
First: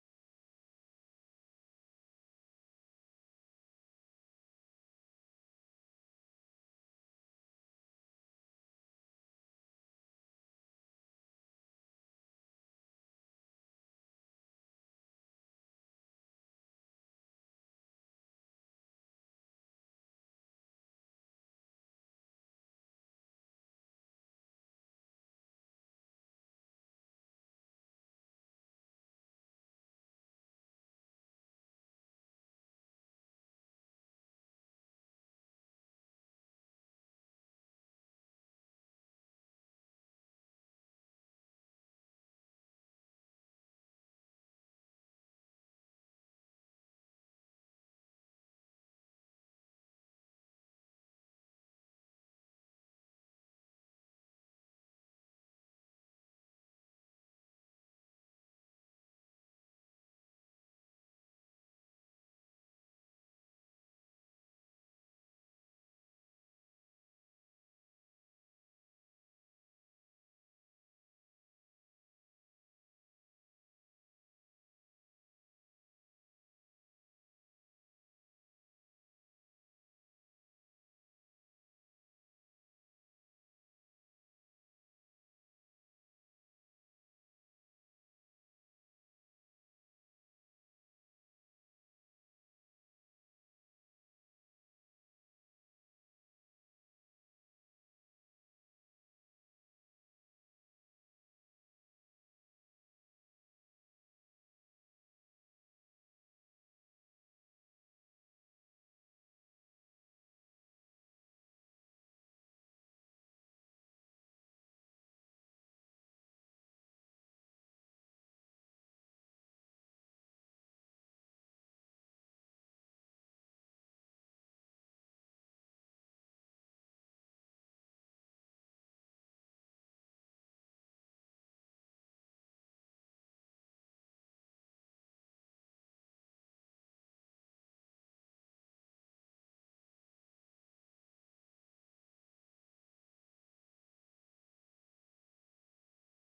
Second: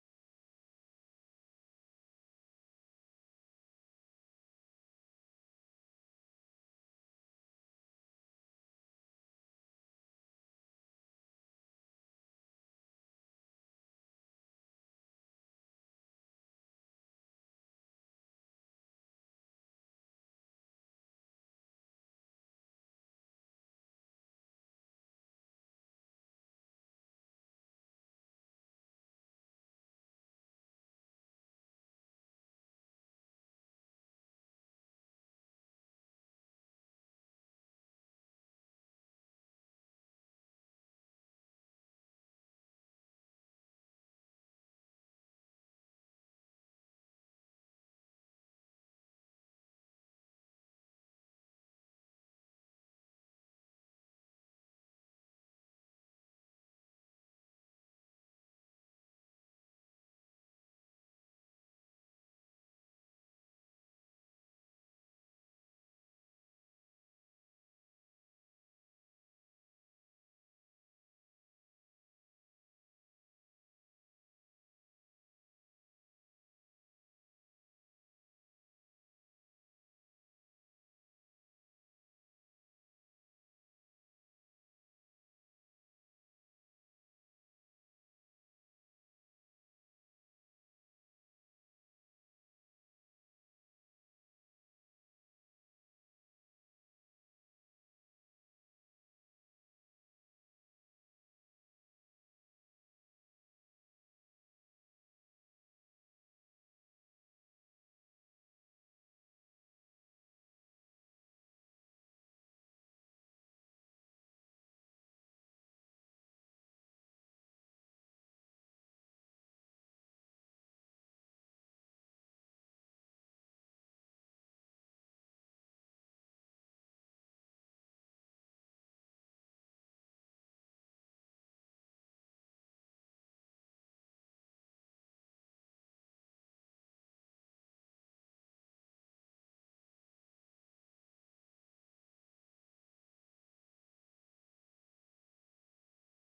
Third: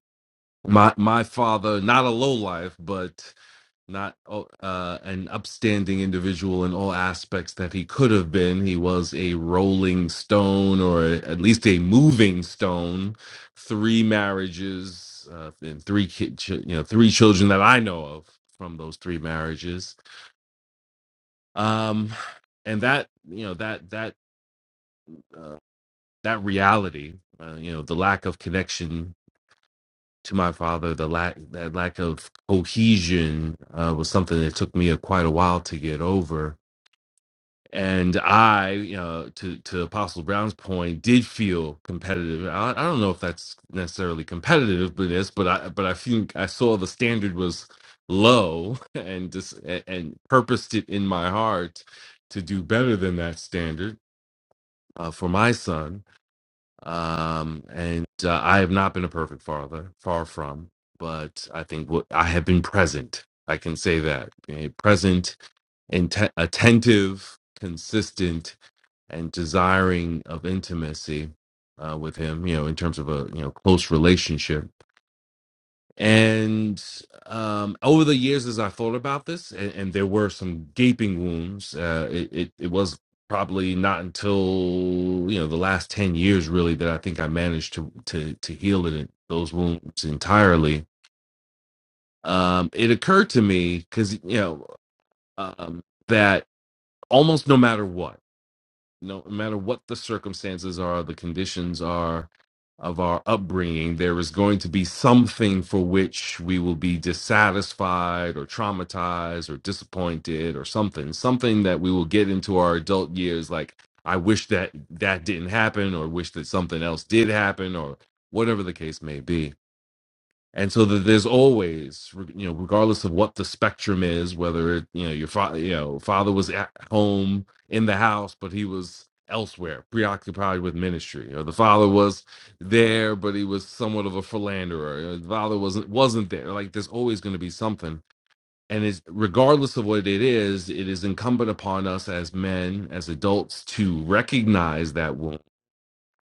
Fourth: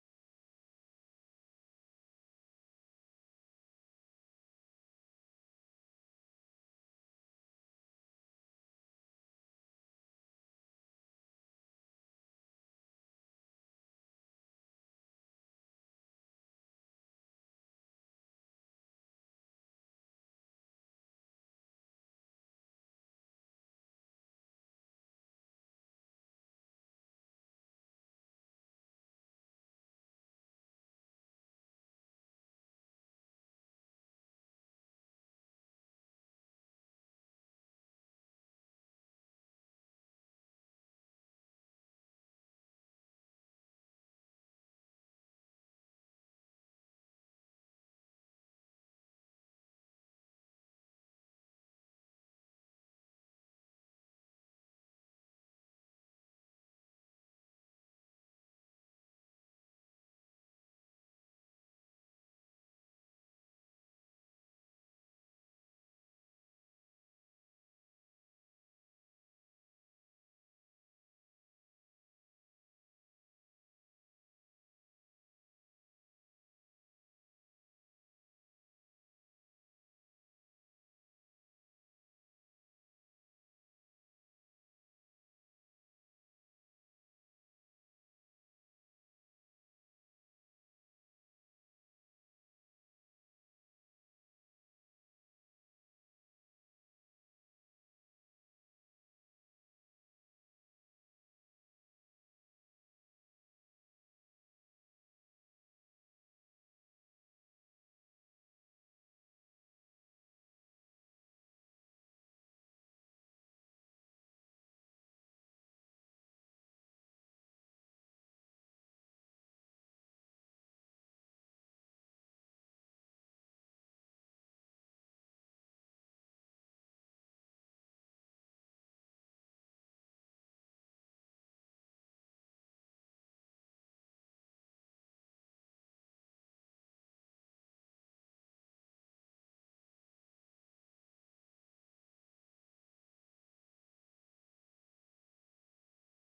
Speaker 3: my my father, not a low life, but not oh, uh, an upstanding individual in all aspects that he could have been. He was a rolling stone, or at least a moving stone. Three marriages uh, and three kid, chi- you know, three children that I know of from those three marriages. Um, and that you know that that uh, that reality, uh, you know, the lack of connection to my father, the lack that lack of cohesion uh, was something that took me a, quite a while to get over and I, you know, to to Apostle Brown's point, did feel competitive. I, I don't know if that's necessarily competitive, but it's but I but I think I saw the standard was low and just and, and purposed it in my heart to do better than that standard uh, for my son. Um, and uh, I have not been a perfect father, far from, but I think what I have been present. I can say that Eh, present, inte- attentive, consistent, and desiring of intimacy uh, with him, you know, in terms of a you know close relationship. And um, over the years, as I thought about this, and, and there were some gaping wounds. Uh, it, it it was probably not until you know the last ten years really that I think I managed to to to heal it, those wounds entirely. Um, it occurred to me because you know um, that almost no matter what. no matter what the circumstances are, the conditions are of our upbringing, there is going to be something for which we will be dissatisfied or traumatized or disappointed or something, something that we will get into our adult years like, I wish that that didn't happen or wish that something else did happen or whatever the case may be and so that there's always re- you know regardless of what the spectrum is whether it you know your father you know father was at home in the house but he was elsewhere preoccupied with ministry or the father was there but he was somewhat of a philanderer or the father wasn't wasn't there like there's always going to be something and it's regardless of what it is it is incumbent upon us as men as adults to recognize that wound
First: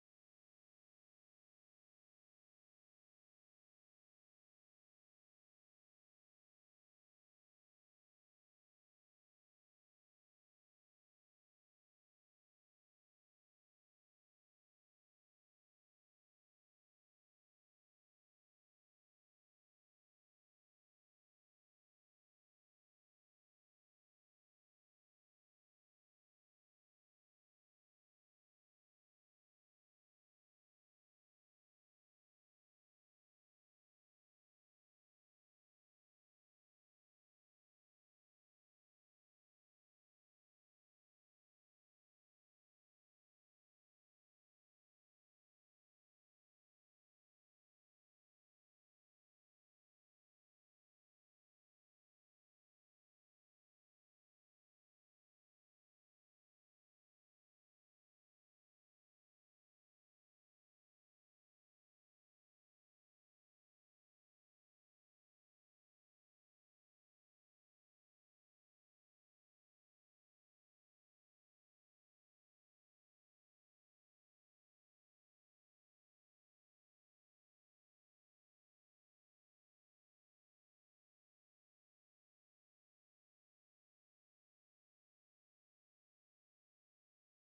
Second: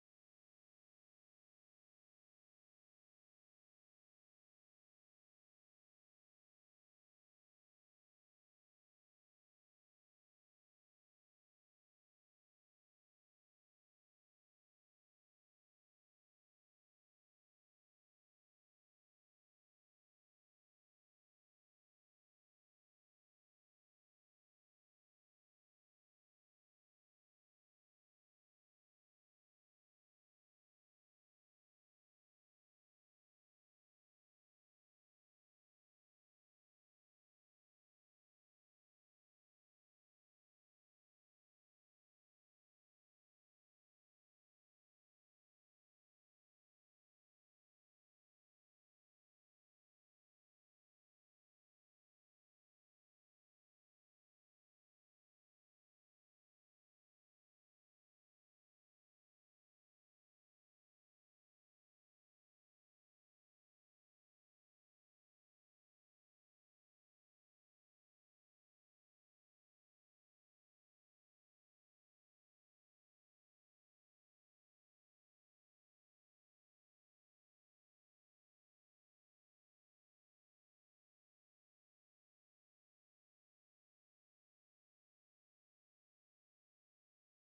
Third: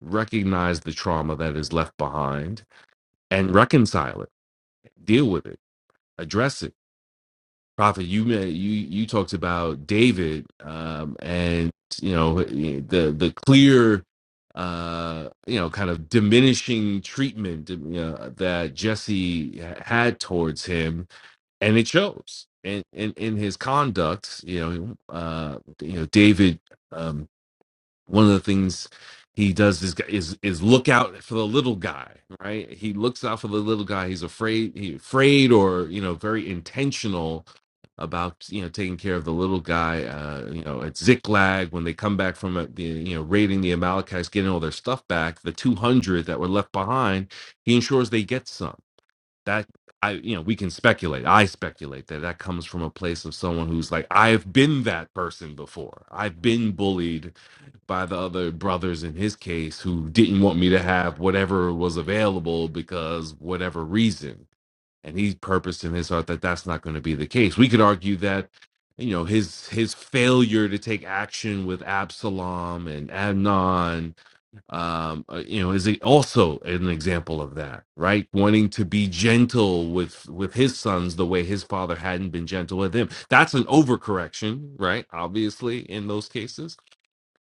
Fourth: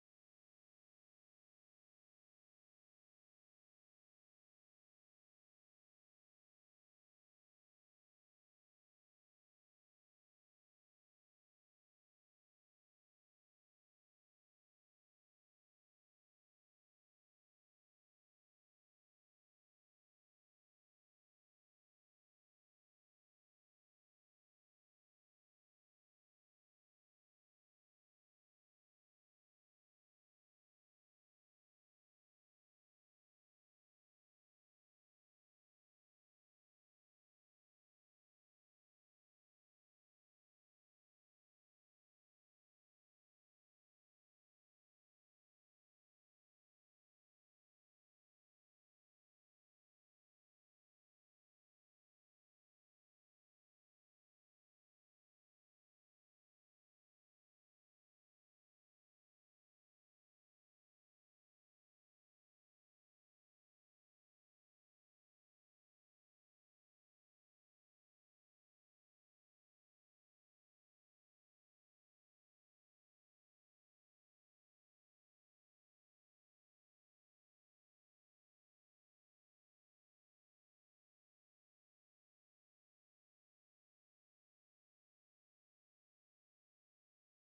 Speaker 3: recognize the trauma that is left behind and reconcile it deal with it address it. Prophet, you ma- you you talked about David, um, and you know the the clear, uh, you know, kind of diminishing treatment uh, you know, that Jesse had towards him, and it shows in in, in his conduct. You know, uh, you know, David. Um, one of the things he does is is is look out for the little guy right he looks out for the little guy he's afraid he afraid or you know very intentional about you know taking care of the little guy uh you know at ziklag when they come back from uh, the you know raiding the amalekites getting all their stuff back the 200 that were left behind he ensures they get some that i you know we can speculate i speculate that that comes from a place of someone who's like i've been that person before i've been bullied by the other brothers in his case who didn't want me to have whatever was available because whatever reason and he purposed in his heart that that's not going to be the case we could argue that you know his his failure to take action with absalom and adnan um uh, you know is a- also an example of that right wanting to be gentle with with his sons the way his father hadn't been gentle with him that's an overcorrection right obviously in those cases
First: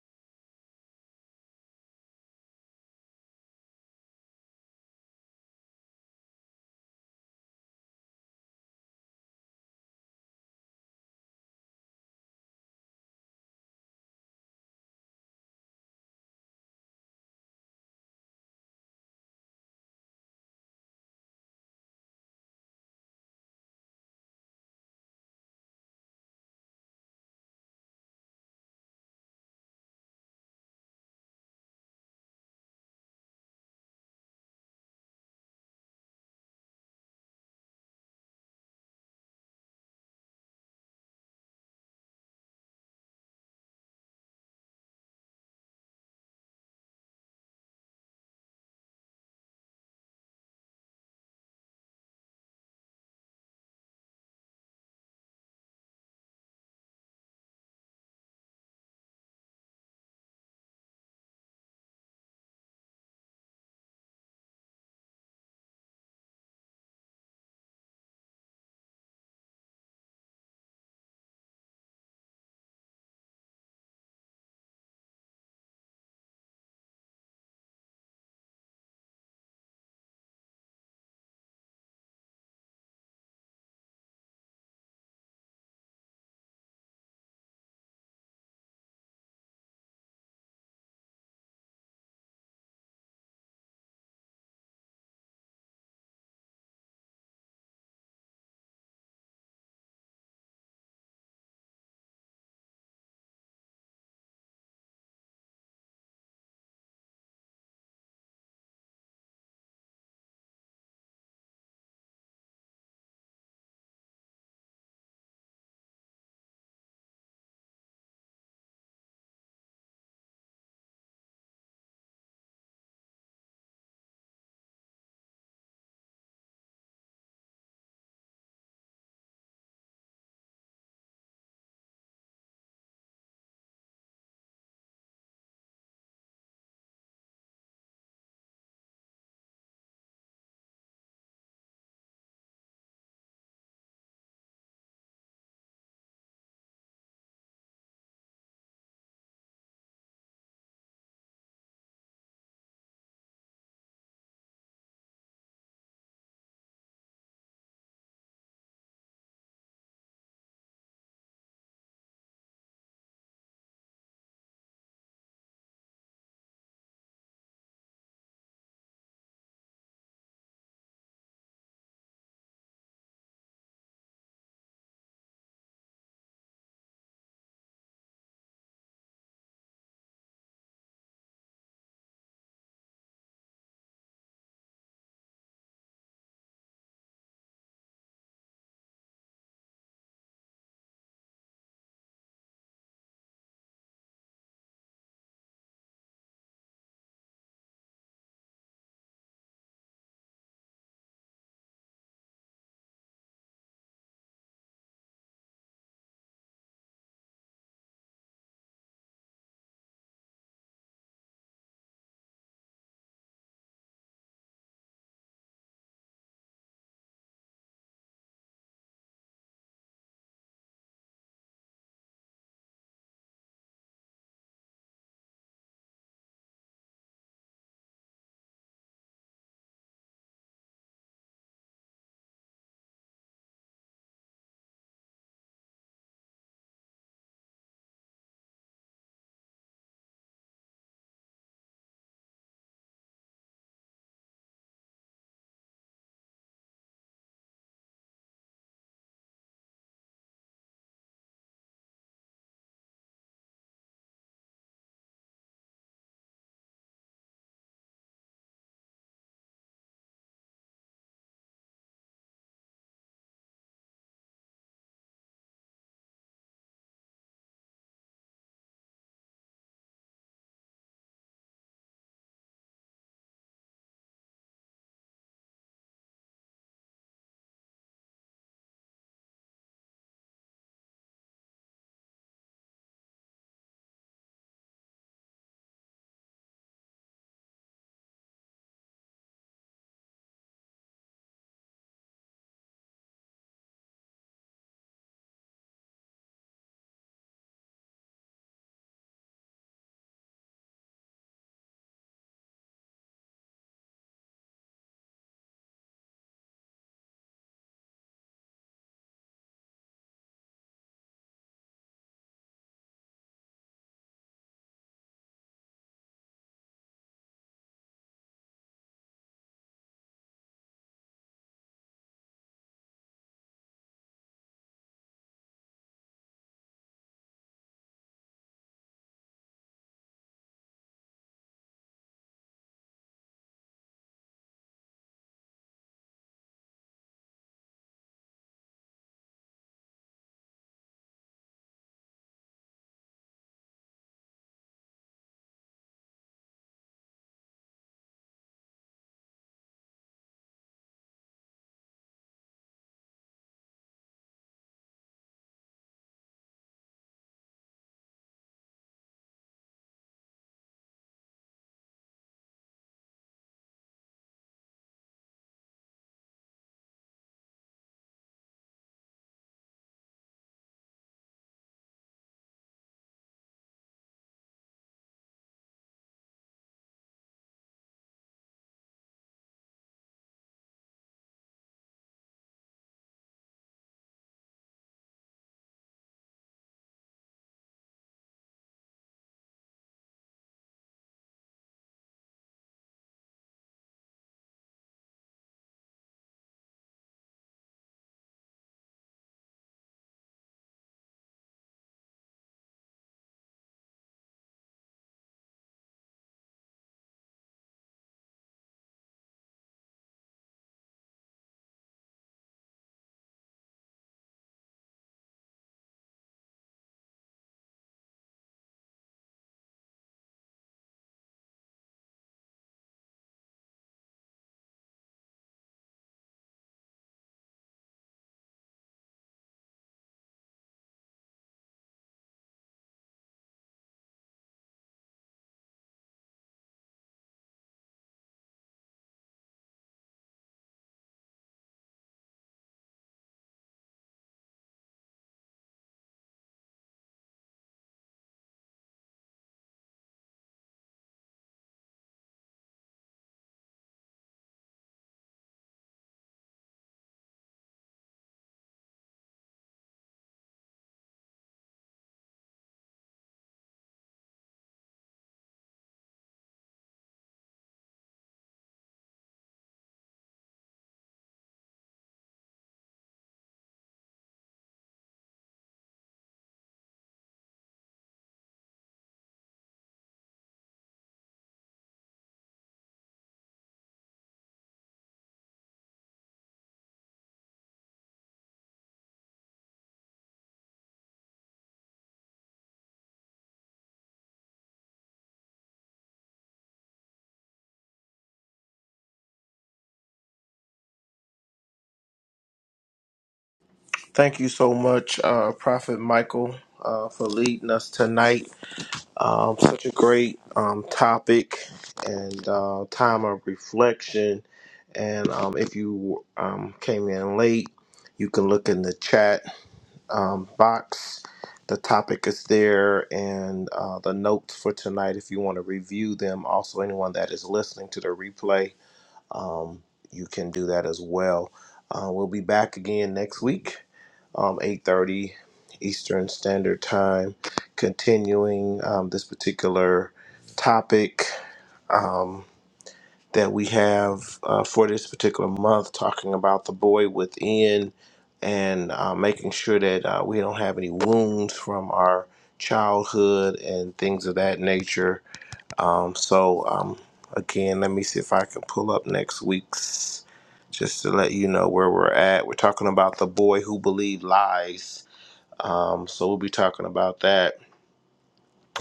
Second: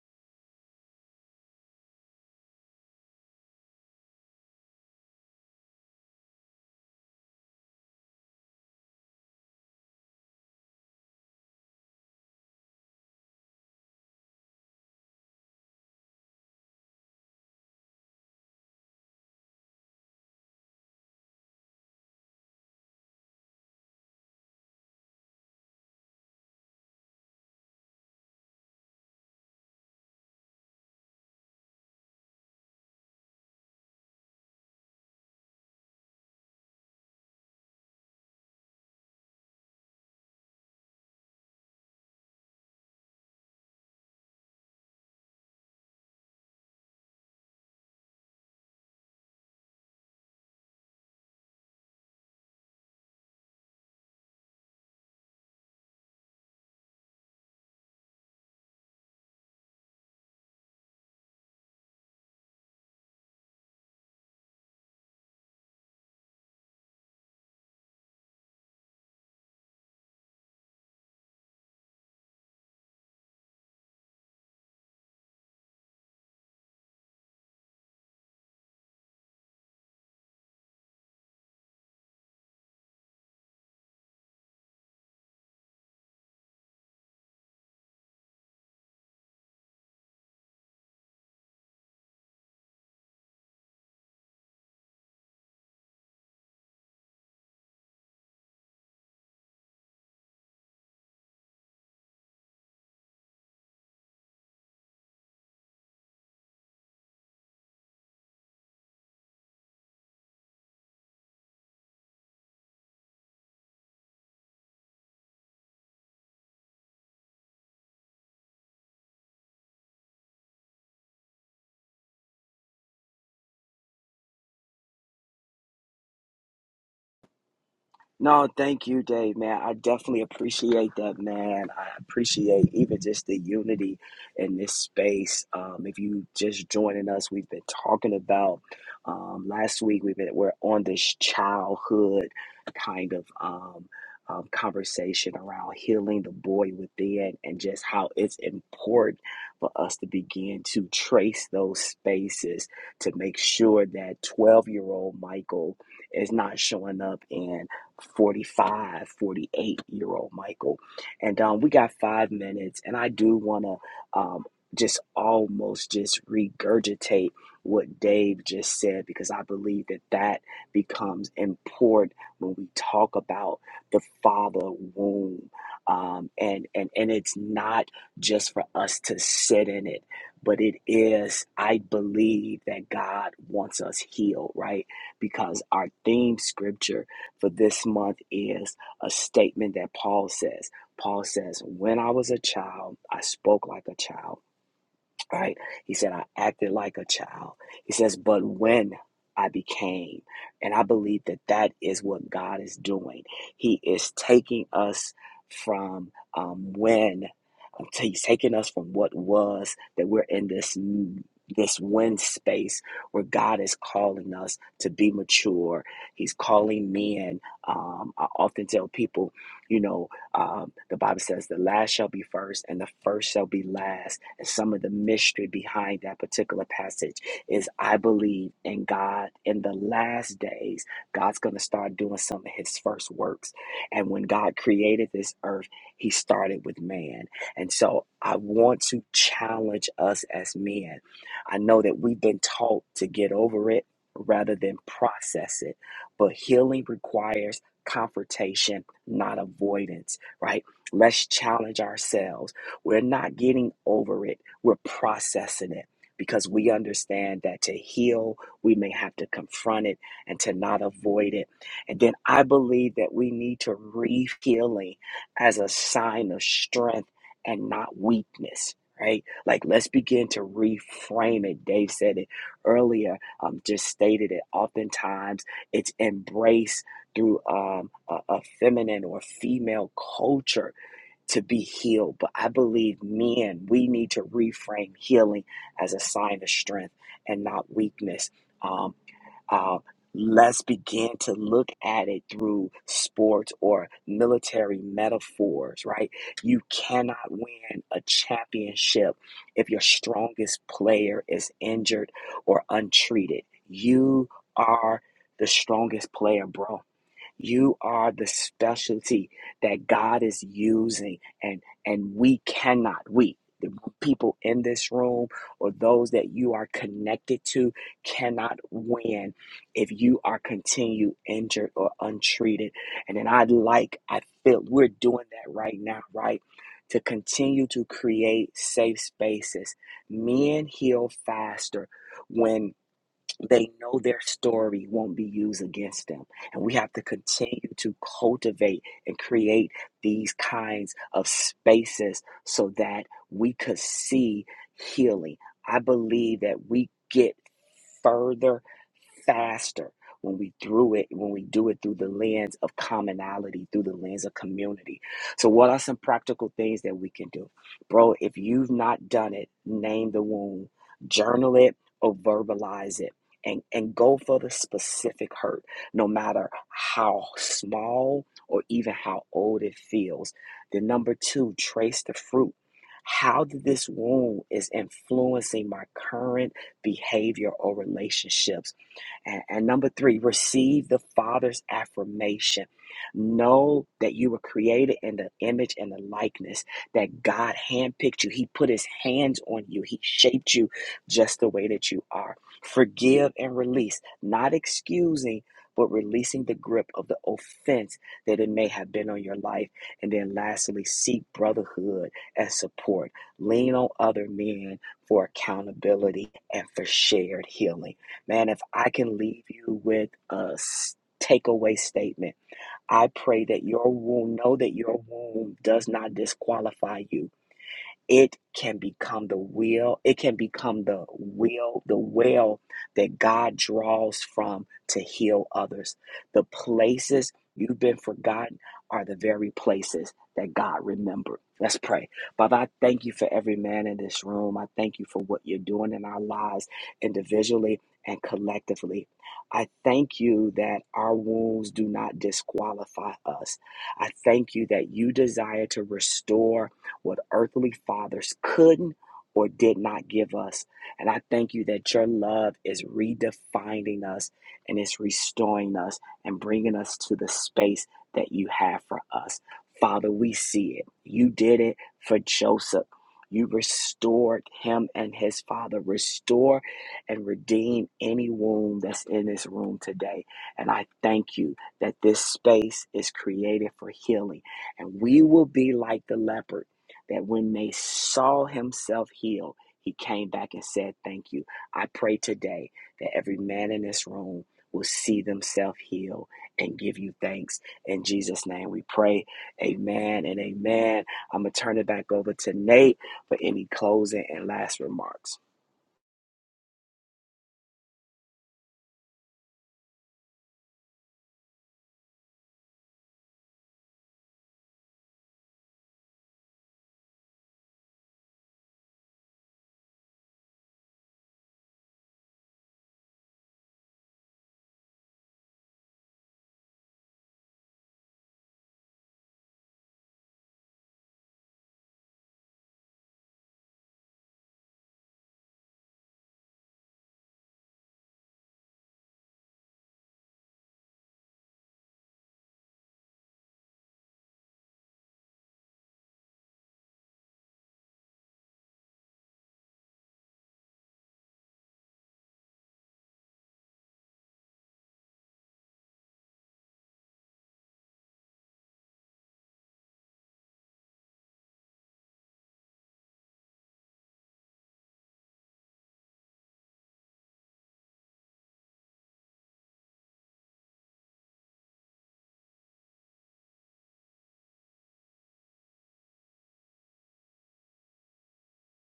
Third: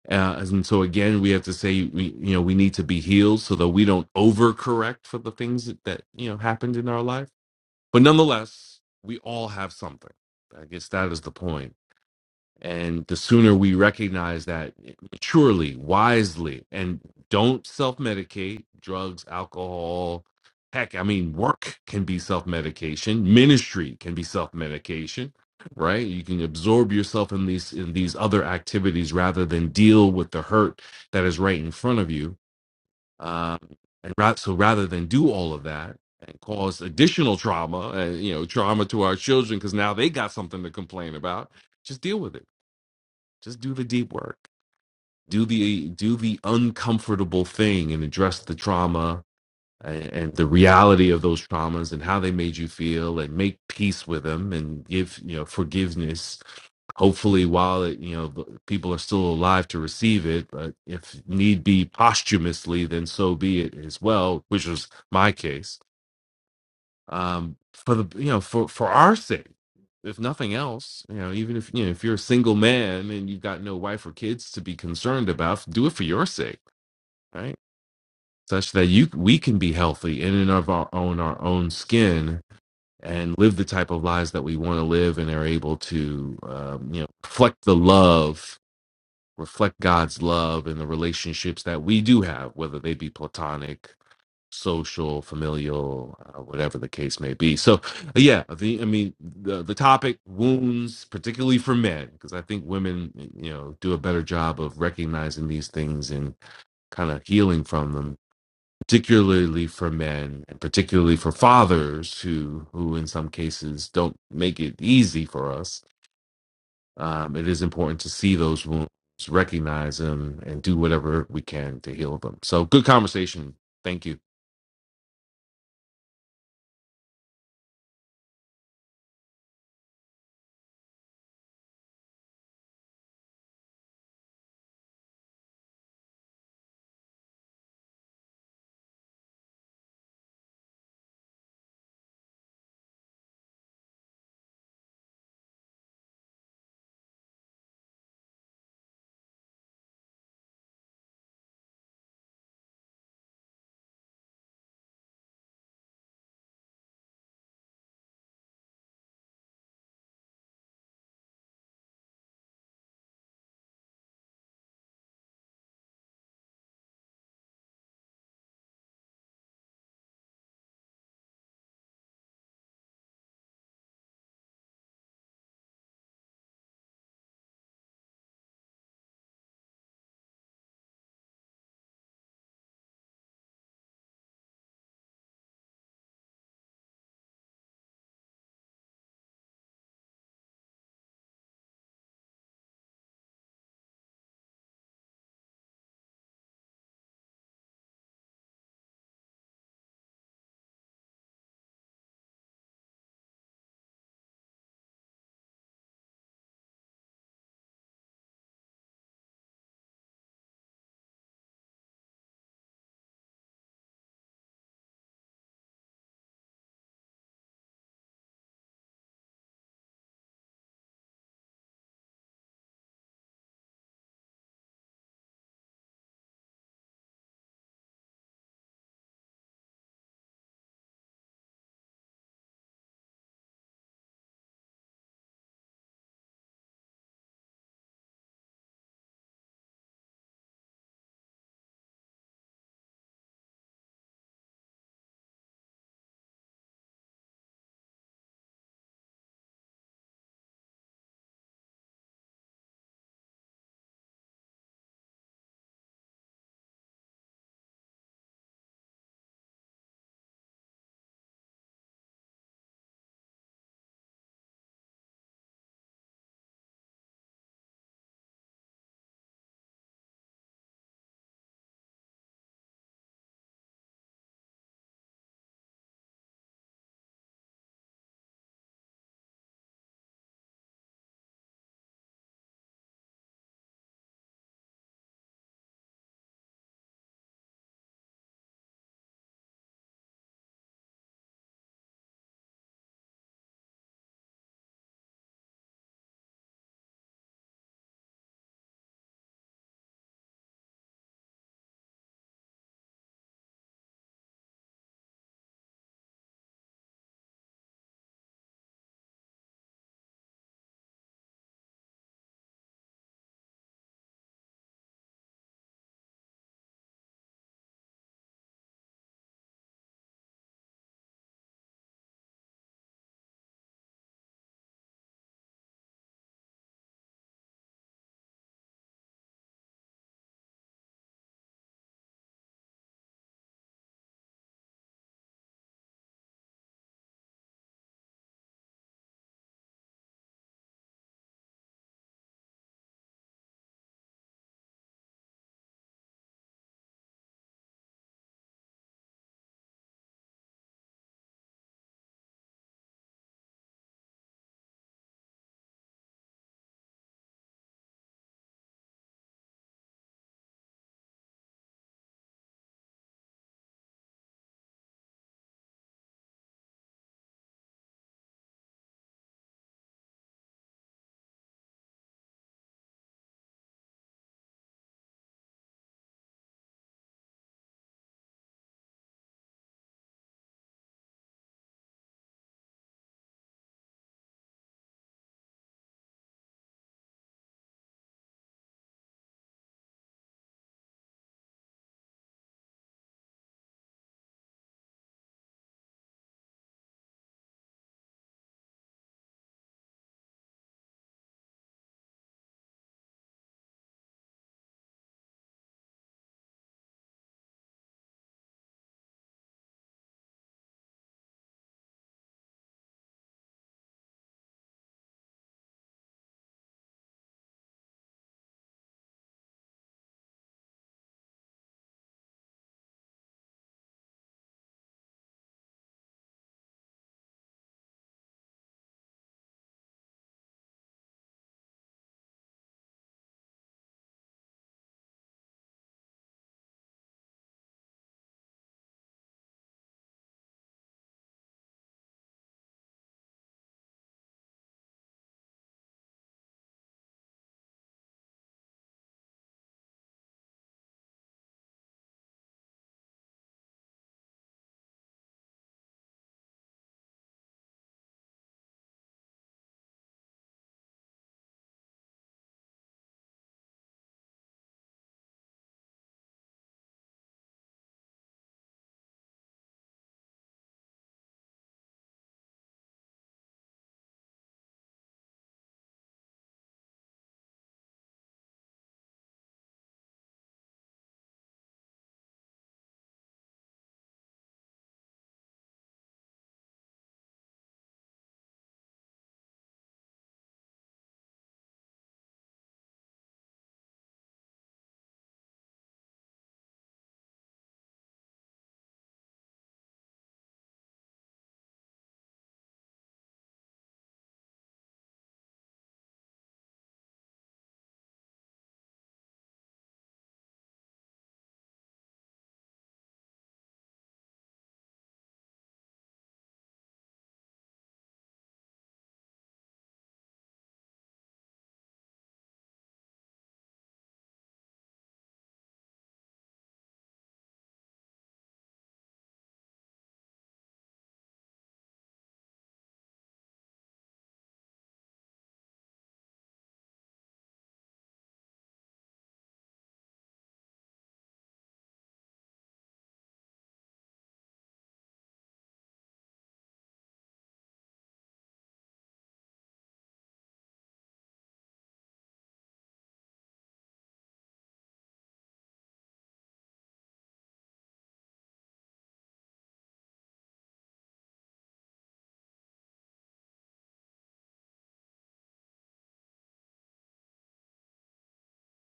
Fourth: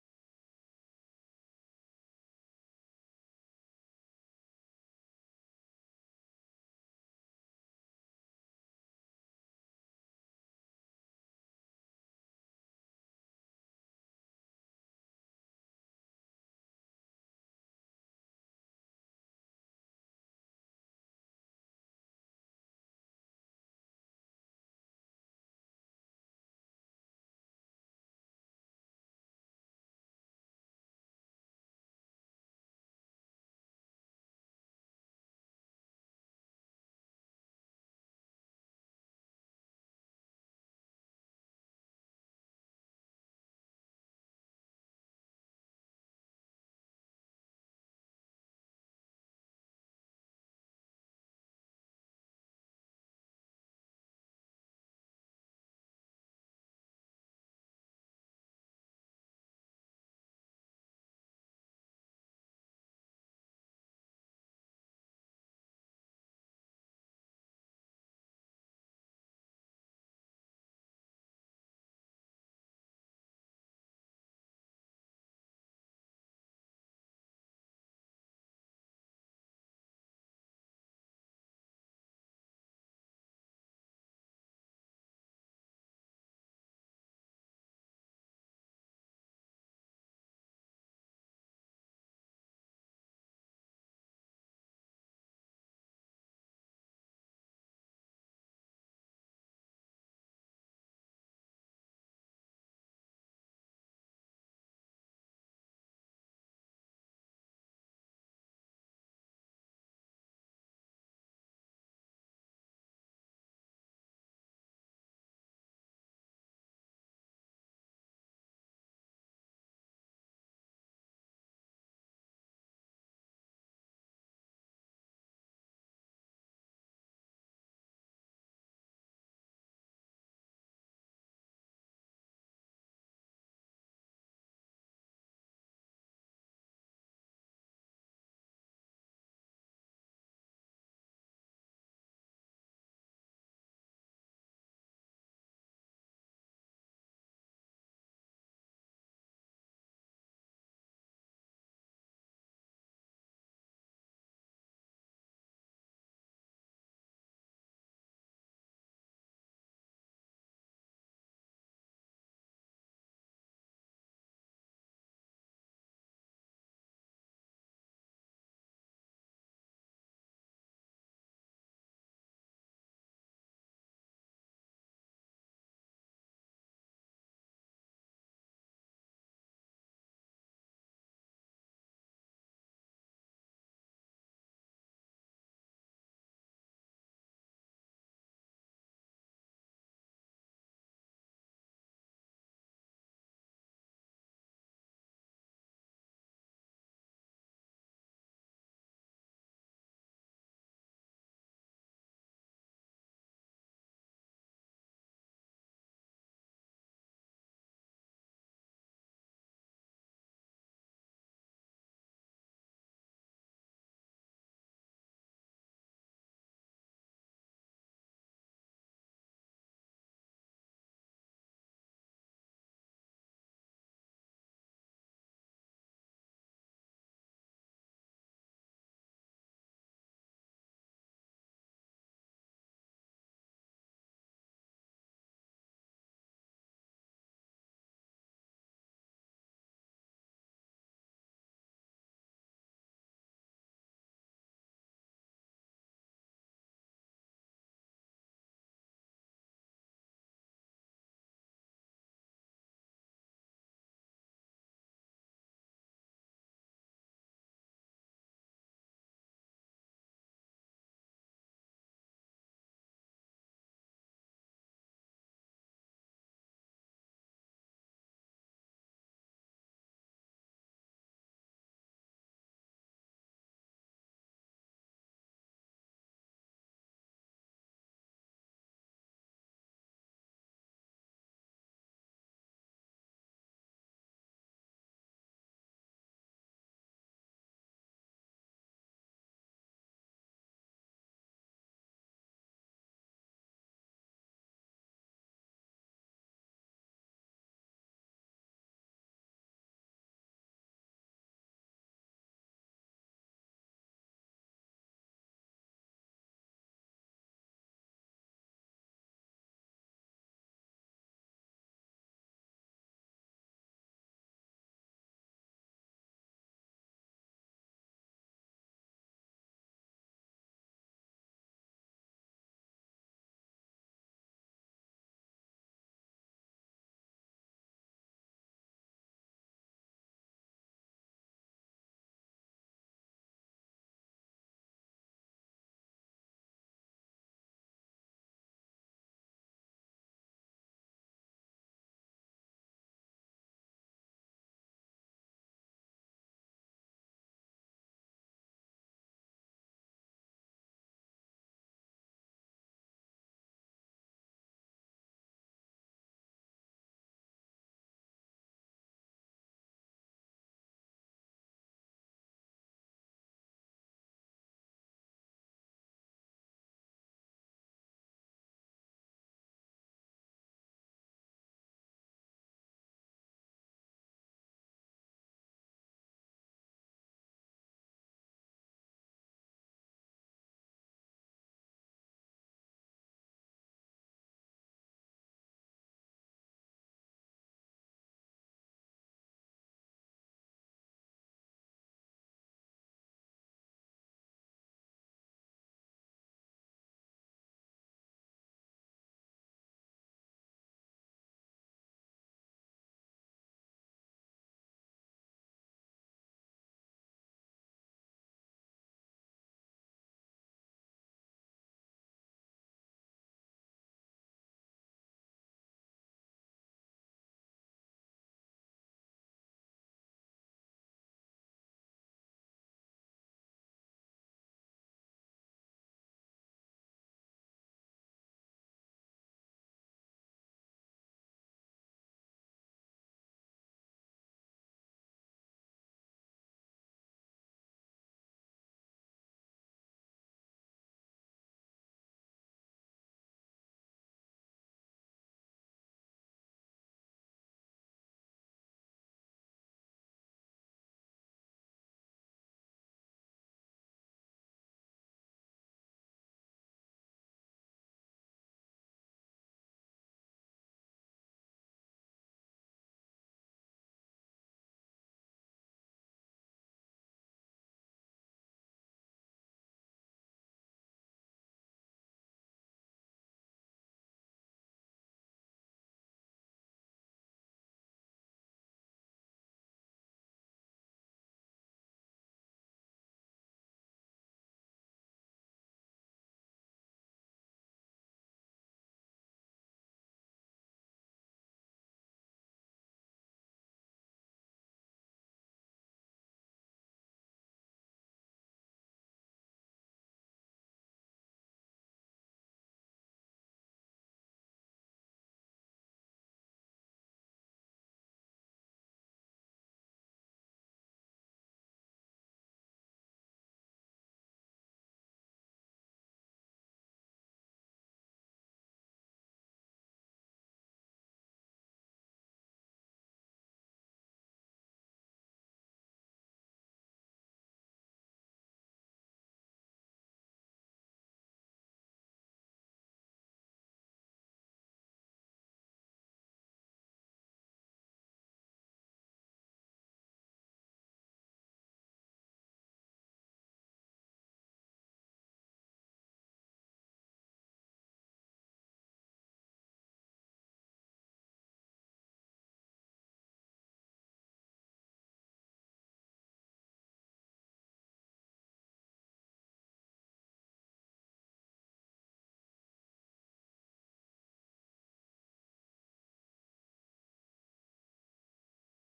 Speaker 3: uh, and so again, we have to say we you know we need to be healed so that we don't overcorrect for the things that, that you know happened in our life. But nonetheless, we all have something. I guess that is the point and the sooner we recognize that maturely, wisely, and don't self medicate drugs, alcohol, heck, I mean, work can be self medication, ministry can be self medication right you can absorb yourself in these in these other activities rather than deal with the hurt that is right in front of you um, and ra- so rather than do all of that and cause additional trauma uh, you know trauma to our children because now they got something to complain about just deal with it just do the deep work do the do the uncomfortable thing and address the trauma and, and the reality of those traumas and how they made you feel and make peace with them and give you know forgiveness hopefully while it, you know the- people are still alive to receive it but if need be posthumously then so be it as well which was my case um, for the you know for for our sake, if nothing else, you know, even if you know if you're a single man and you've got no wife or kids to be concerned about, do it for your sake, right? Such that you we can be healthy in and of our own our own skin and live the type of lives that we want to live and are able to um, you know reflect the love reflect god's love in the relationships that we do have whether they be platonic social, familial, uh, whatever the case may be. So, uh, yeah, the I mean the the topic wounds, particularly for men, because I think women, you know, do a better job of recognizing these things and kind of healing from them. Particularly for men, and particularly for fathers who who in some cases don't make it easy for us. Um, it is important to see those wounds, recognize them, and do whatever we can to heal them. So, good conversation. Thank you.
Speaker 4: No, thank you, Dave, man. I definitely appreciate that, man. I appreciate even just the unity in this space. Um, if you just joining us, we've been talking about um, last week. We've been we're on this childhood kind of um, um, conversation around healing the boy within, and just how it's important for us to begin to trace those spaces to make sure that twelve year old Michael is not showing up in 4548 year old Michael. And um, we got five minutes, and I do want to um, just almost just regurgitate what Dave just said because I believe that that becomes important when we talk about the father womb. Um, and, and, and it's not just for us to sit in it, but it is, I believe that God wants us healed, right? Because our theme scripture for this month is a statement that Paul says. Paul says, When I was a child, I spoke like a child right? He said, I acted like a child. He says, but when I became, and I believe that that is what God is doing. He is taking us from um, when, He's taking us from what was that we're in this this when space where God is calling us to be mature. He's calling men. Um, I often tell people, you know, um, the Bible says, "The last shall be first, and the first shall be last." And some of the mystery behind that particular passage is I believe in God in the last days, God's going to start doing some of his first works. And when God created this earth, he started with man. And so I want to challenge us as men. I know that we've been taught to get over it rather than process it, but healing requires confrontation, not avoidance, right? Let's challenge ourselves we're not getting over it, we're processing it because we understand that to heal, we may have to confront it and to not avoid it. And then I believe that we need to read healing as a sign of strength and not weakness. Right? Like, let's begin to reframe it. Dave said it earlier, um, just stated it. Oftentimes, it's embraced through um, a, a feminine or female culture to be healed. But I believe men, we need to reframe healing as a sign of strength and not weakness. Um, uh, let's begin to look at it through sports or military metaphors, right? You cannot win a championship if your strongest player is injured or untreated. You are the strongest player, bro you are the specialty that God is using, and and we cannot. We the people in this room or those that you are connected to cannot win if you are continue injured or untreated. And then I would like I feel we're doing that right now, right? To continue to create safe spaces. Men heal faster when they know their story won't be used against them. And we have to continue to cultivate and create these kinds of spaces so that we could see healing. I believe that we get further faster when we through it when we do it through the lens of commonality through the lens of community so what are some practical things that we can do bro if you've not done it name the wound journal it or verbalize it and, and go for the specific hurt, no matter how small or even how old it feels. Then number two, trace the fruit. How did this wound is influencing my current behavior or relationships? And, and number three, receive the Father's affirmation. Know that you were created in the image and the likeness that God handpicked you. He put his hands on you. He shaped you just the way that you are Forgive and release, not excusing, but releasing the grip of the offense that it may have been on your life. And then lastly, seek brotherhood and support. Lean on other men for accountability and for shared healing. Man, if I can leave you with a takeaway statement, I pray that your wound, know that your wound does not disqualify you it can become the will, it can become the will, the well that God draws from to heal others. The places you've been forgotten are the very places that God remembered. Let's pray. Father, I thank you for every man in this room. I thank you for what you're doing in our lives individually and collectively. I thank you that our wounds do not disqualify us. I thank you that you desire to restore what earthly fathers couldn't or did not give us. And I thank you that your love is redefining us and it's restoring us and bringing us to the space that you have for us. Father, we see it. You did it for Joseph. You restored him and his father. Restore and redeem any wound that's in this room today. And I thank you that this space is created for healing. And we will be like the leopard that when they saw himself healed, he came back and said, Thank you. I pray today that every man in this room will see themselves healed and give you thanks. In Jesus' name we pray. Amen and amen. I'm going to turn it back over to Nate for any closing and last remarks.
Speaker 1: Thank you so much, uh, Prophet Michael, uh, for leading us tonight Um, such a great um, topic and uh, time of reflection. And um, if you um, came in late, you can look in the chat um, box. The topic is there and uh, the notes for tonight if you want to review them. Also, anyone that is listening to the replay, um, you can do that as well. Uh, we'll be back again next week, um, 8.30 Eastern Standard Time, continuing um, this particular topic um, that we have uh, for this particular month, talking about the boy within and uh, making sure that uh, we don't have any wounds from our childhood and things of that nature um, so um, again, let me see if I can pull up next week's just to let you know where we're at. We're talking about the boy who believed lies. Um, so we'll be talking about that,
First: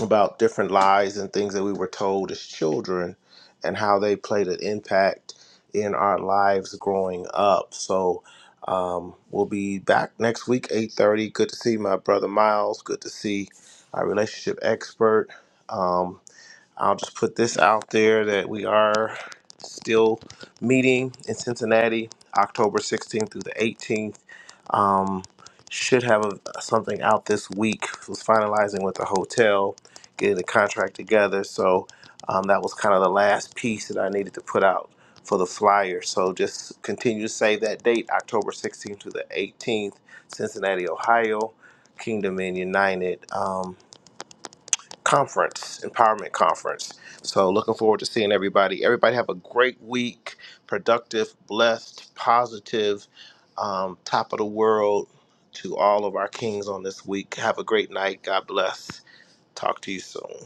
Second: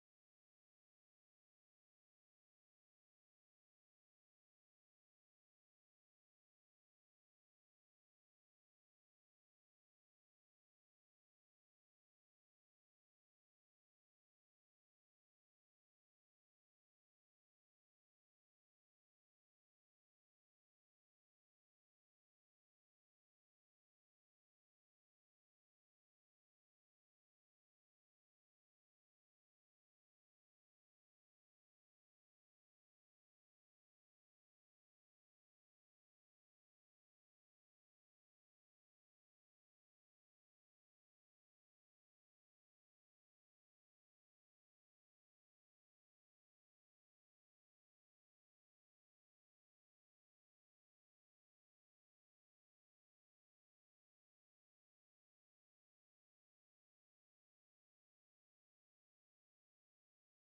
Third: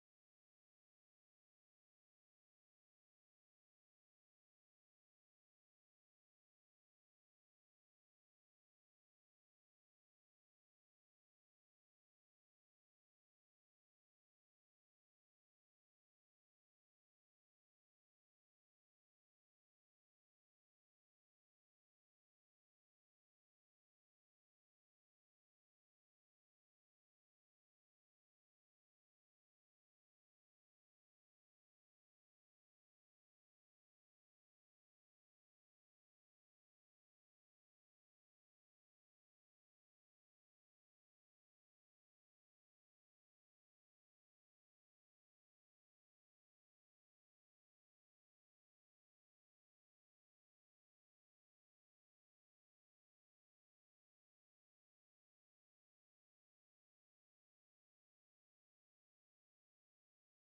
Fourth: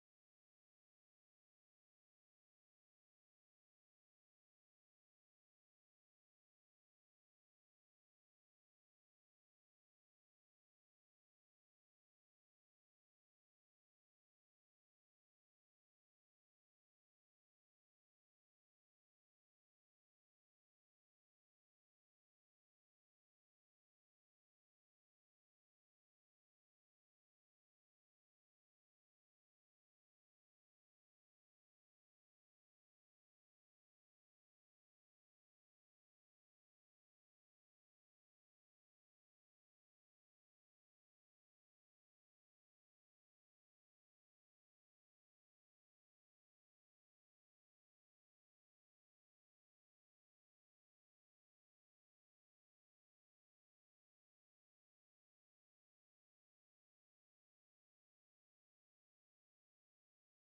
Speaker 1: about different lies and things that we were told as children and how they played an impact in our lives growing up. So um, we'll be back next week, 8.30. Good to see my brother Miles. Good to see our relationship expert. Um, I'll just put this out there that we are still meeting in Cincinnati, October 16th through the 18th. Um, should have a, something out this week. Was finalizing with the hotel, getting the contract together. So um, that was kind of the last piece that I needed to put out for the flyer. So just continue to save that date, October 16th to the 18th, Cincinnati, Ohio, Kingdom and United. Um, conference, empowerment conference. So looking forward to seeing everybody. Everybody have a great week, productive, blessed, positive, um, top of the world to all of our kings on this week. Have a great night. God bless. Talk to you soon.